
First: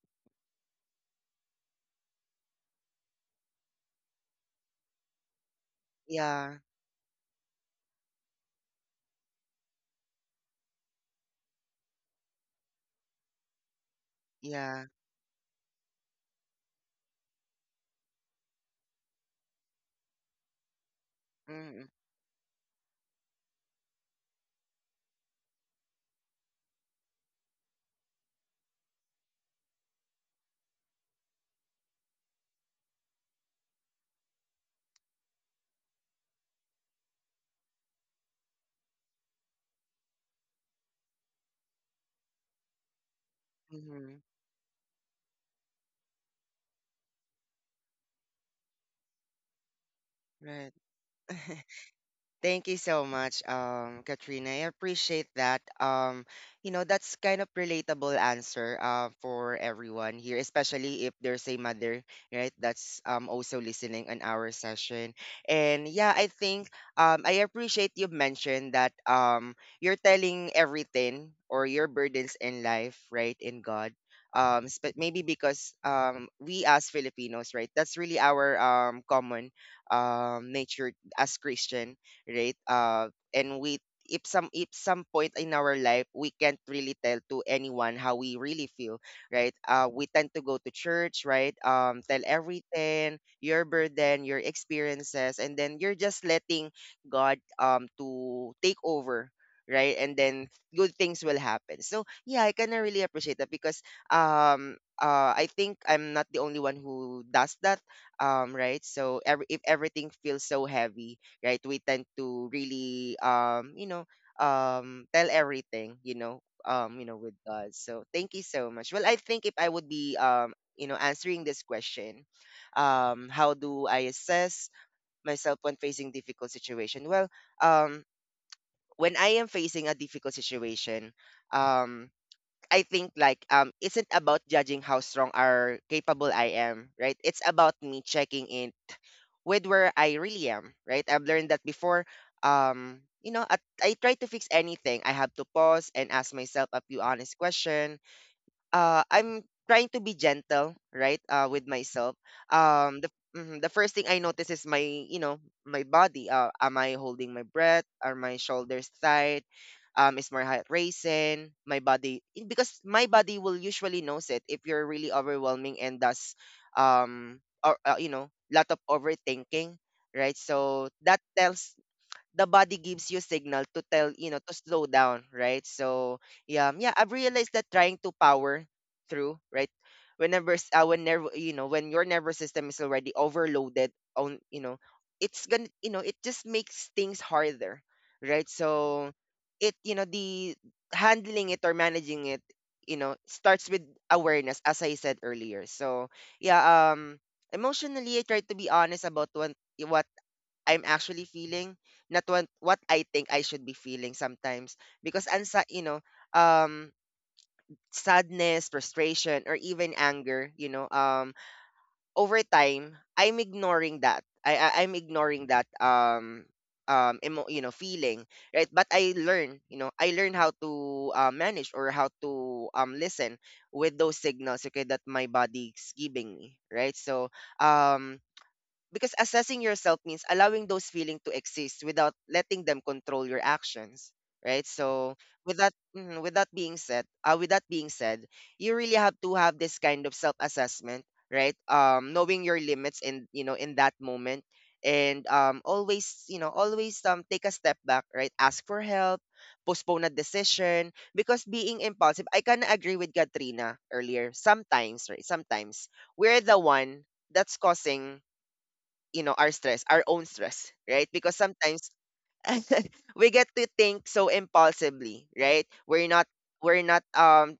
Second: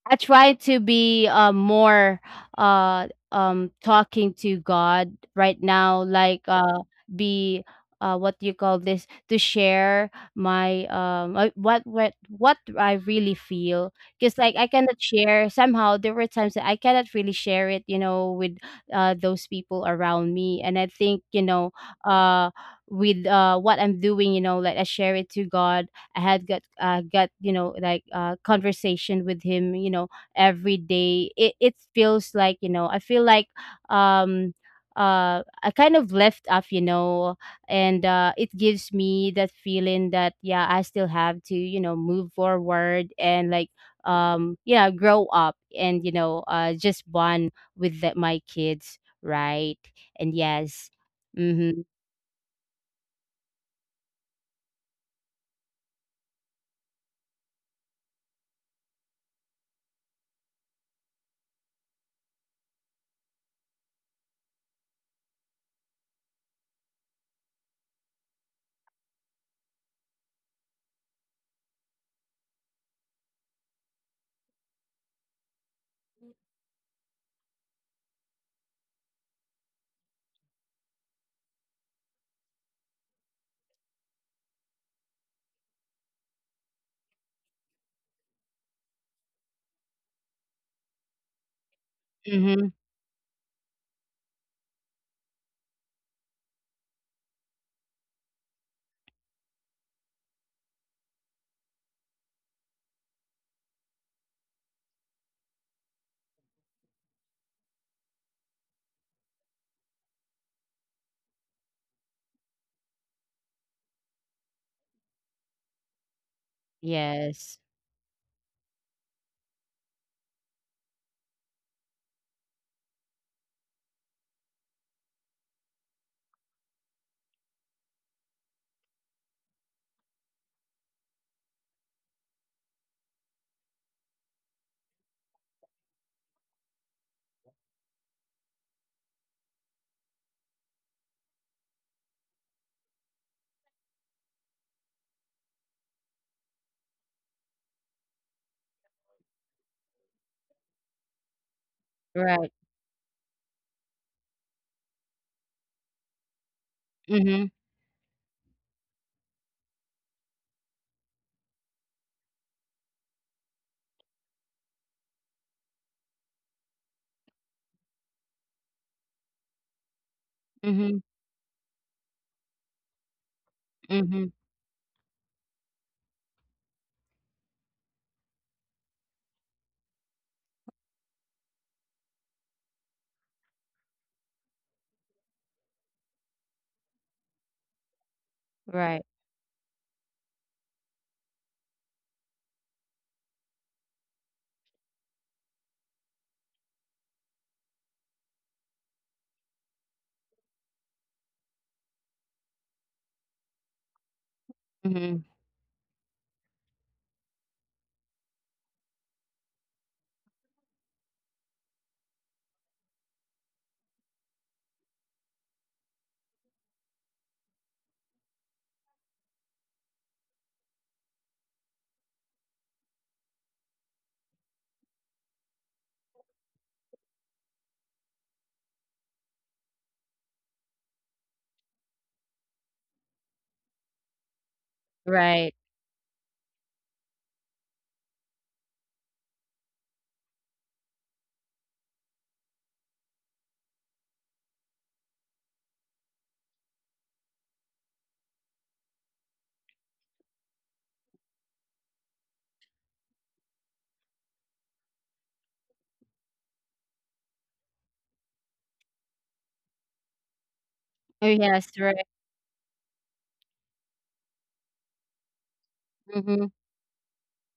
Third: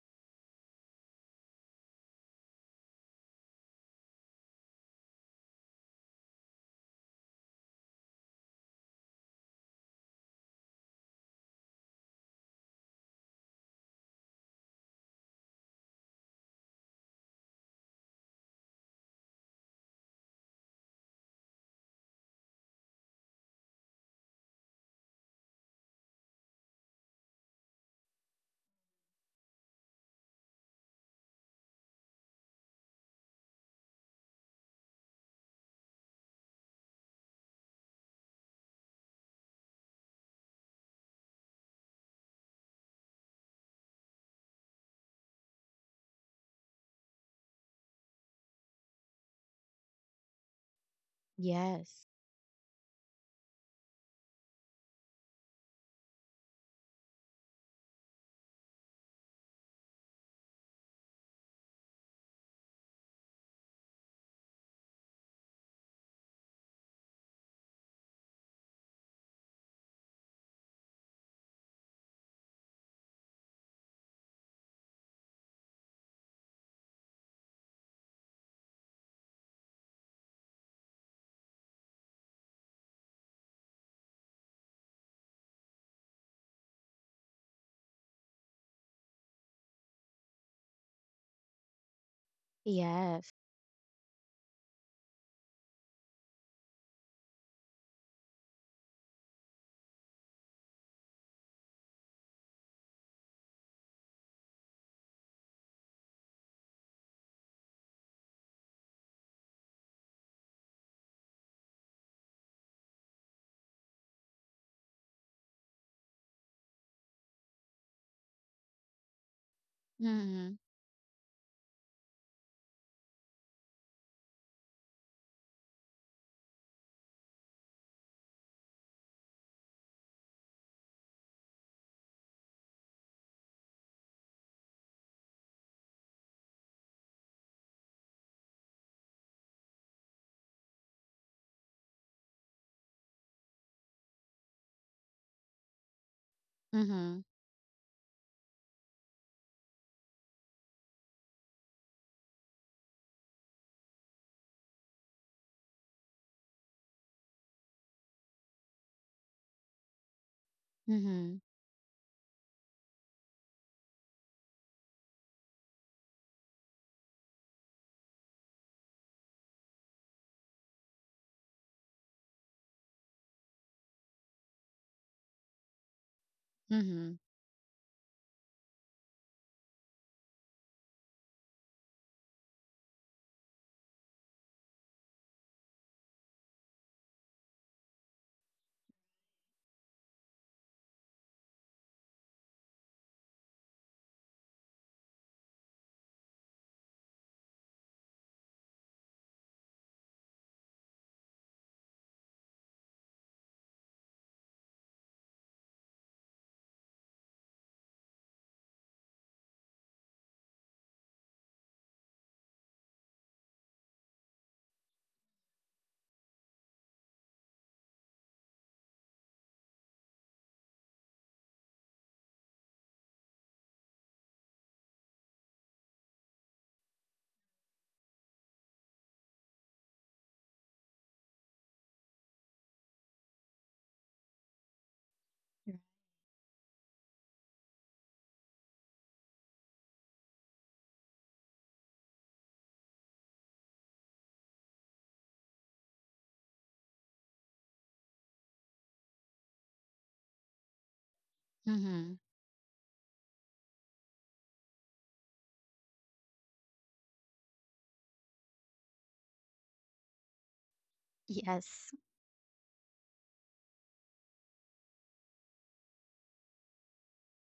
Speaker 3: I try to be, more, talking to God right now, like,
Speaker 1: yeah,
Speaker 3: be, what do you call this, to share my, what what I really feel. Because, like, I
Speaker 1: yeah.
Speaker 3: cannot share, somehow there were times that I cannot really share it, you know, with those people around me. And I think, you know,
Speaker 1: Mm-mm.
Speaker 3: uh with what I'm doing, you know, like, I share it to God. I had got, got, you know, like, conversation with him, you know, every day. It feels like, you know, I feel like, um I kind of left off, you know. And, it gives me that feeling that yeah, I still have to, you know, move forward, and, like,
Speaker 1: Mm-hmm.
Speaker 3: yeah, grow up, and, you know, just bond with my kids, right? And
Speaker 1: Right.
Speaker 3: yes. Mm-hmm.
Speaker 2: Yes.
Speaker 1: Thank you so much, Katrina. I appreciate that. You know, that's kind of relatable answer for everyone here, especially if there's a mother, right, that's also listening on our session. And yeah, I think I appreciate you mentioned that you're telling everything or your burdens in life, right, in God. But maybe because we as Filipinos, right, that's really our common nature as Christian, right? And we, if some, if some point in our life we can't really tell to anyone how we really feel, right, we tend to go to church, right, tell
Speaker 3: Mm-hmm.
Speaker 1: everything,
Speaker 2: Yes.
Speaker 1: your burden, your experiences, and then you're just letting God to take over, right? And then good things will happen. So yeah, I kind of really appreciate that, because um I think I'm not the only one who does that, right? So every, if everything feels so heavy, right? We tend to really tell everything, with
Speaker 3: Yes.
Speaker 1: God. So thank you so much. Well, I think if I would be
Speaker 2: Mhm.
Speaker 1: answering this question, how do I assess myself when facing difficult situation? Well, um when I am facing a difficult situation, um I think like isn't about judging how strong or capable I am, right? It's about me checking in with where I really am, right? I've learned that before. At, I try to fix anything. I have to pause and ask myself a few
Speaker 2: Mhm.
Speaker 1: honest questions. I'm trying to be gentle, right, with myself.
Speaker 3: Right.
Speaker 1: Um, the mhm, the first thing I notice is my, my body. Am I holding my
Speaker 3: Mm-hmm.
Speaker 1: breath? Are my shoulders tight? Is my heart
Speaker 2: Mhm.
Speaker 1: racing? My body, because my body will usually knows it if you're really overwhelming and does, or lot of overthinking, right? So
Speaker 3: Mm-hmm.
Speaker 1: that tells, the body gives you signal to tell
Speaker 3: Mm-hmm.
Speaker 1: to slow down, right? So yeah, yeah, I've
Speaker 2: Mhm.
Speaker 1: realized that trying to power through, right, whenever when your nervous system is already overloaded on, it's gonna, it just makes things harder, right?
Speaker 3: Right.
Speaker 1: So it, the handling it or managing it, starts with awareness, as I said earlier. So yeah, emotionally I try to be honest about what I'm actually feeling, not what, what I think I should be feeling sometimes.
Speaker 3: Mhm.
Speaker 1: Because ansa, um sadness, frustration, or even anger, over time, I'm ignoring that. I I'm ignoring that emo, you know feeling, right? But I learn, I learn how to, manage or how to listen with those signals, okay, that my body's giving me, right? So um because assessing yourself means allowing those feelings to exist without letting them control your actions, right? So
Speaker 3: Right.
Speaker 1: with that, with that being said, you really have to have this kind of self-assessment, right? Knowing your limits in, in that moment, and always, always take a step back, right? Ask for help, postpone a decision, because being
Speaker 2: Mhm.
Speaker 1: impulsive, I kind of agree with Katrina earlier. Sometimes, right? Sometimes we're the one that's causing, our stress, our own stress, right?
Speaker 3: Oh,
Speaker 1: Because
Speaker 3: yes,
Speaker 1: sometimes
Speaker 2: Yes.
Speaker 3: right.
Speaker 1: we get to think so impulsively, right? We're not,
Speaker 3: Mhm.
Speaker 1: we're not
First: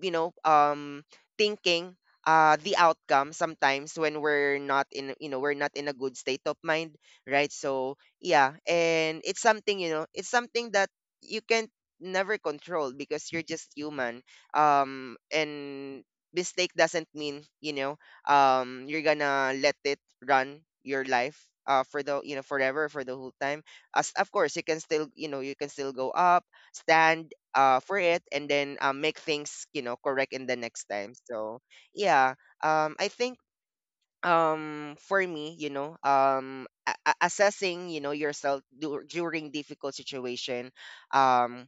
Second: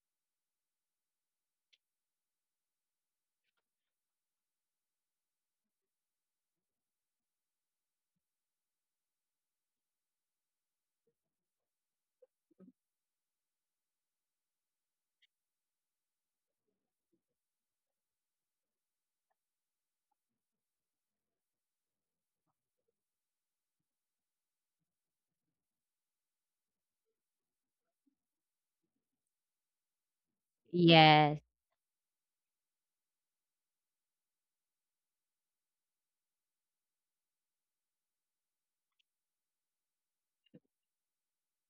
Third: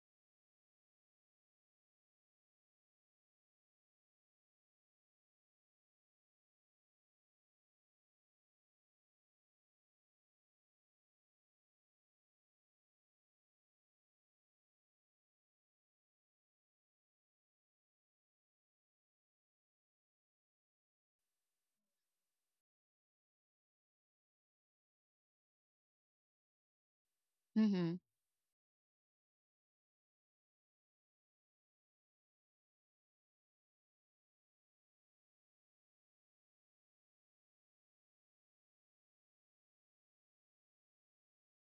Speaker 1: you know um thinking the outcome sometimes when we're not in, we're not in a good state of mind, right? So yeah, and it's something, it's something that you can never control, because you're just human. And mistake doesn't mean, you're gonna let it run your life for the, forever, for the whole time. As of course you can still, you can still go up, stand
Speaker 2: Mhm.
Speaker 1: for it, and then make things, correct in the next time.
Speaker 3: Yes.
Speaker 1: So yeah, I think for me, assessing, yourself during difficult situation, um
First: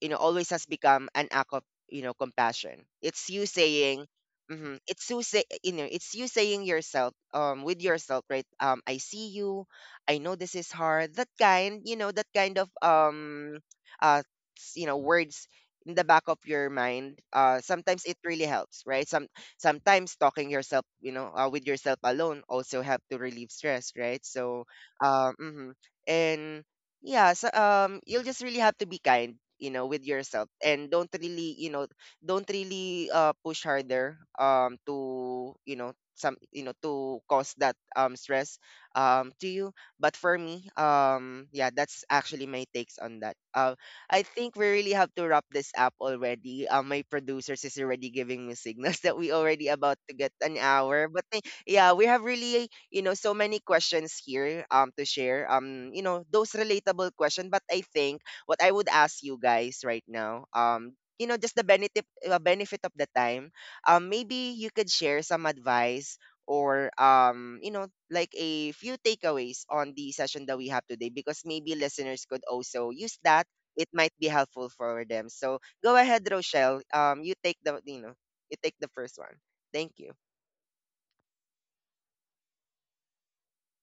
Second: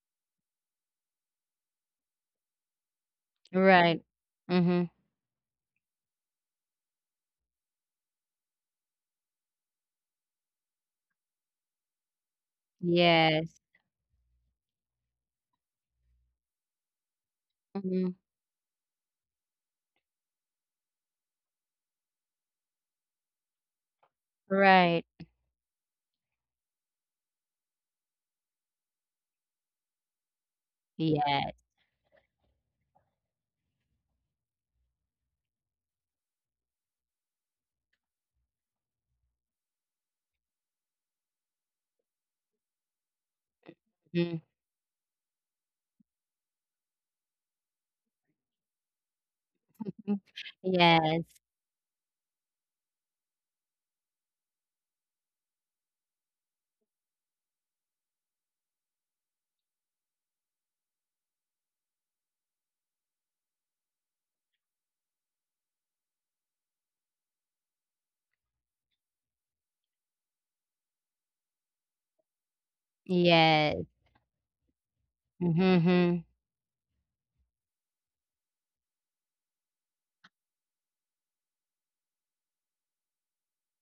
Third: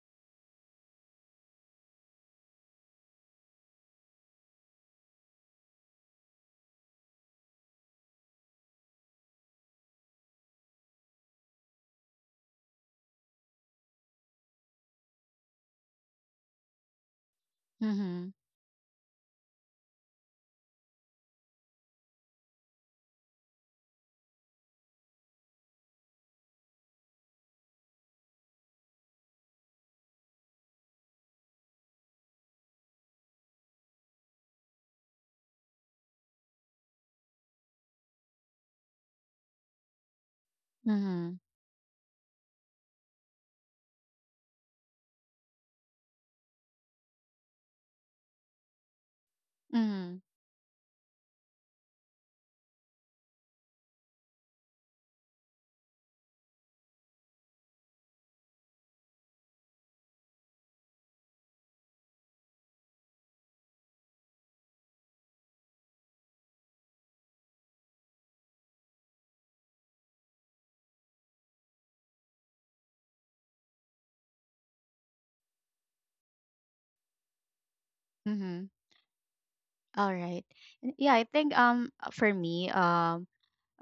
Speaker 1: you know, always has become an act of, compassion. It's you
Speaker 3: Right.
Speaker 1: saying,
Speaker 3: Mhm.
Speaker 1: it's you saying yourself, with yourself, right? Um, I see you, I know this is hard. That kind, that kind of
Speaker 3: Yes.
Speaker 1: uh words in the back of your mind, sometimes
Speaker 3: Mhm.
Speaker 1: it
Speaker 2: Mhm.
Speaker 1: really helps, right? Some, sometimes talking yourself, with yourself alone also help to relieve stress, right? So
Speaker 3: Right.
Speaker 1: mhm. And yeah, so you'll just really have to be kind, with yourself, and don't
Speaker 3: Yes.
Speaker 1: really, don't really push harder to, you know, some you know to cause that stress to you. But for me,
Speaker 2: Mhm.
Speaker 1: yeah, that's actually my takes on that. I
Speaker 3: Mhm.
Speaker 1: think we really have to wrap this up already. My producers is already giving me signals that we already about to
Speaker 2: Mhm.
Speaker 1: get an hour. But
Speaker 3: Yes.
Speaker 1: yeah, we have really, so many questions here to share. Those relatable questions. But I think what I would ask you guys right now, just the benefit benefit of the time. Maybe you could share some advice or, like a few takeaways on the session that we have today, because maybe listeners could also use that.
Speaker 3: Yes.
Speaker 1: It might be helpful for them. So go
Speaker 3: Mhm.
Speaker 1: ahead, Rochelle. You
Speaker 2: Mhm.
Speaker 1: take the first one. Thank
Speaker 2: All
Speaker 1: you.
Speaker 2: right. And yeah, I think for me, um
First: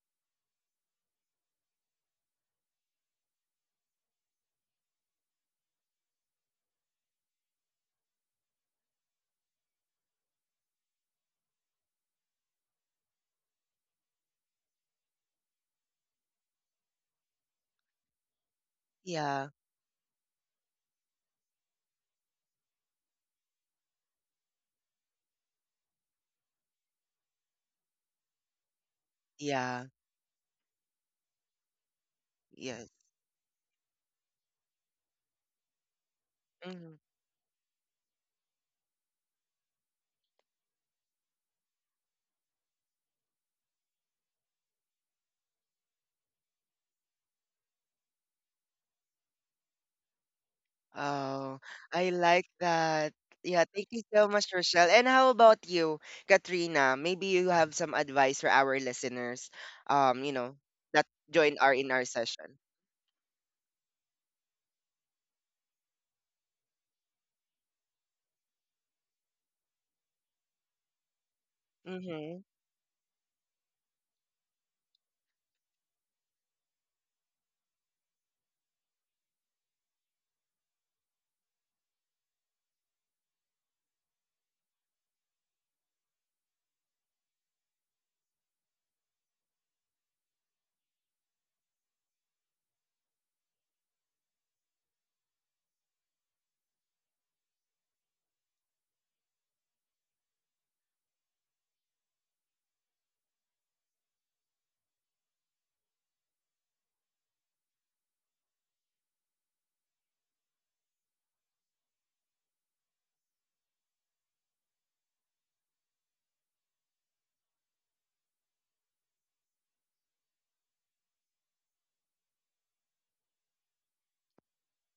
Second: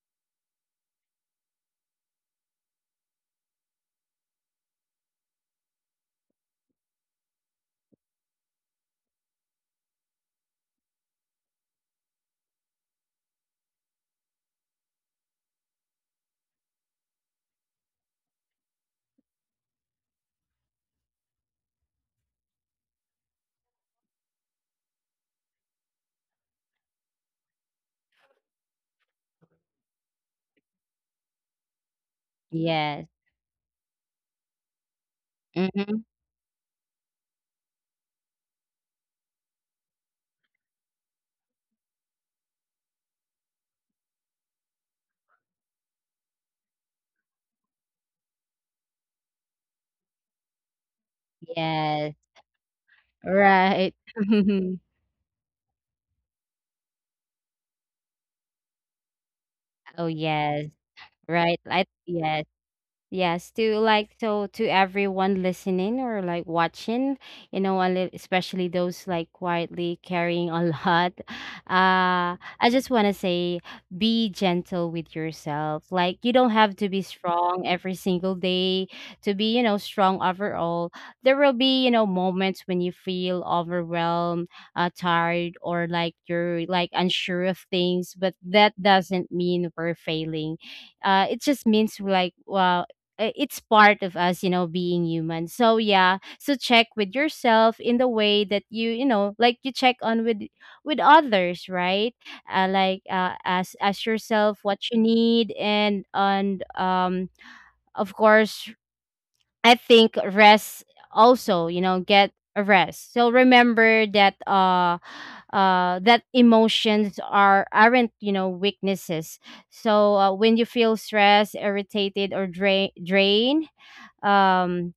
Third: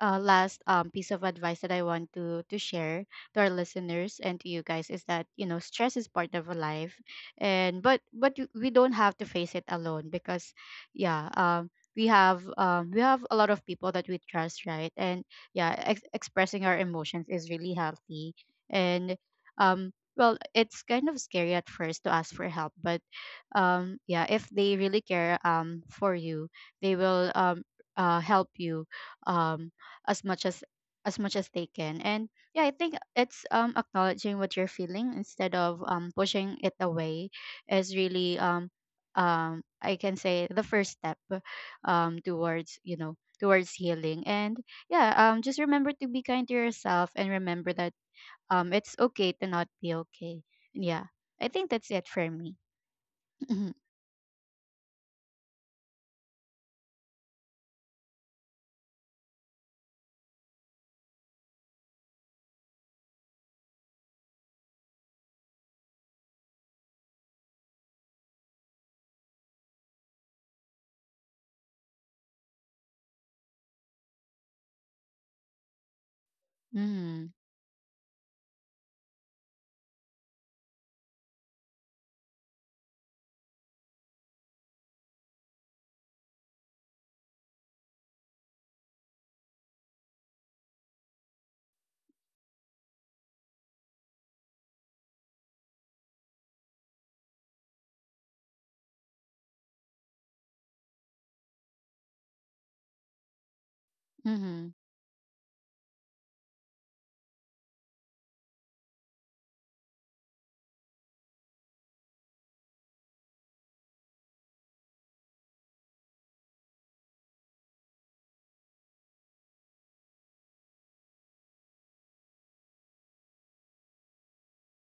Speaker 2: uh, last piece of advice that I want to share to our listeners and to you guys, is that, you know, stress is part of life, and but we don't have to face it alone, because yeah, we have a lot of people that we trust, right? And yeah, expressing our emotions is really healthy, and
Speaker 1: Yeah.
Speaker 2: um, well, it's kind of scary at first to ask for help, but yeah, if they really care for you, they will help you um
Speaker 1: Yeah.
Speaker 2: as much as as much as they can. And yeah, I
Speaker 1: Yes.
Speaker 2: think
Speaker 3: Yes.
Speaker 2: it's acknowledging what you're feeling, instead of
Speaker 3: Mhm.
Speaker 2: pushing it
Speaker 1: Mhm.
Speaker 2: away, is really I can say the first step towards, you know, towards healing. And yeah, just remember to be kind to yourself, and remember that it's okay to not be okay. Yeah, I
Speaker 1: Oh,
Speaker 2: think that's it
Speaker 1: I
Speaker 3: Yes.
Speaker 2: for
Speaker 1: like
Speaker 2: me.
Speaker 1: that. Yeah,
Speaker 2: Mhm.
Speaker 1: thank
Speaker 3: Right.
Speaker 1: you so much, Rochelle. And how about you, Katrina? Maybe you have some advice for our listeners,
Speaker 3: Oh,
Speaker 1: um, you know,
Speaker 3: yes.
Speaker 1: that join
Speaker 3: Right.
Speaker 1: our
Speaker 3: I
Speaker 1: in our
Speaker 3: Yes.
Speaker 1: session.
Speaker 3: Yes, to, like, so, to everyone listening or, like, watching, you know, especially those, like, quietly carrying a lot.
Speaker 1: Mm-hmm.
Speaker 3: I just want to say, be gentle with yourself. Like, you don't have to be
Speaker 2: Mhm.
Speaker 3: strong every single day to be, you know, strong overall. There will be, you know, moments when you feel overwhelmed, tired, or, like, you're, like, unsure of things, but that doesn't mean we're failing. It just means, like, well, it's part of us, you know, being human. So yeah, so check with yourself in the way that you know, like, you check on with others, right? Like, ask yourself
Speaker 2: Mhm.
Speaker 3: what you need. And, of course, I think rest also, you know, get a rest. So remember that that emotions aren't, you know, weaknesses. So, when you feel stressed, irritated, or drained, um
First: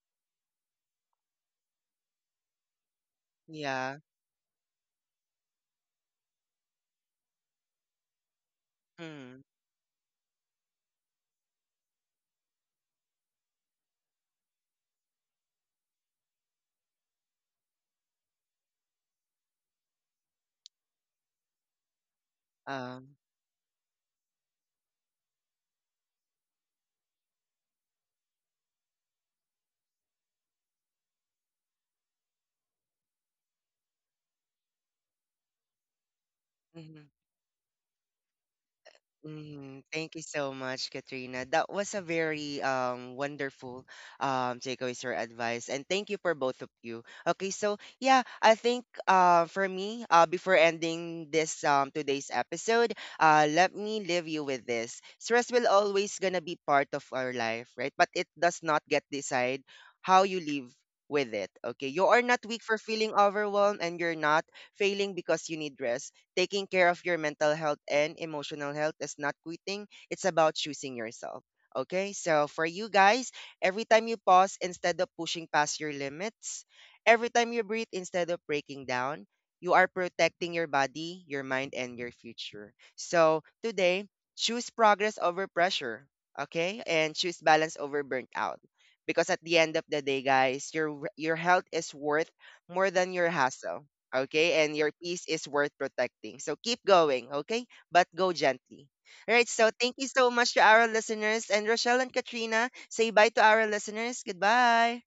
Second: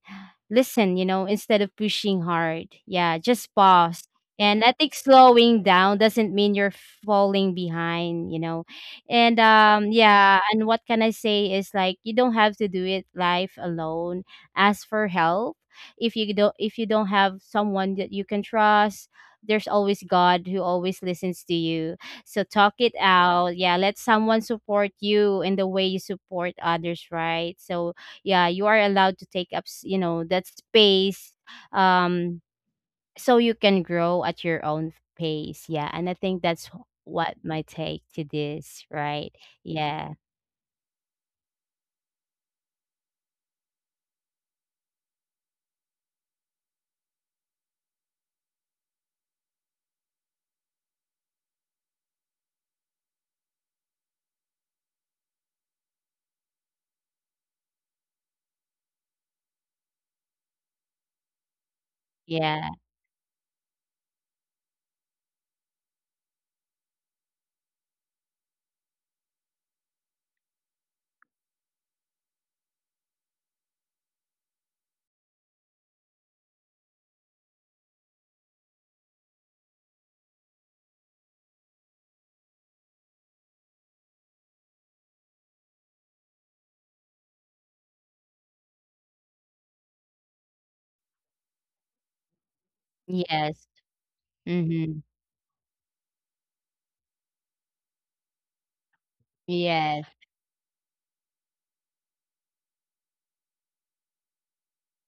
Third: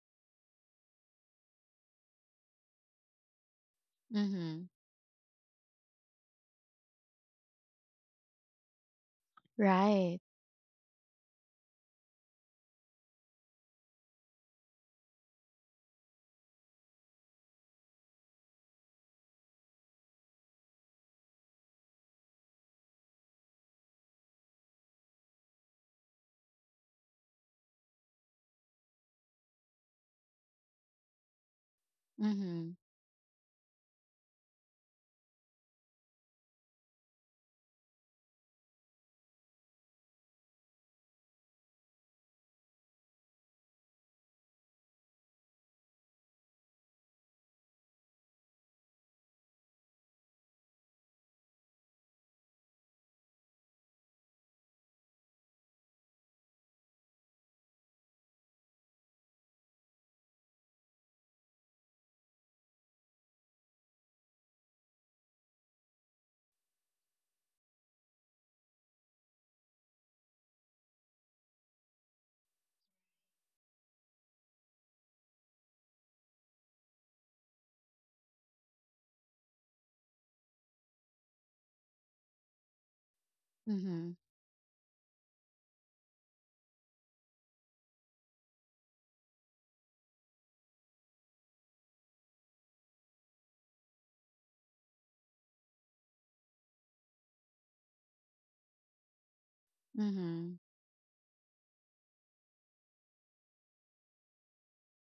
Speaker 3: listen, you know, instead of pushing hard. Yeah, just
Speaker 1: Yeah.
Speaker 3: pause. And
Speaker 2: Mhm.
Speaker 3: I think slowing down doesn't mean you're falling behind, you know. And,
Speaker 1: Mm-hmm.
Speaker 2: Right.
Speaker 3: yeah, and what can I say is, like, you don't have to do it life alone. Ask for help. If you don't have someone that you can trust, there's always God who always listens to you. So talk it
Speaker 1: Um,
Speaker 3: out. Yeah, let someone support you in the way you support others, right? So yeah, you are allowed to take up, you know, that space, um
Speaker 2: Mhm.
Speaker 3: so you can grow at your own pace. Yeah. And I think that's
Speaker 1: mhm.
Speaker 3: what my take to this, right?
Speaker 1: Mhm.
Speaker 3: Yeah.
Speaker 1: Thank you so much, Katrina. That was a very wonderful takeaways or advice, and thank you for both of you. Okay, so yeah, I think for me before ending this today's episode, let me leave you with this. Stress will always gonna be part of our life, right? But it does not get decide how you live with it. Okay, you are not weak
Speaker 3: Yeah.
Speaker 1: for feeling overwhelmed, and you're not failing because you need rest. Taking care of your mental health and emotional health is not quitting, it's about choosing yourself. Okay, so for you guys, every time you pause instead of pushing past your limits, every time you breathe instead of breaking down, you are protecting your body, your mind, and your future. So today,
Speaker 2: Mhm.
Speaker 1: choose progress over pressure, okay? And choose balance over burnt out. Because at the end of the day, guys, your health is worth more than your
Speaker 3: Yes.
Speaker 1: hassle, okay? And your
Speaker 3: Mm-hmm.
Speaker 1: peace is worth protecting. So keep going, okay? But go gently. All right, so thank
Speaker 3: Yes.
Speaker 1: you so much
Speaker 2: Mhm.
Speaker 1: to our listeners. And Rochelle and Katrina, say bye to our listeners. Goodbye.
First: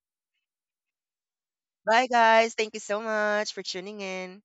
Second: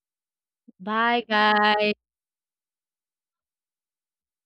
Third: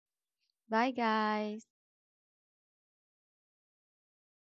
Speaker 2: Bye,
Speaker 3: Bye,
Speaker 2: guys.
Speaker 3: guys.
Speaker 1: Bye, guys. Thank you so much for tuning in.